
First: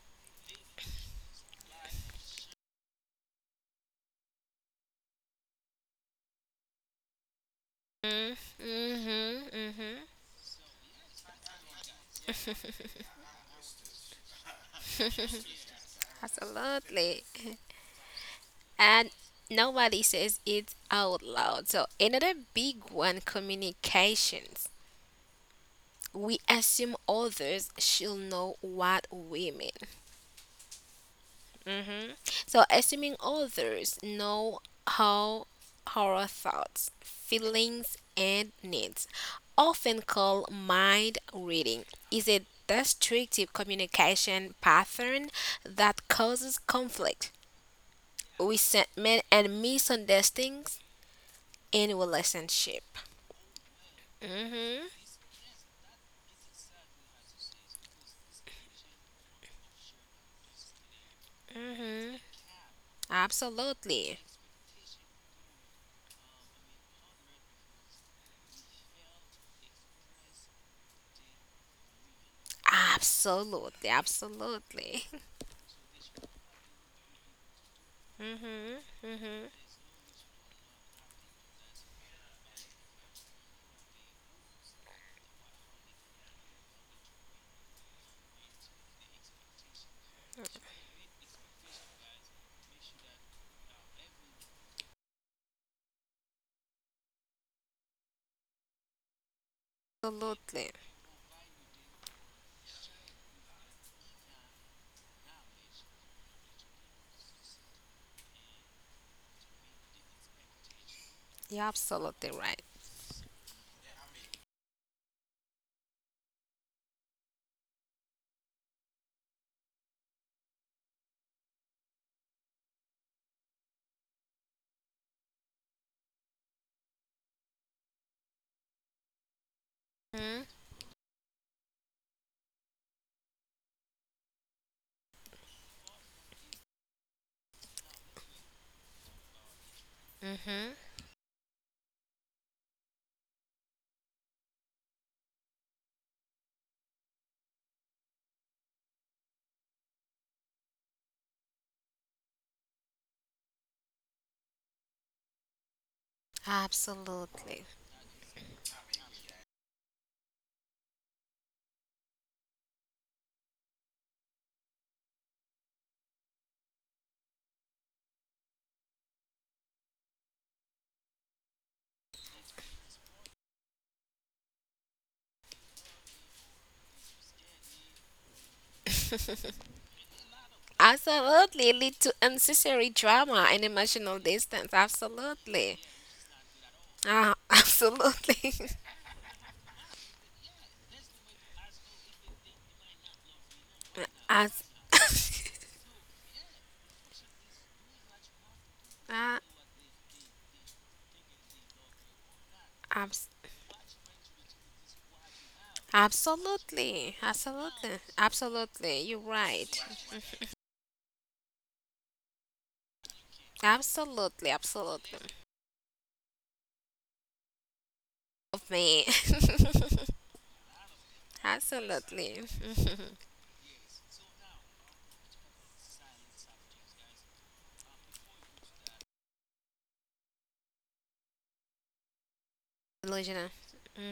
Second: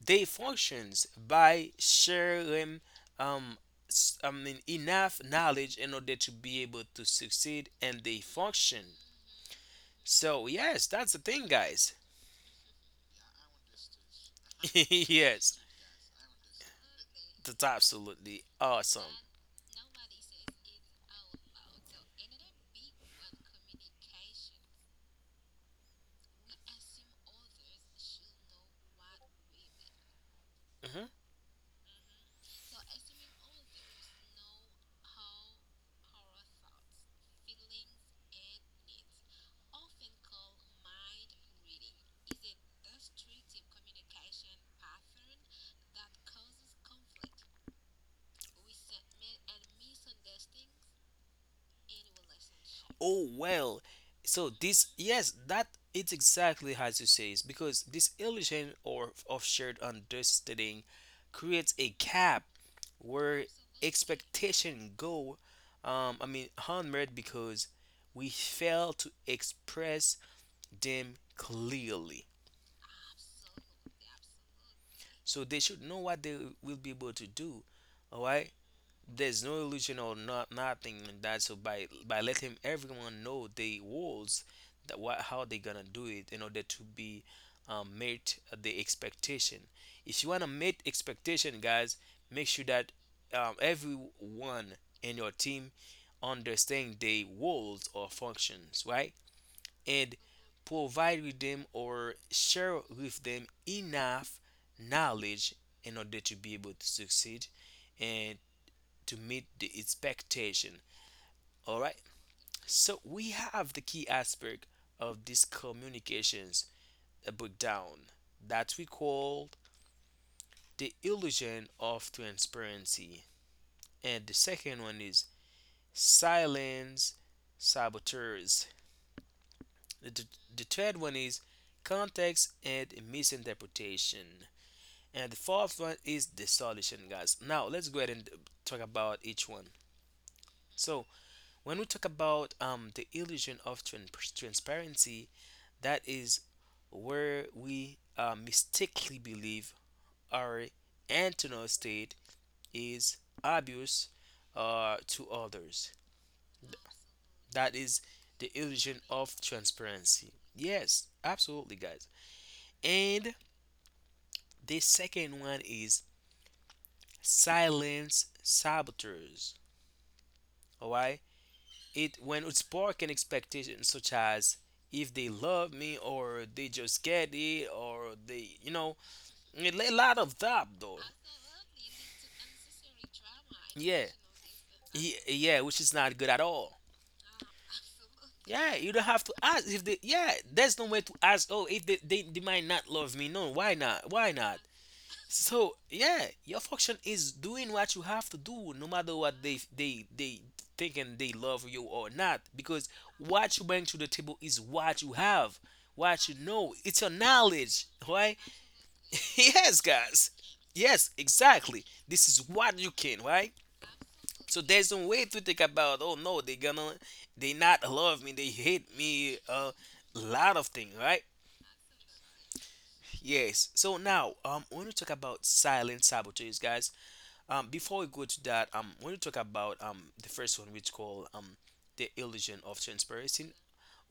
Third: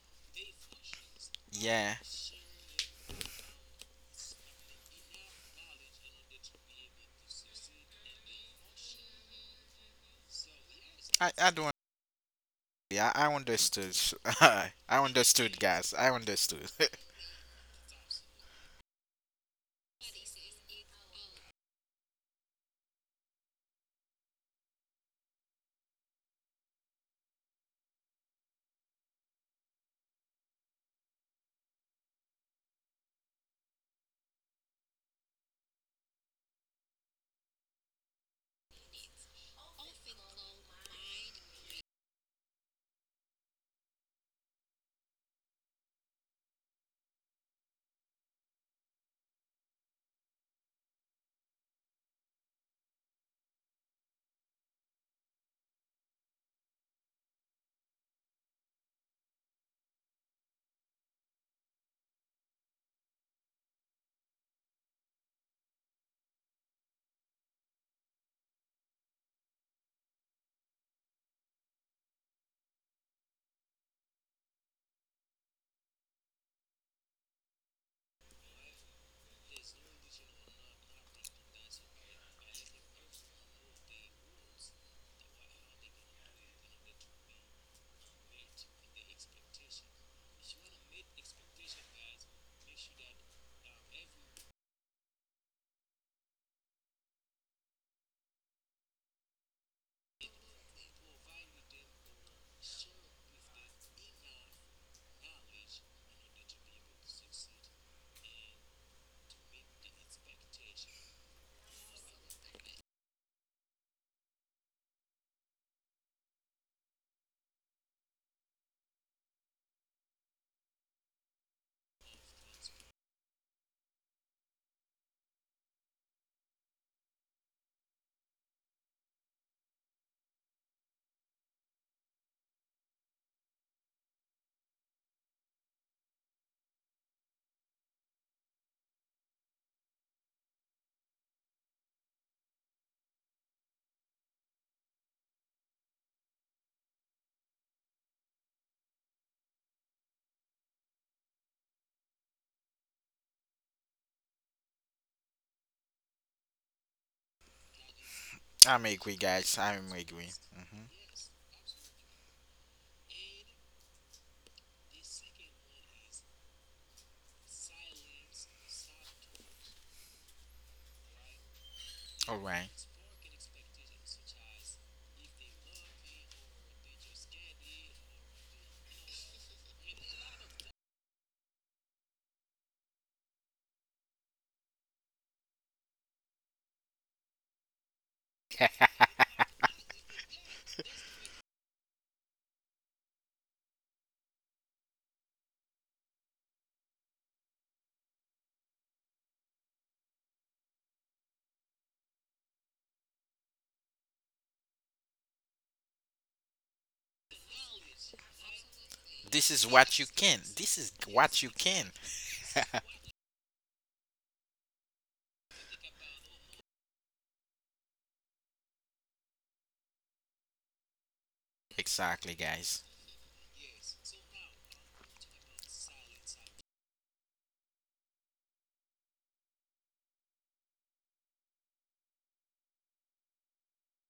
Speaker 2: they functions by
Speaker 1: Yeah.
Speaker 2: sharing um um, I mean enough knowledge in order to be able to succeed and they function.
Speaker 3: Mm-hmm. Mm-hmm.
Speaker 2: So yes, that's the thing,
Speaker 1: I don't
Speaker 2: guys.
Speaker 1: Yeah, I understood. I
Speaker 2: Yes.
Speaker 1: understood, guys. I understood.
Speaker 3: Absolutely.
Speaker 2: That's absolutely
Speaker 3: And
Speaker 2: awesome.
Speaker 3: nobody says it out loud. So another big one, communications. We assume others should know what we mean.
Speaker 2: Mhm.
Speaker 3: Hmm So, assuming others know how our thoughts, feelings, and needs, often called mind reading, is a destructive communication pattern that causes conflict, resentment, and misunderstandings in relationship.
Speaker 2: Oh, well. So this
Speaker 3: Mm-hmm.
Speaker 2: yes, that it's exactly as you say, is because this illusion or of shared understanding creates a
Speaker 3: Mm-hmm.
Speaker 2: gap where
Speaker 3: Absolutely.
Speaker 2: expectation go, I mean, hammered because we fail to express them clearly,
Speaker 3: Absolutely. Absolutely.
Speaker 2: so they should know what they will be able to do. All right.
Speaker 3: Mm-hmm. Mm-hmm.
Speaker 2: There's no illusion or not nothing like that. So by letting everyone know the rules, that what how they gonna do it in order to be meet the expectation. If you wanna meet expectation, guys, make sure that everyone in your team understand the roles or functions, right? And
Speaker 3: Absolutely.
Speaker 2: provide with them or share with them enough knowledge in order to be able to succeed and to meet the expectation.
Speaker 3: You're
Speaker 2: All right.
Speaker 3: absolutely right.
Speaker 2: So we have the key aspect of these communications a breakdown that we call the illusion of transparency. And the second one is silence saboteurs. The,
Speaker 3: Mhm,
Speaker 2: the third one is context and misinterpretation. And the fourth one is the solution, guys. Now let's go ahead and talk about each one.
Speaker 3: mhm.
Speaker 2: So when we talk about the illusion of trans- transparency, that is where we mistakenly believe our internal state is obvious to others.
Speaker 3: Absolutely.
Speaker 2: That is the
Speaker 1: I'm
Speaker 2: illusion
Speaker 1: agree,
Speaker 2: of
Speaker 1: guys. I'm agree.
Speaker 2: transparency.
Speaker 1: Mhm.
Speaker 2: Yes, absolutely, guys. And the second one is silence saboteurs. All right. It
Speaker 1: All
Speaker 2: when it
Speaker 1: right.
Speaker 2: spark an expectation such as if they love me, or they just get it, or they you know, a lot of that though.
Speaker 3: Absolutely. It lead to unnecessary drama and
Speaker 2: Yeah.
Speaker 3: emotional distance.
Speaker 2: Yeah,
Speaker 3: Absolutely.
Speaker 2: which is not good at all.
Speaker 3: Ah, absolutely.
Speaker 2: Yeah, you don't have to ask if they, yeah, there's no way to ask, oh, if they might not love me. No, why not? Why not?
Speaker 3: As
Speaker 2: So yeah, your function is doing what you have to do, no matter
Speaker 3: ah,
Speaker 2: what they thinking, they love you or not, because
Speaker 3: abs-
Speaker 2: what you bring to the table is what you have, what you know. It's
Speaker 3: absolutely.
Speaker 2: your
Speaker 3: Absolutely.
Speaker 2: knowledge, right?
Speaker 3: Absolutely. You're
Speaker 1: This is
Speaker 3: right.
Speaker 2: Yes,
Speaker 1: what you
Speaker 2: guys.
Speaker 1: can. This is
Speaker 2: Yes,
Speaker 1: what you can.
Speaker 2: exactly. This is what you can, right?
Speaker 3: Absolutely.
Speaker 2: So there's no
Speaker 3: Absolutely.
Speaker 2: way to think about. Oh no, they gonna they not love me. They
Speaker 3: Of
Speaker 2: hate
Speaker 3: me.
Speaker 2: me. A lot of things, right?
Speaker 1: exactly,
Speaker 3: absolutely.
Speaker 1: guys.
Speaker 3: Mhm.
Speaker 2: Yes. So now, when we talk about silent sabotage, guys, before we go to that, I want to talk about the first one, which called the illusion of
Speaker 3: Delusional.
Speaker 2: transparency.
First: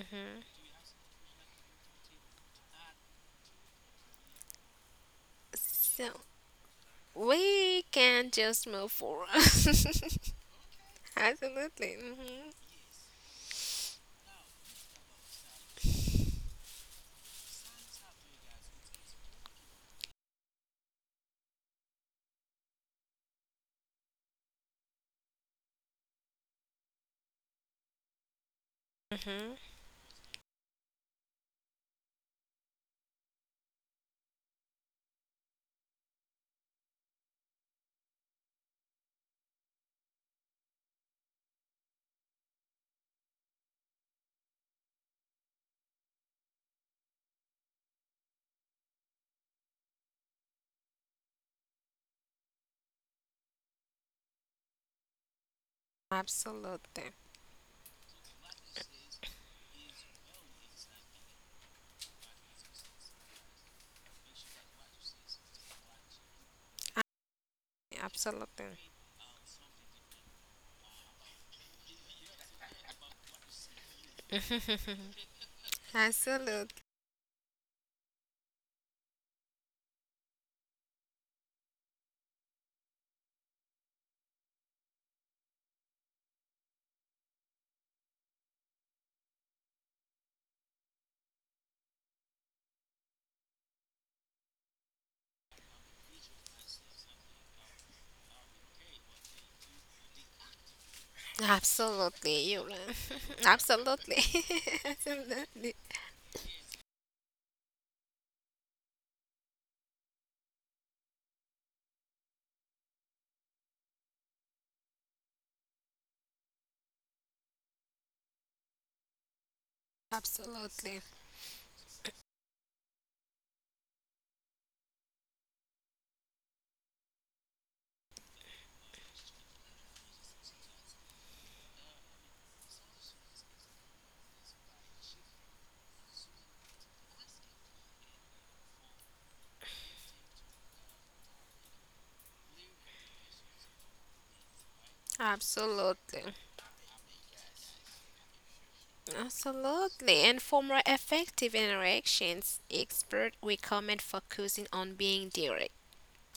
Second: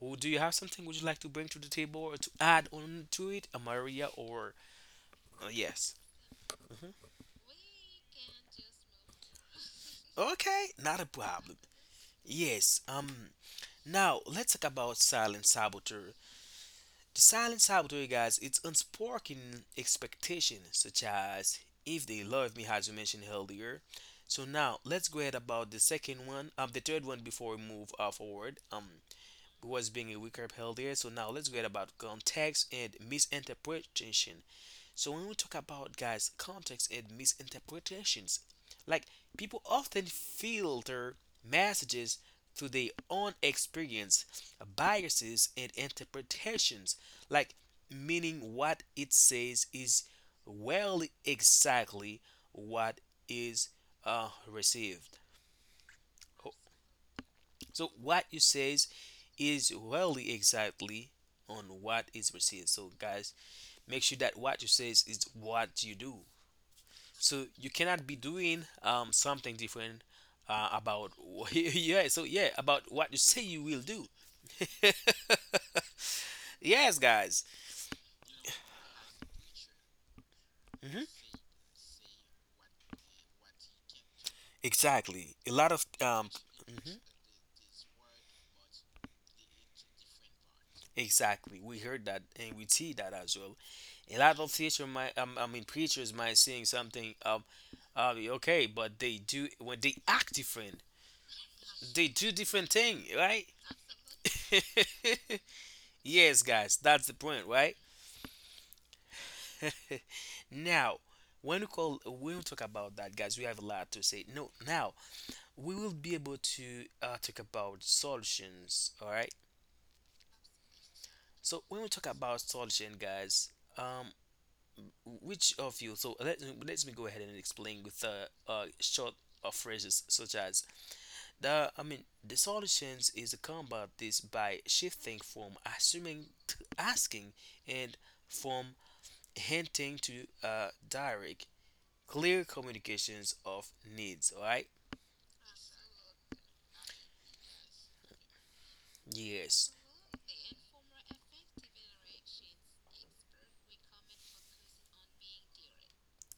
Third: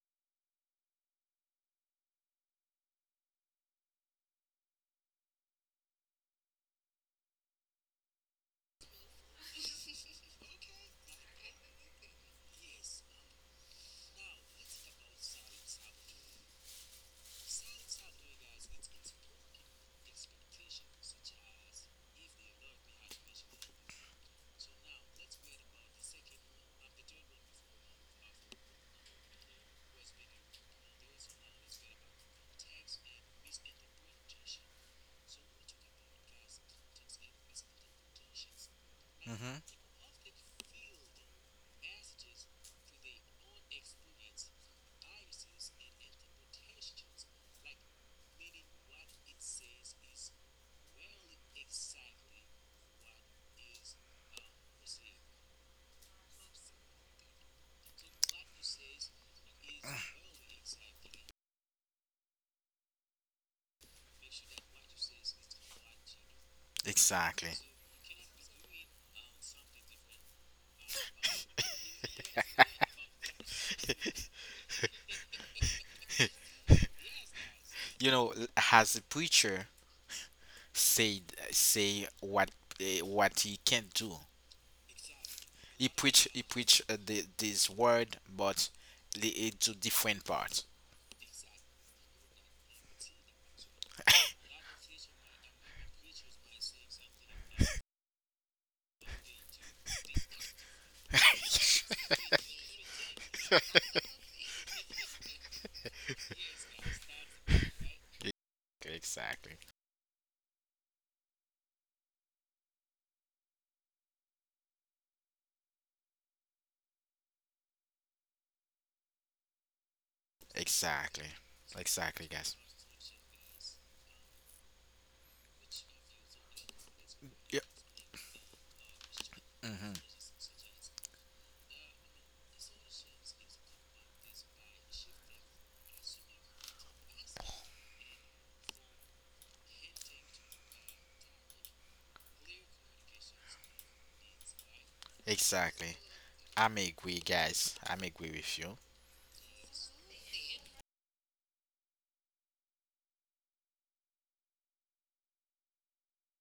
Speaker 2: Do you have something would you like to bring to the table or to add on to it, Maria? Or yes,
Speaker 3: So we can just move forward.
Speaker 2: okay, not a problem.
Speaker 3: Absolutely. Mhm.
Speaker 2: Yes. Now let's talk about silent saboteur. The silent saboteur, guys, it's unspoken expectation, such as if they love me, as you mentioned earlier. So now let's go ahead about the second one, the third one, before we move forward.
Speaker 3: Mhm.
Speaker 2: Was being weaker upheld here. So now let's get about context and misinterpretation. So when we talk about guys, context and misinterpretations, like people
Speaker 1: Hmm.
Speaker 2: often filter messages through their own experience, biases, and interpretations, like meaning what it says is well exactly what is received. Oh,
Speaker 3: Absolutely.
Speaker 2: so what you says is really exactly on what is received. So guys, make sure that what you says is what you do.
Speaker 3: A-
Speaker 1: Exactly.
Speaker 2: So you cannot be doing
Speaker 3: Absolutely.
Speaker 2: something different about yeah. So yeah, about what you say you will do.
Speaker 3: Absolutely.
Speaker 2: Yes, guys.
Speaker 1: You know, as a preacher said,
Speaker 2: Hmm.
Speaker 1: say what what he can't do.
Speaker 2: Exactly. A lot
Speaker 1: He
Speaker 2: of
Speaker 1: preach he preach
Speaker 2: mhm,
Speaker 1: this word, but it to different parts.
Speaker 2: exactly. We heard that and we see that as well. A lot of teacher might I mean preachers might saying something okay, but they do when they act different. They do
Speaker 3: Absolutely. You.
Speaker 2: different thing, right?
Speaker 3: Absolutely. Absolutely.
Speaker 2: Yes, guys, that's the point, right?
Speaker 1: exactly.
Speaker 2: Now, when we call, when we talk about that, guys, we have a lot to say. No, now we will be able to talk about solutions. All right.
Speaker 3: Absolutely.
Speaker 1: Exactly.
Speaker 2: So when we talk
Speaker 1: Exactly,
Speaker 2: about
Speaker 1: guys.
Speaker 2: solution, guys, um, which of you? So let me go ahead and
Speaker 1: Yep.
Speaker 2: explain with short
Speaker 1: Hmm.
Speaker 2: phrases such as The I mean the solutions is to combat this by shifting from assuming to asking and from hinting to direct clear communications of needs. Alright?
Speaker 1: Exactly.
Speaker 3: Absolutely.
Speaker 1: I'm agree, guys. I'm agree with you.
Speaker 2: Yes.
Speaker 3: Absolutely. And for more effective interactions, experts recommend focusing on being direct,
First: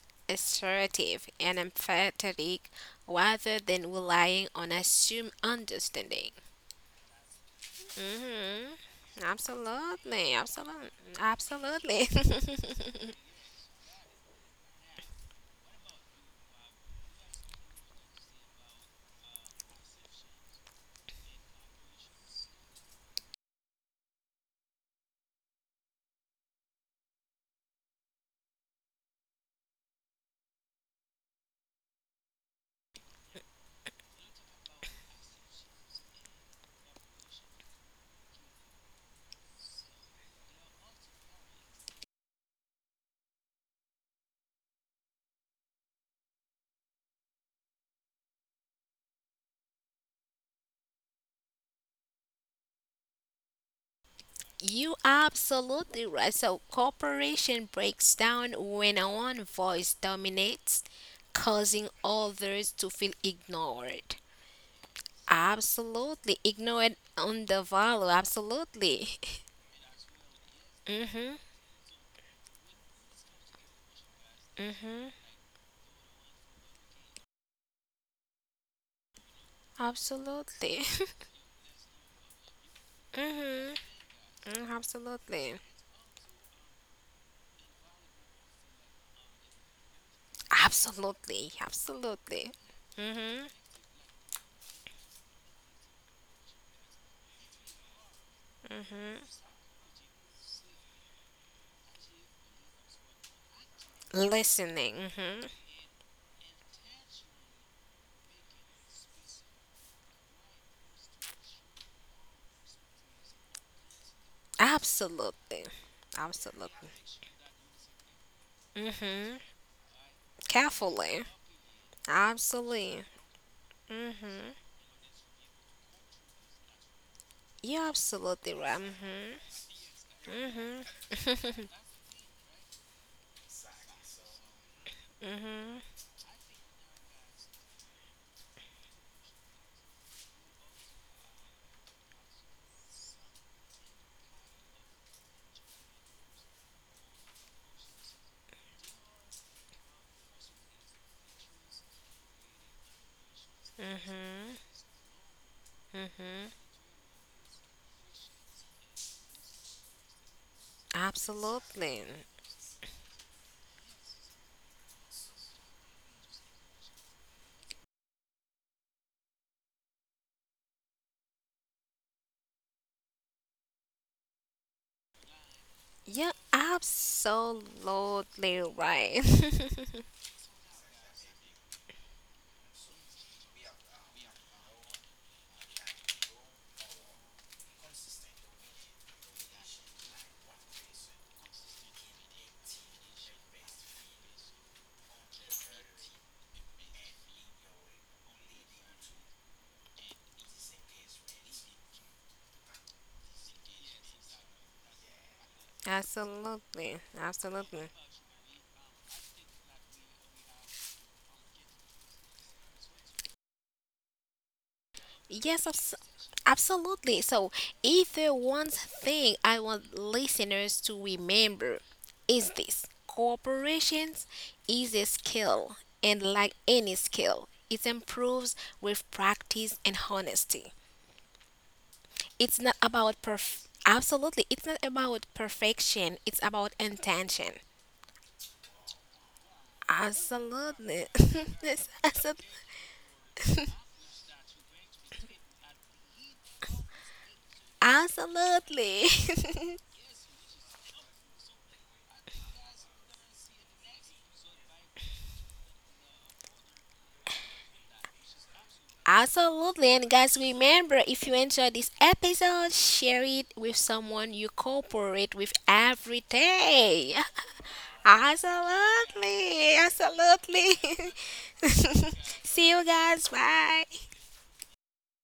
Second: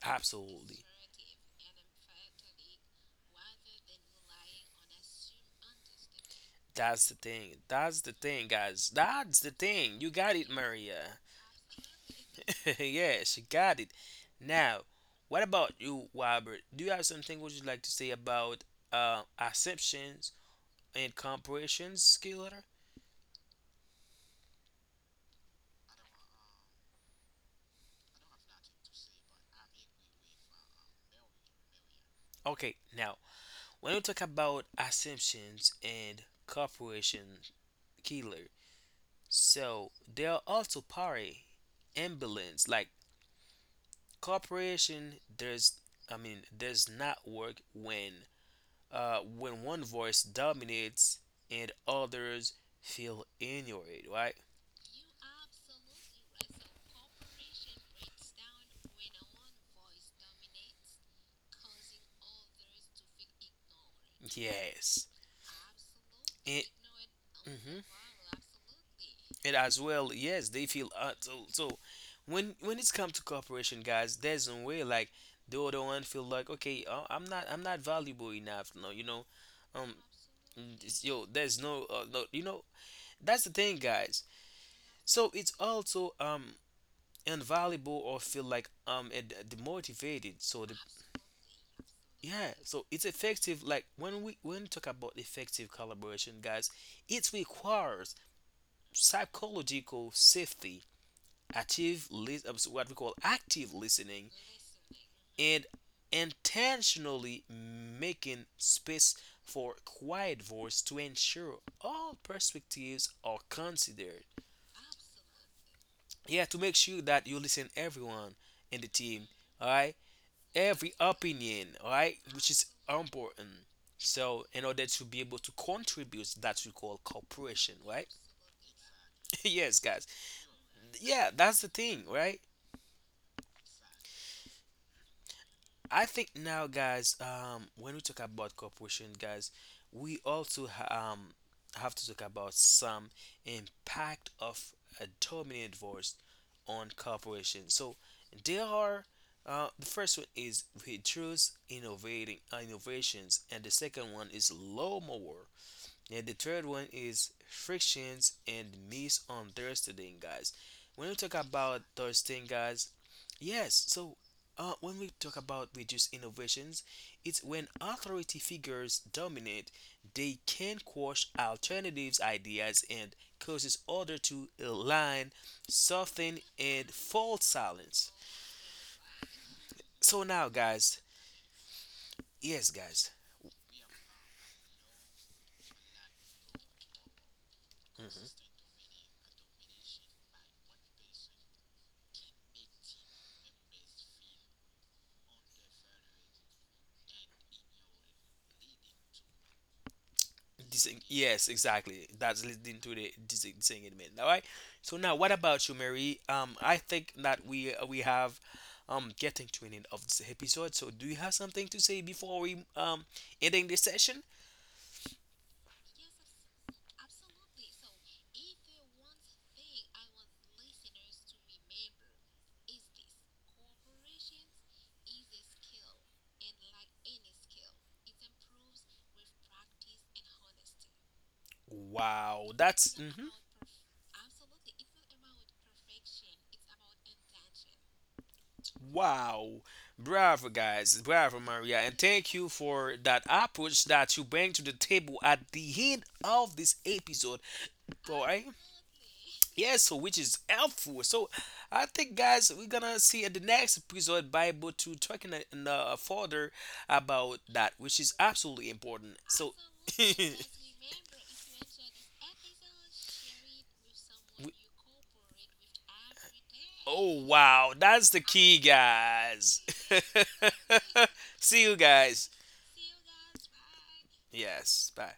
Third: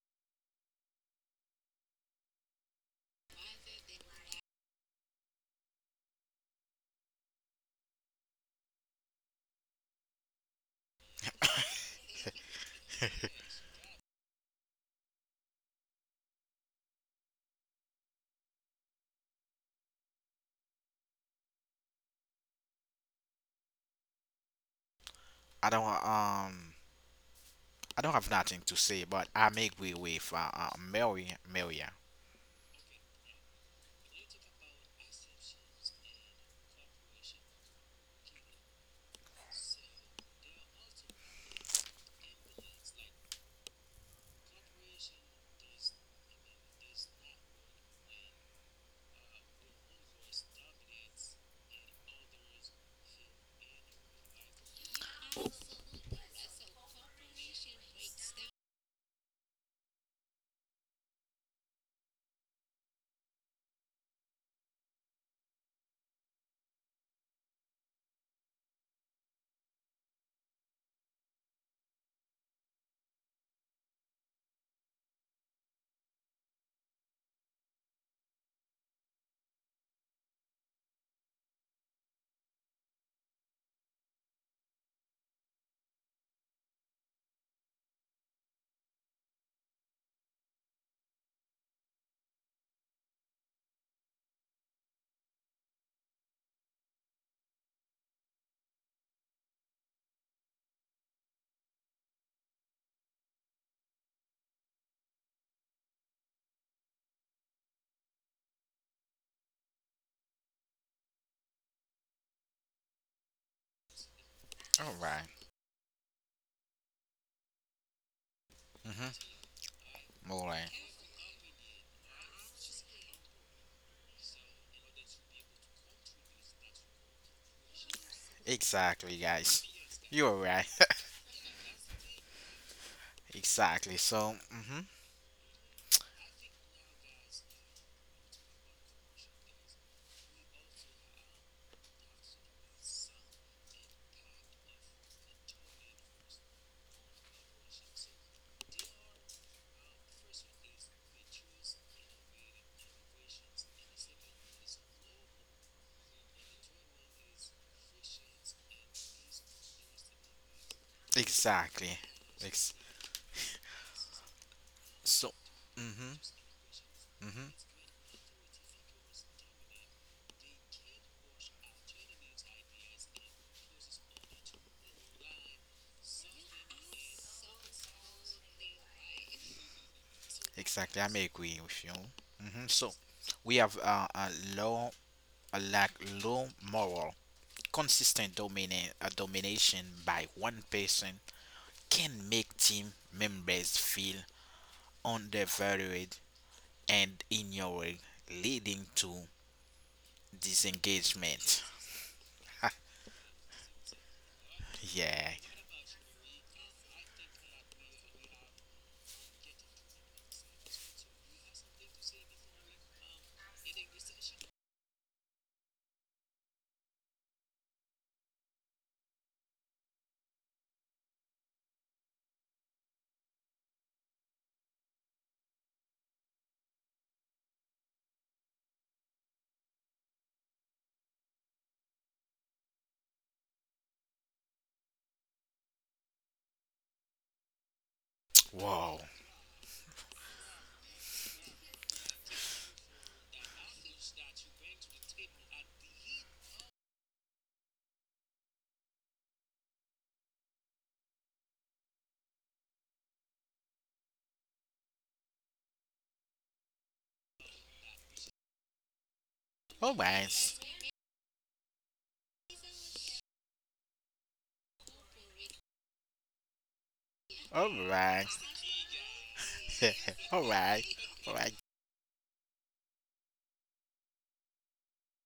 Speaker 2: Absolutely.
Speaker 3: assertive, and empathetic rather than relying on assumed understanding.
Speaker 2: That's the thing. That's the thing,
Speaker 3: Hmm
Speaker 2: guys. That's the thing. You
Speaker 3: Absolutely,
Speaker 2: got it,
Speaker 3: absolutely,
Speaker 2: Maria.
Speaker 3: absolutely.
Speaker 2: Yes, got it. Now, what about you, Robert? Do you have something would you like to say about assumptions and comprehension skill letter?
Speaker 1: I don't um. I don't have nothing to say, but I'm agree with Mary. Maria.
Speaker 2: Okay, now when we talk about assumptions and corporation killer, so they are also party ambulance like corporation. There's does not work when when one voice dominates and others feel ignored, right?
Speaker 3: You absolutely right. So cooperation breaks down when one voice dominates, causing others to feel ignored.
Speaker 2: Yes.
Speaker 3: Absolutely,
Speaker 2: It,
Speaker 3: ignored on the
Speaker 2: hmm
Speaker 3: value. Absolutely.
Speaker 2: it as well. Yes, they feel
Speaker 3: mhm.
Speaker 2: so. So when it's come to cooperation, guys, there's no way
Speaker 3: Mhm.
Speaker 2: like the other one feel like okay, I'm not valuable enough. No, you know, um, mm,
Speaker 3: Absolutely.
Speaker 2: yo there's no no you know that's the
Speaker 3: mhm.
Speaker 2: thing guys
Speaker 3: Mm,
Speaker 2: so
Speaker 3: absolutely.
Speaker 2: it's also invaluable or feel like it, demotivated so the.
Speaker 3: Absolutely. Absolutely.
Speaker 2: Yeah, so it's
Speaker 3: Mhm.
Speaker 2: effective. Like when we talk about effective collaboration, guys, it requires psychological safety, so what we call active listening,
Speaker 3: Listening. Mm-hmm.
Speaker 2: and intentionally making space for quiet voice to ensure all perspectives are considered.
Speaker 1: All right.
Speaker 3: Absolutely.
Speaker 2: Yeah, to make
Speaker 3: Absolutely.
Speaker 2: sure that you listen everyone in the
Speaker 1: Mm-hmm.
Speaker 2: team.
Speaker 3: Mm-hmm.
Speaker 2: All right,
Speaker 1: All right.
Speaker 2: every
Speaker 3: Carefully.
Speaker 2: opinion, all right? Which is
Speaker 3: Absolutely.
Speaker 2: important. So,
Speaker 3: Mm-hmm.
Speaker 2: in order to be able to contribute, that we call cooperation,
Speaker 3: You're
Speaker 2: right?
Speaker 3: absolutely right.
Speaker 1: Exactly,
Speaker 3: Mm-hmm.
Speaker 1: guys.
Speaker 2: Yes, guys.
Speaker 1: You're right.
Speaker 2: Yeah,
Speaker 3: Mm-hmm.
Speaker 2: that's the thing, right?
Speaker 1: Exactly. So. Mm-hmm.
Speaker 3: mm-hmm.
Speaker 2: I think now, guys, when we talk about cooperation, guys, we also have to talk about some impact of a dominant voice on cooperation. So there are the first one is reduce innovating innovations, and the second one is
Speaker 3: Mm-hmm.
Speaker 2: low more. And the
Speaker 3: Mm-hmm.
Speaker 2: third one is frictions and misunderstanding, guys. When we talk about
Speaker 3: Absolutely.
Speaker 1: Exactly.
Speaker 2: those things,
Speaker 1: Ex-
Speaker 2: guys, yes, so when we
Speaker 1: so.
Speaker 2: talk about
Speaker 1: Mm-hmm.
Speaker 2: reduced innovations, it's
Speaker 1: Mm-hmm.
Speaker 2: when authority figures dominate, they can quash alternatives, ideas, and causes order to align,
Speaker 3: You're
Speaker 2: soften, and fall silence.
Speaker 3: absolutely right.
Speaker 2: So now,
Speaker 1: Exactly.
Speaker 2: guys,
Speaker 1: I'm agree with you. Mm-hmm.
Speaker 2: yes,
Speaker 1: So,
Speaker 2: guys,
Speaker 1: we have low, a lack low moral. Consistent domination by one person can make team members feel undervalued and ignored, leading to
Speaker 2: Yes,
Speaker 1: disengagement.
Speaker 2: exactly. That's leading to the disengagement. All right. So now,
Speaker 1: Yeah.
Speaker 2: what about you, Mary? I think
Speaker 3: absolutely.
Speaker 2: that we
Speaker 3: Absolutely.
Speaker 2: have getting to an end of this episode. So, do you have something to say before we ending this session?
Speaker 3: Yes, absolutely. So, if there one thing I want listeners to remember is this: corporations is a skill, and like any skill, it improves with practice and honesty.
Speaker 2: Wow,
Speaker 3: It's not
Speaker 2: that's
Speaker 3: about
Speaker 2: hmm
Speaker 3: perf. Absolutely, it's not about perfection. It's about intention.
Speaker 1: Wow.
Speaker 2: wow, bravo, guys,
Speaker 3: Absolutely.
Speaker 2: bravo, Maria,
Speaker 3: Yes,
Speaker 2: and thank you for that approach that you bring to the table at the end of this episode. Alright.
Speaker 3: absolutely.
Speaker 2: Yeah, so which is helpful. So I think, guys, we're gonna see in the next episode Bible to talking further about that, which is absolutely important. So
Speaker 3: Absolutely.
Speaker 1: All
Speaker 3: And guys,
Speaker 2: we,
Speaker 1: right.
Speaker 3: remember if you enjoyed this episode, share it with someone you cooperate with every day.
Speaker 2: oh
Speaker 1: All
Speaker 2: wow, that's
Speaker 1: right.
Speaker 2: the key, guys.
Speaker 3: Absolutely.
Speaker 1: All right.
Speaker 3: Absolutely.
Speaker 1: All right.
Speaker 2: See you guys.
Speaker 3: See you guys. Bye.
Speaker 2: Yes, bye.